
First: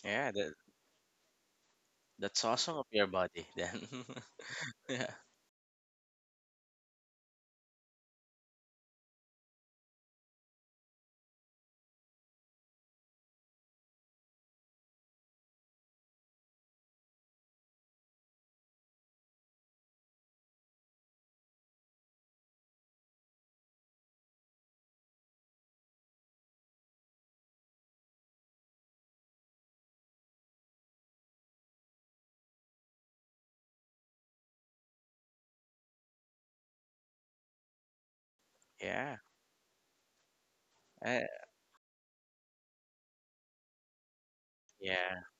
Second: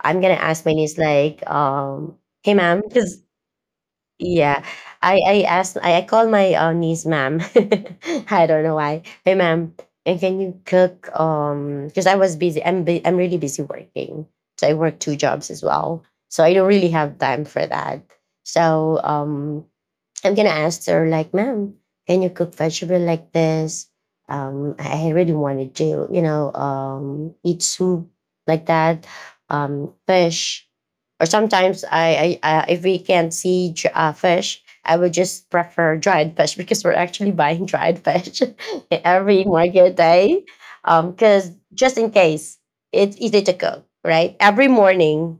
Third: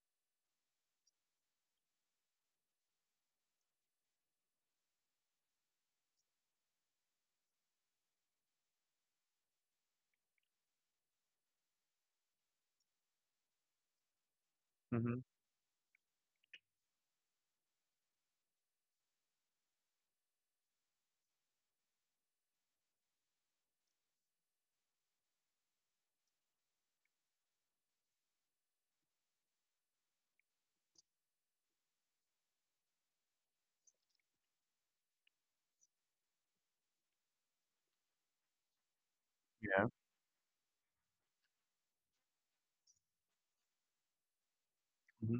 Speaker 1: I'm
Speaker 3: Yeah,
Speaker 1: gonna ask my niece like,
Speaker 3: that's
Speaker 1: "Hey,
Speaker 3: awesome
Speaker 1: ma'am,"
Speaker 3: of
Speaker 1: *laughs*
Speaker 3: your
Speaker 1: because
Speaker 3: body then. *laughs*
Speaker 1: yeah,
Speaker 3: Yeah.
Speaker 1: I called my niece, ma'am. *laughs* I don't know why. Hey, ma'am, and can you cook? Because I was busy. I'm really busy working. So I work two
Speaker 2: Mm-hmm.
Speaker 1: jobs as well. So I don't really have time for that. So I'm gonna ask her like, "Ma'am, can you cook vegetable like this? I really wanted to, you know, eat soup like that, fish, or sometimes I if we can't see fish, I would just prefer dried fish." *laughs* Because we're actually buying dried fish *laughs*
Speaker 3: Yeah.
Speaker 1: every
Speaker 2: Yeah.
Speaker 1: market day.
Speaker 3: Uh,
Speaker 1: Because just in case, it's easy to cook, right? Every
Speaker 3: yeah.
Speaker 2: Mm-hmm.
Speaker 1: morning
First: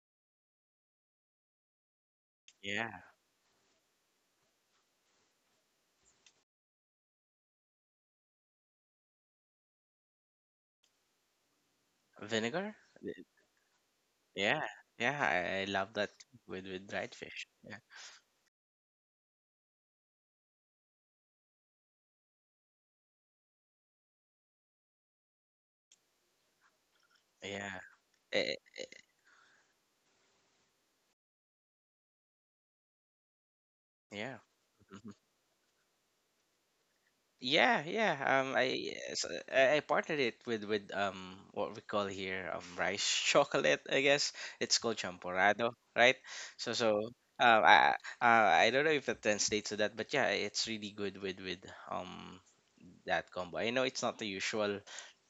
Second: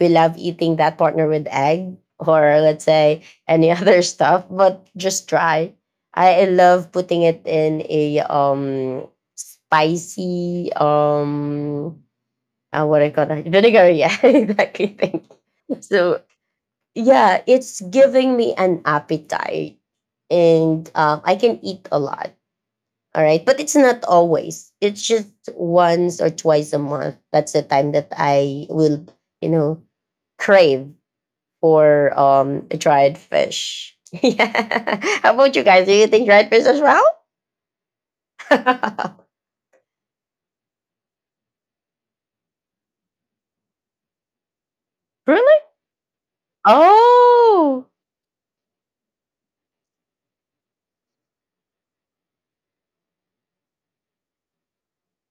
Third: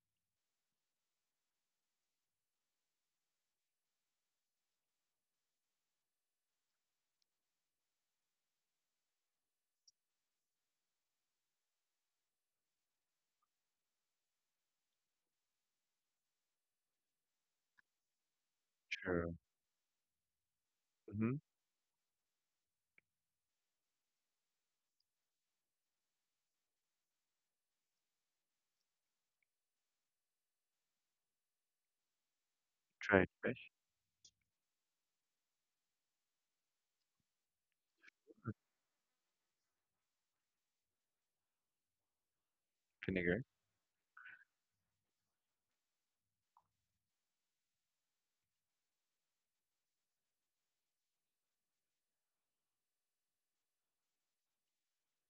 Speaker 1: we love eating that partner with egg, or let's
Speaker 3: Yeah.
Speaker 1: say any *laughs* other stuff, but just try. I love putting it in a spicy
Speaker 3: Vinegar?
Speaker 1: what I call that, vinegar. Yeah, *laughs*
Speaker 3: Yeah.
Speaker 1: exactly.
Speaker 3: Yeah,
Speaker 1: Thank
Speaker 3: I
Speaker 1: you.
Speaker 3: love that
Speaker 1: So
Speaker 3: with dried
Speaker 1: yeah,
Speaker 3: fish.
Speaker 1: it's
Speaker 3: Yeah.
Speaker 1: giving me an
Speaker 2: Sure.
Speaker 1: appetite, and I
Speaker 2: Mm-hmm.
Speaker 1: can eat a lot. All right, but it's not always. It's just once or twice a month. That's the
Speaker 3: Yeah.
Speaker 1: time that
Speaker 3: Eh,
Speaker 1: I
Speaker 3: eh,
Speaker 1: will, you know, crave or dried
Speaker 2: Dried fish,
Speaker 1: fish. *laughs*
Speaker 3: yeah.
Speaker 1: Yeah.
Speaker 3: Mhm.
Speaker 1: How about you guys? Do you think dried fish as well?
Speaker 3: Yeah, yeah. I s-
Speaker 1: *laughs*
Speaker 3: I partnered it with what we call here rice *laughs*
Speaker 2: vinegar.
Speaker 3: chocolate. I guess it's called
Speaker 1: Really?
Speaker 3: champorado, right? So so um
Speaker 1: Oh.
Speaker 3: I I don't know if it translates to that, but yeah, it's really good with um that combo. I know it's not the usual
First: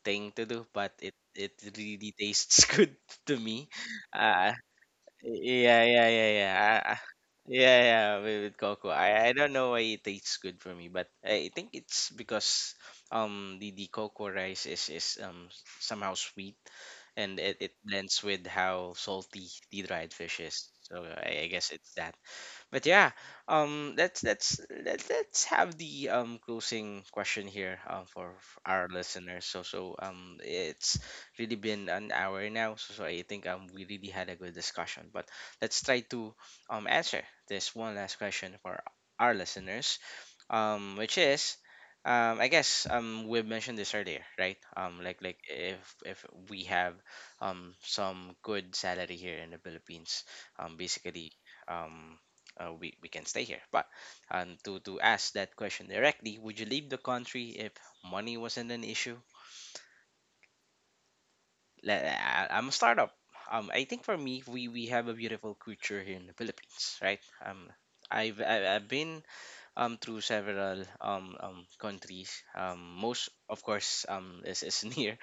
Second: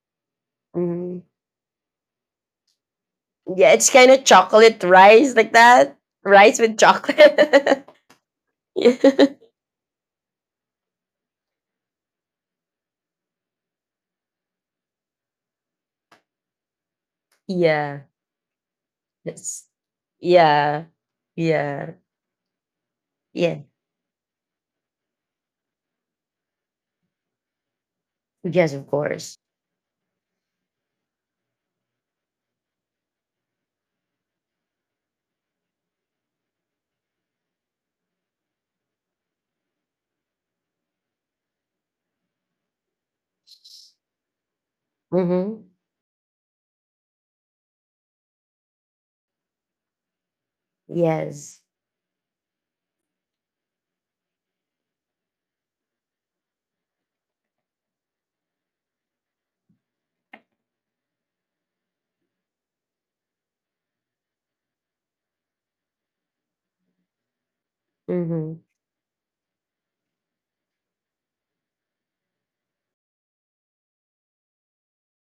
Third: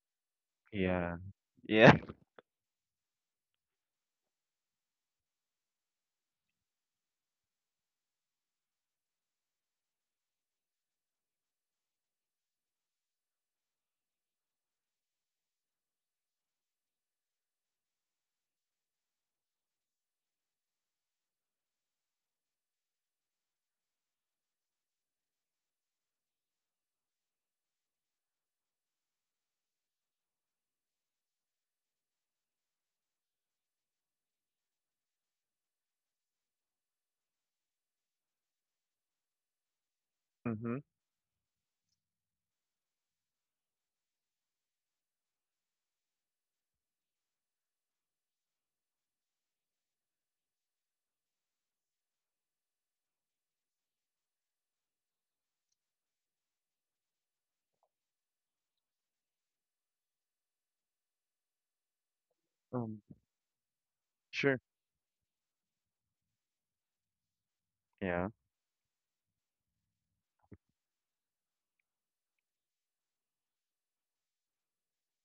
Speaker 3: thing to do, but it
Speaker 2: Yeah.
Speaker 1: Mm.
Speaker 3: it
Speaker 2: Yeah.
Speaker 3: really
Speaker 2: *laughs*
Speaker 3: tastes *laughs* good to me.
Speaker 1: Yeah, it's kind of
Speaker 3: Uh,
Speaker 1: chocolate rice like
Speaker 3: yeah,
Speaker 1: that.
Speaker 3: yeah, yeah, yeah.
Speaker 1: Rice with
Speaker 3: Uh, yeah,
Speaker 1: chocolate.
Speaker 3: yeah, with
Speaker 1: *laughs*
Speaker 3: cocoa.
Speaker 1: Yeah.
Speaker 3: I don't know why it tastes good for me, but I think it's because the cocoa rice is somehow sweet and it
Speaker 1: Yeah.
Speaker 3: blends with how salty
Speaker 1: Yes.
Speaker 3: the dried fish is.
Speaker 1: Yeah.
Speaker 3: So I guess
Speaker 1: Yeah.
Speaker 3: it's that but yeah,
Speaker 1: Yeah.
Speaker 3: let's have the closing question here for
Speaker 1: Yes, of
Speaker 3: our
Speaker 1: course.
Speaker 3: listeners. So it's really been an hour now, so, so I think we really had a good discussion. But let's try to answer this one last question for our listeners
Speaker 2: Mhm.
Speaker 3: which is I guess we've mentioned this earlier, right? Like
Speaker 1: Mm-hmm.
Speaker 3: if we have some good salary here in the Philippines, basically
Speaker 1: Yes.
Speaker 3: um we can stay here but to ask that question directly, would you leave the country if money wasn't an issue? Let, I, I'm a
Speaker 2: Um,
Speaker 3: startup I think for me
Speaker 2: sure.
Speaker 3: we have a beautiful culture here in the Philippines, right? um
Speaker 2: Yeah.
Speaker 3: I've,
Speaker 1: Mm-hmm.
Speaker 3: I've been through several countries. Most of course is *laughs* near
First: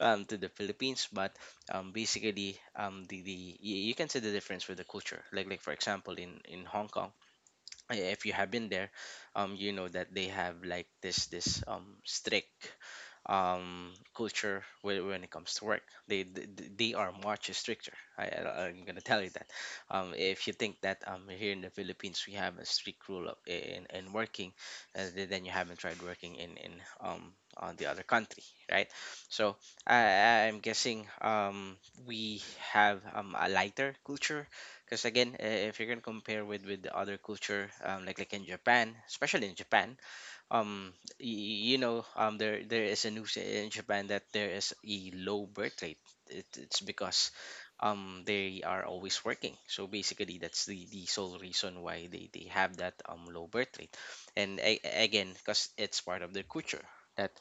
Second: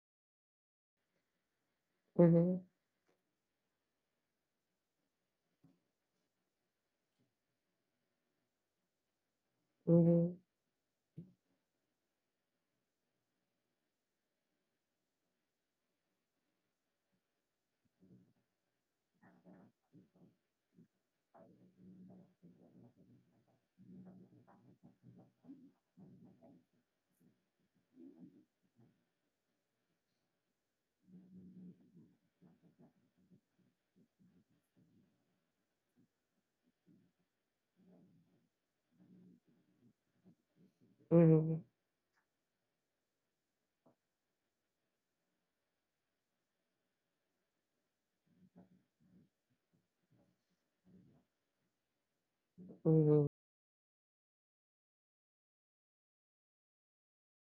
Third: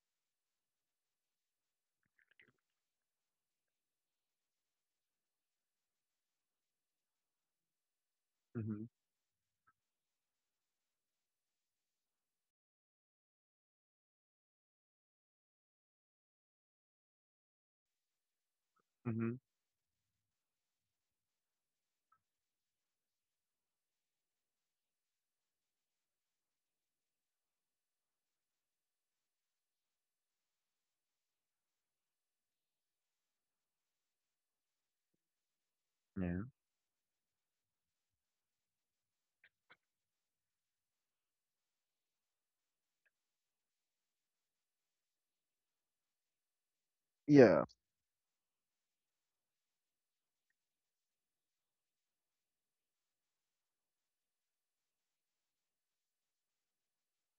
Speaker 3: to the Philippines, but basically
Speaker 1: Mm-hmm.
Speaker 3: the, you can see the difference with the culture. Like for example in Hong Kong, I- if you have been
Speaker 2: Mhm.
Speaker 3: there, you know that they
Speaker 1: Mm-hmm.
Speaker 3: have like this strict culture when it comes to work. They they, they are much stricter. I'm gonna tell you
Speaker 2: Mhm.
Speaker 3: that. If you think that here in the Philippines we have a strict rule of in working, then you haven't tried working in on the other country, right? So I'm guessing we have a lighter culture. Because again, if you're gonna compare
Speaker 2: Yeah.
Speaker 3: with the other culture, like in Japan, especially in Japan, um
Speaker 1: Mm-hmm.
Speaker 3: you know there there is a news in Japan that there is a low birth rate. It, it's because
Speaker 2: Yeah.
Speaker 3: they are always working. So basically that's the sole reason why they have that
Speaker 1: Mm-hmm.
Speaker 3: low birth rate. And again, because it's part of their culture that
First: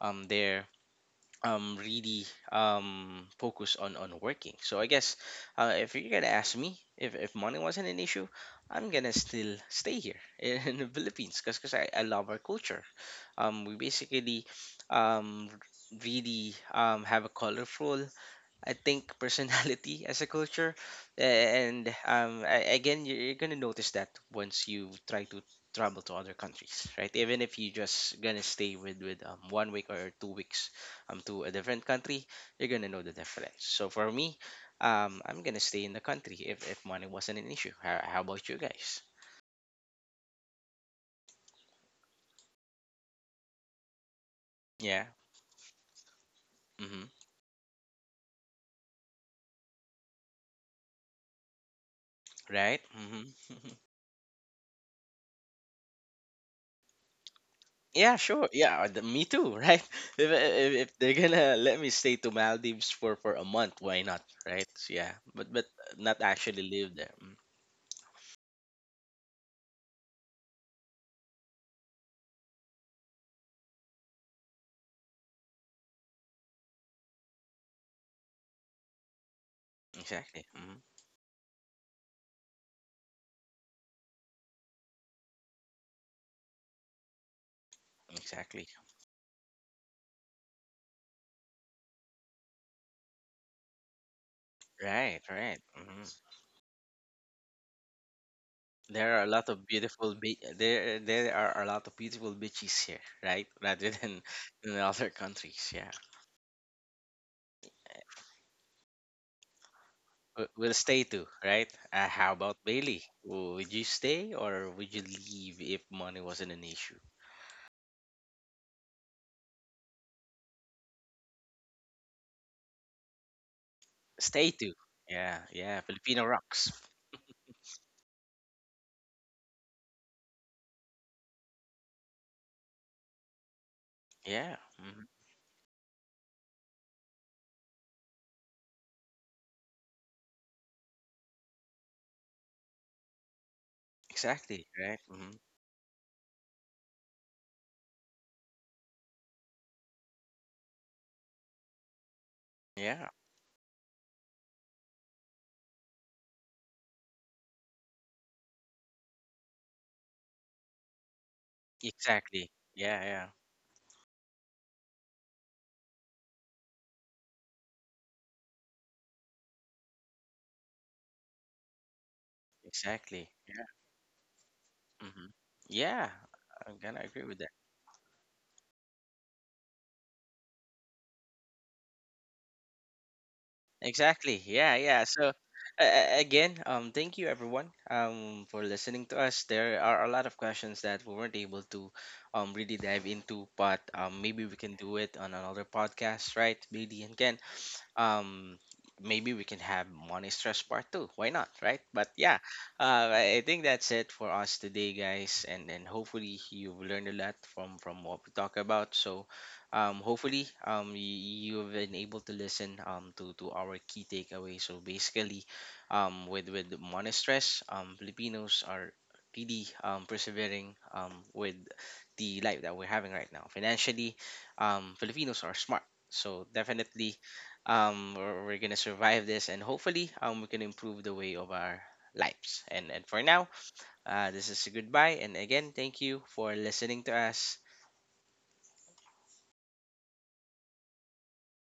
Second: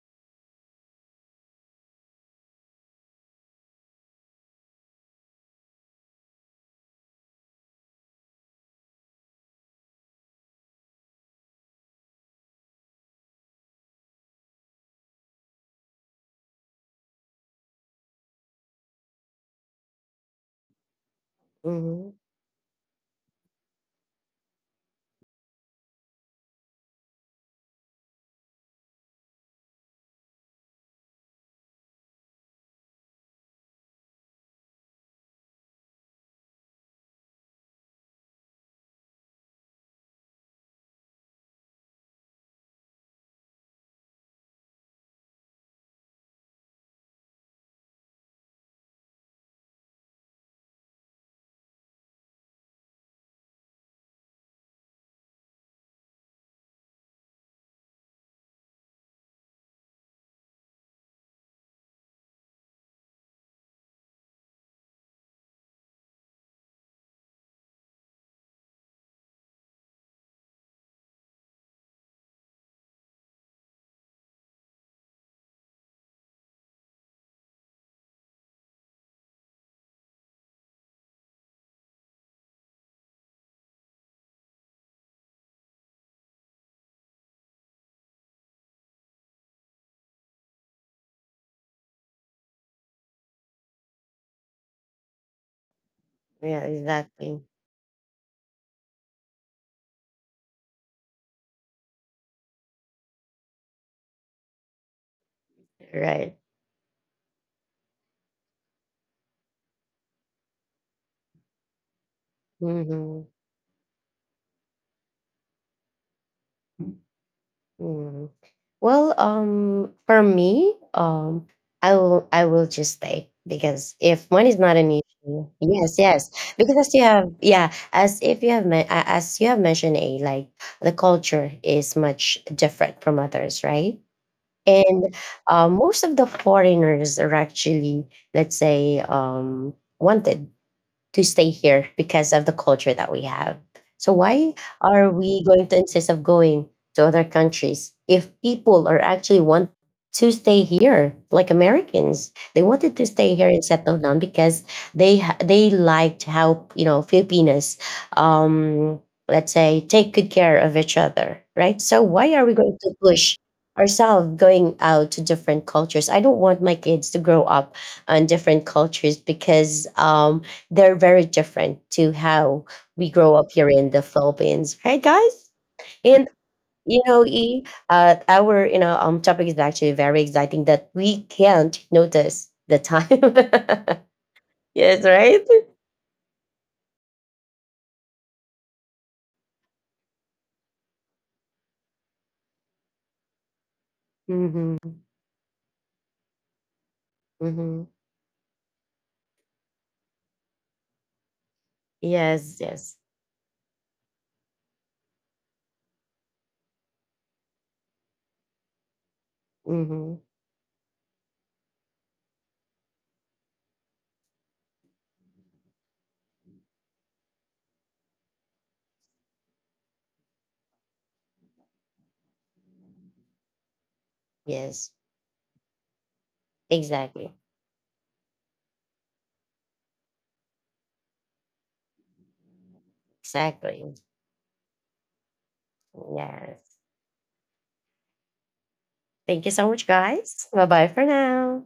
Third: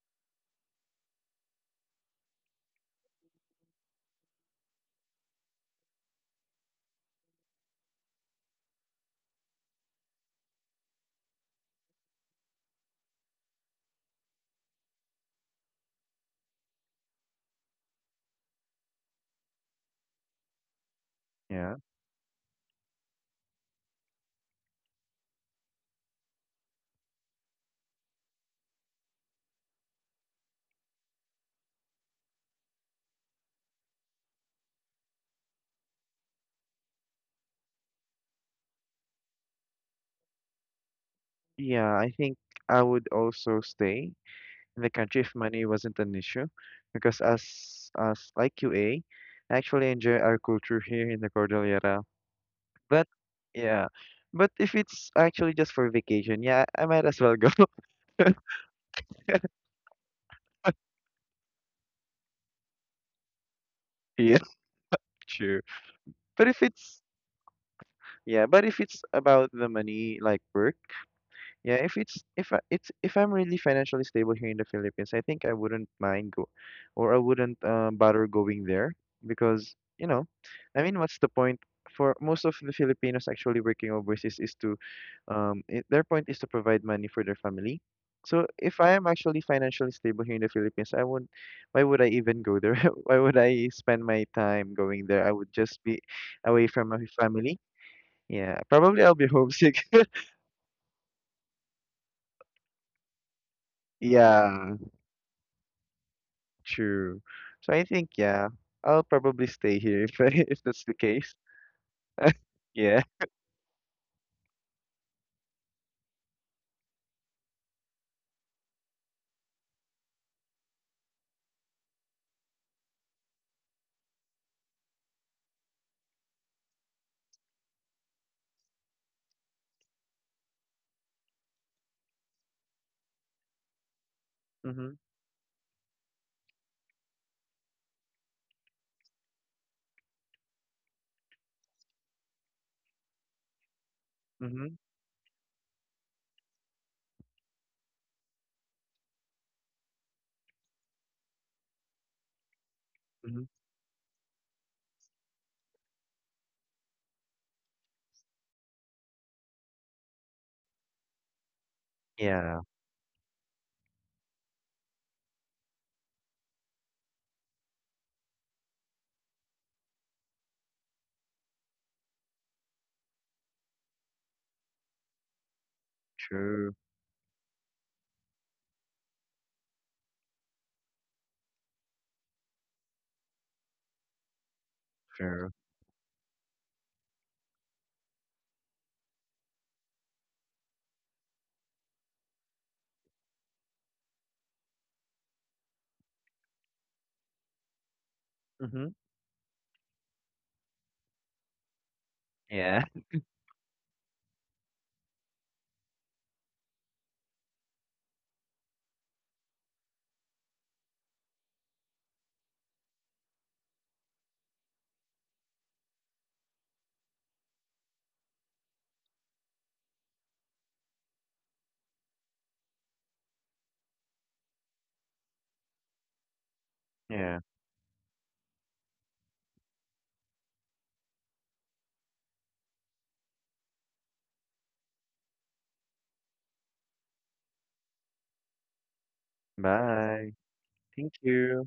Speaker 3: they're really focus on working. So I guess if you're gonna ask me if money wasn't an issue, I'm gonna still stay here *laughs* in the Philippines because I love our culture. We basically um, really have a colorful, I think, personality *laughs* as a culture.
Speaker 2: Yeah.
Speaker 3: And
Speaker 1: Mm-hmm.
Speaker 3: again, you're gonna notice that once you try to travel to other countries, right? Even if you just gonna stay with 1 week or 2 weeks to a different country, you're gonna know the difference. So for me, I'm gonna stay in the country if money wasn't an issue. How about you guys?
Speaker 2: Yeah, I think I would also stay in the
Speaker 3: Yeah.
Speaker 2: country if money wasn't an issue,
Speaker 3: Mm-hmm.
Speaker 2: because as like QA, I actually enjoy our culture here in the Cordillera.
Speaker 3: Right.
Speaker 2: But
Speaker 3: Mm-hmm. *laughs*
Speaker 2: yeah. But if it's actually just for vacation, yeah, I might as well go.
Speaker 3: Yeah,
Speaker 2: *laughs*
Speaker 3: sure. Yeah, me too, right? *laughs* If, if they're gonna let me stay to Maldives for a month, why not,
Speaker 2: Yeah,
Speaker 3: right? So, yeah,
Speaker 2: true.
Speaker 3: but not
Speaker 2: But if
Speaker 3: actually live
Speaker 2: it's
Speaker 3: there. Mm,
Speaker 2: Yeah, but if it's about the money, like work. Yeah, if it's if I, it's if I'm really financially stable here in the Philippines, I think I wouldn't mind go, or I wouldn't bother going there, because you know,
Speaker 3: exactly. Hmm.
Speaker 2: I mean, what's the point? For most of the Filipinos actually working overseas is to, I their point is to provide money for their family. So
Speaker 3: Exactly.
Speaker 2: if I am actually financially stable here in the Philippines, I won't. Why would I even go there? *laughs* Why would I spend my time going
Speaker 3: Right.
Speaker 2: there? I would
Speaker 3: Right.
Speaker 2: just be
Speaker 3: Hmm.
Speaker 1: Yeah,
Speaker 2: away from my
Speaker 1: exactly.
Speaker 2: family. Yeah, probably I'll
Speaker 3: There are a
Speaker 2: be
Speaker 3: lot of
Speaker 2: homesick. *laughs*
Speaker 3: there there are a lot of beautiful beaches here, right? *laughs* Rather than
Speaker 2: Yeah.
Speaker 3: in other countries. Yeah.
Speaker 1: Right.
Speaker 2: True. So I think, yeah, I'll probably stay here if *laughs* if
Speaker 3: We'll
Speaker 2: that's the
Speaker 3: stay too,
Speaker 2: case.
Speaker 3: right? How about
Speaker 2: Yeah.
Speaker 3: Bailey?
Speaker 1: Mm-hmm.
Speaker 3: Would you stay or would you leave if money wasn't an issue?
Speaker 1: Mm. Well, for me, I will just stay because if
Speaker 3: Stay
Speaker 1: money is
Speaker 3: to.
Speaker 1: not an
Speaker 3: Yeah,
Speaker 1: issue,
Speaker 3: yeah.
Speaker 1: yes,
Speaker 3: Filipino
Speaker 1: yes,
Speaker 3: rocks.
Speaker 1: because as you have, yeah, as if you have men- a- as you have mentioned, a like the culture is much different from others, right?
Speaker 3: Yeah.
Speaker 2: Mm-hmm.
Speaker 3: Hmm.
Speaker 1: And most of the foreigners are actually, let's say, wanted to stay here because of the culture that we have. So why
Speaker 2: Mm-hmm.
Speaker 3: Exactly. Right.
Speaker 1: are
Speaker 3: Hmm.
Speaker 1: we going to insist of going to other countries if people are actually want to stay here like Americans? They wanted to
Speaker 3: Yeah.
Speaker 1: stay
Speaker 2: Mm-hmm.
Speaker 1: here and settle down because they liked how, you know, Filipinas um let's say take good care of each other, right? So why are
Speaker 3: Exactly.
Speaker 1: we
Speaker 2: Yeah.
Speaker 1: going to
Speaker 3: Yeah. Yeah.
Speaker 1: push ourselves going out to different cultures? I don't want my kids to grow up on different cultures because they're very different to how we
Speaker 3: Exactly.
Speaker 1: grow up here in the Philippines, right,
Speaker 3: Hmm.
Speaker 1: guys?
Speaker 3: Yeah.
Speaker 1: And
Speaker 2: True.
Speaker 3: I'm gonna
Speaker 1: you
Speaker 3: agree
Speaker 1: know,
Speaker 3: with that.
Speaker 1: our, you know, topic is actually very exciting that we can't notice the time.
Speaker 3: Exactly. Yeah.
Speaker 1: *laughs*
Speaker 3: Yeah.
Speaker 1: Yes,
Speaker 3: So.
Speaker 1: right.
Speaker 2: True.
Speaker 3: Again, thank you everyone for listening to us. There are a lot of questions that we weren't able to really dive into, but maybe we can
Speaker 1: Mm-hmm.
Speaker 3: do it on another podcast, right, BD and Ken?
Speaker 1: Mm-hmm.
Speaker 3: um
Speaker 2: Mm-hmm.
Speaker 3: Maybe we can have money stress part two, why not, right? But yeah,
Speaker 1: Yes.
Speaker 2: Yeah.
Speaker 1: Yes.
Speaker 2: *laughs*
Speaker 3: I think that's it for us today, guys, and hopefully you've learned a lot from what we talk about. So
Speaker 1: Mm-hmm.
Speaker 3: hopefully you've been able to listen to our key takeaway. So basically with money stress, Filipinos are really persevering with the life that we're having right now financially.
Speaker 1: Yes.
Speaker 3: Filipinos are smart, so definitely
Speaker 1: Exactly.
Speaker 2: Yeah.
Speaker 3: we're gonna survive this, and hopefully we can improve the way of our lives. And for now,
Speaker 1: Exactly.
Speaker 3: uh, this is a goodbye, and again, thank you for
Speaker 1: Yes.
Speaker 3: listening to us.
Speaker 1: Thank you so much,
Speaker 2: Bye.
Speaker 1: guys. Bye bye for
Speaker 2: Thank you.
Speaker 1: now.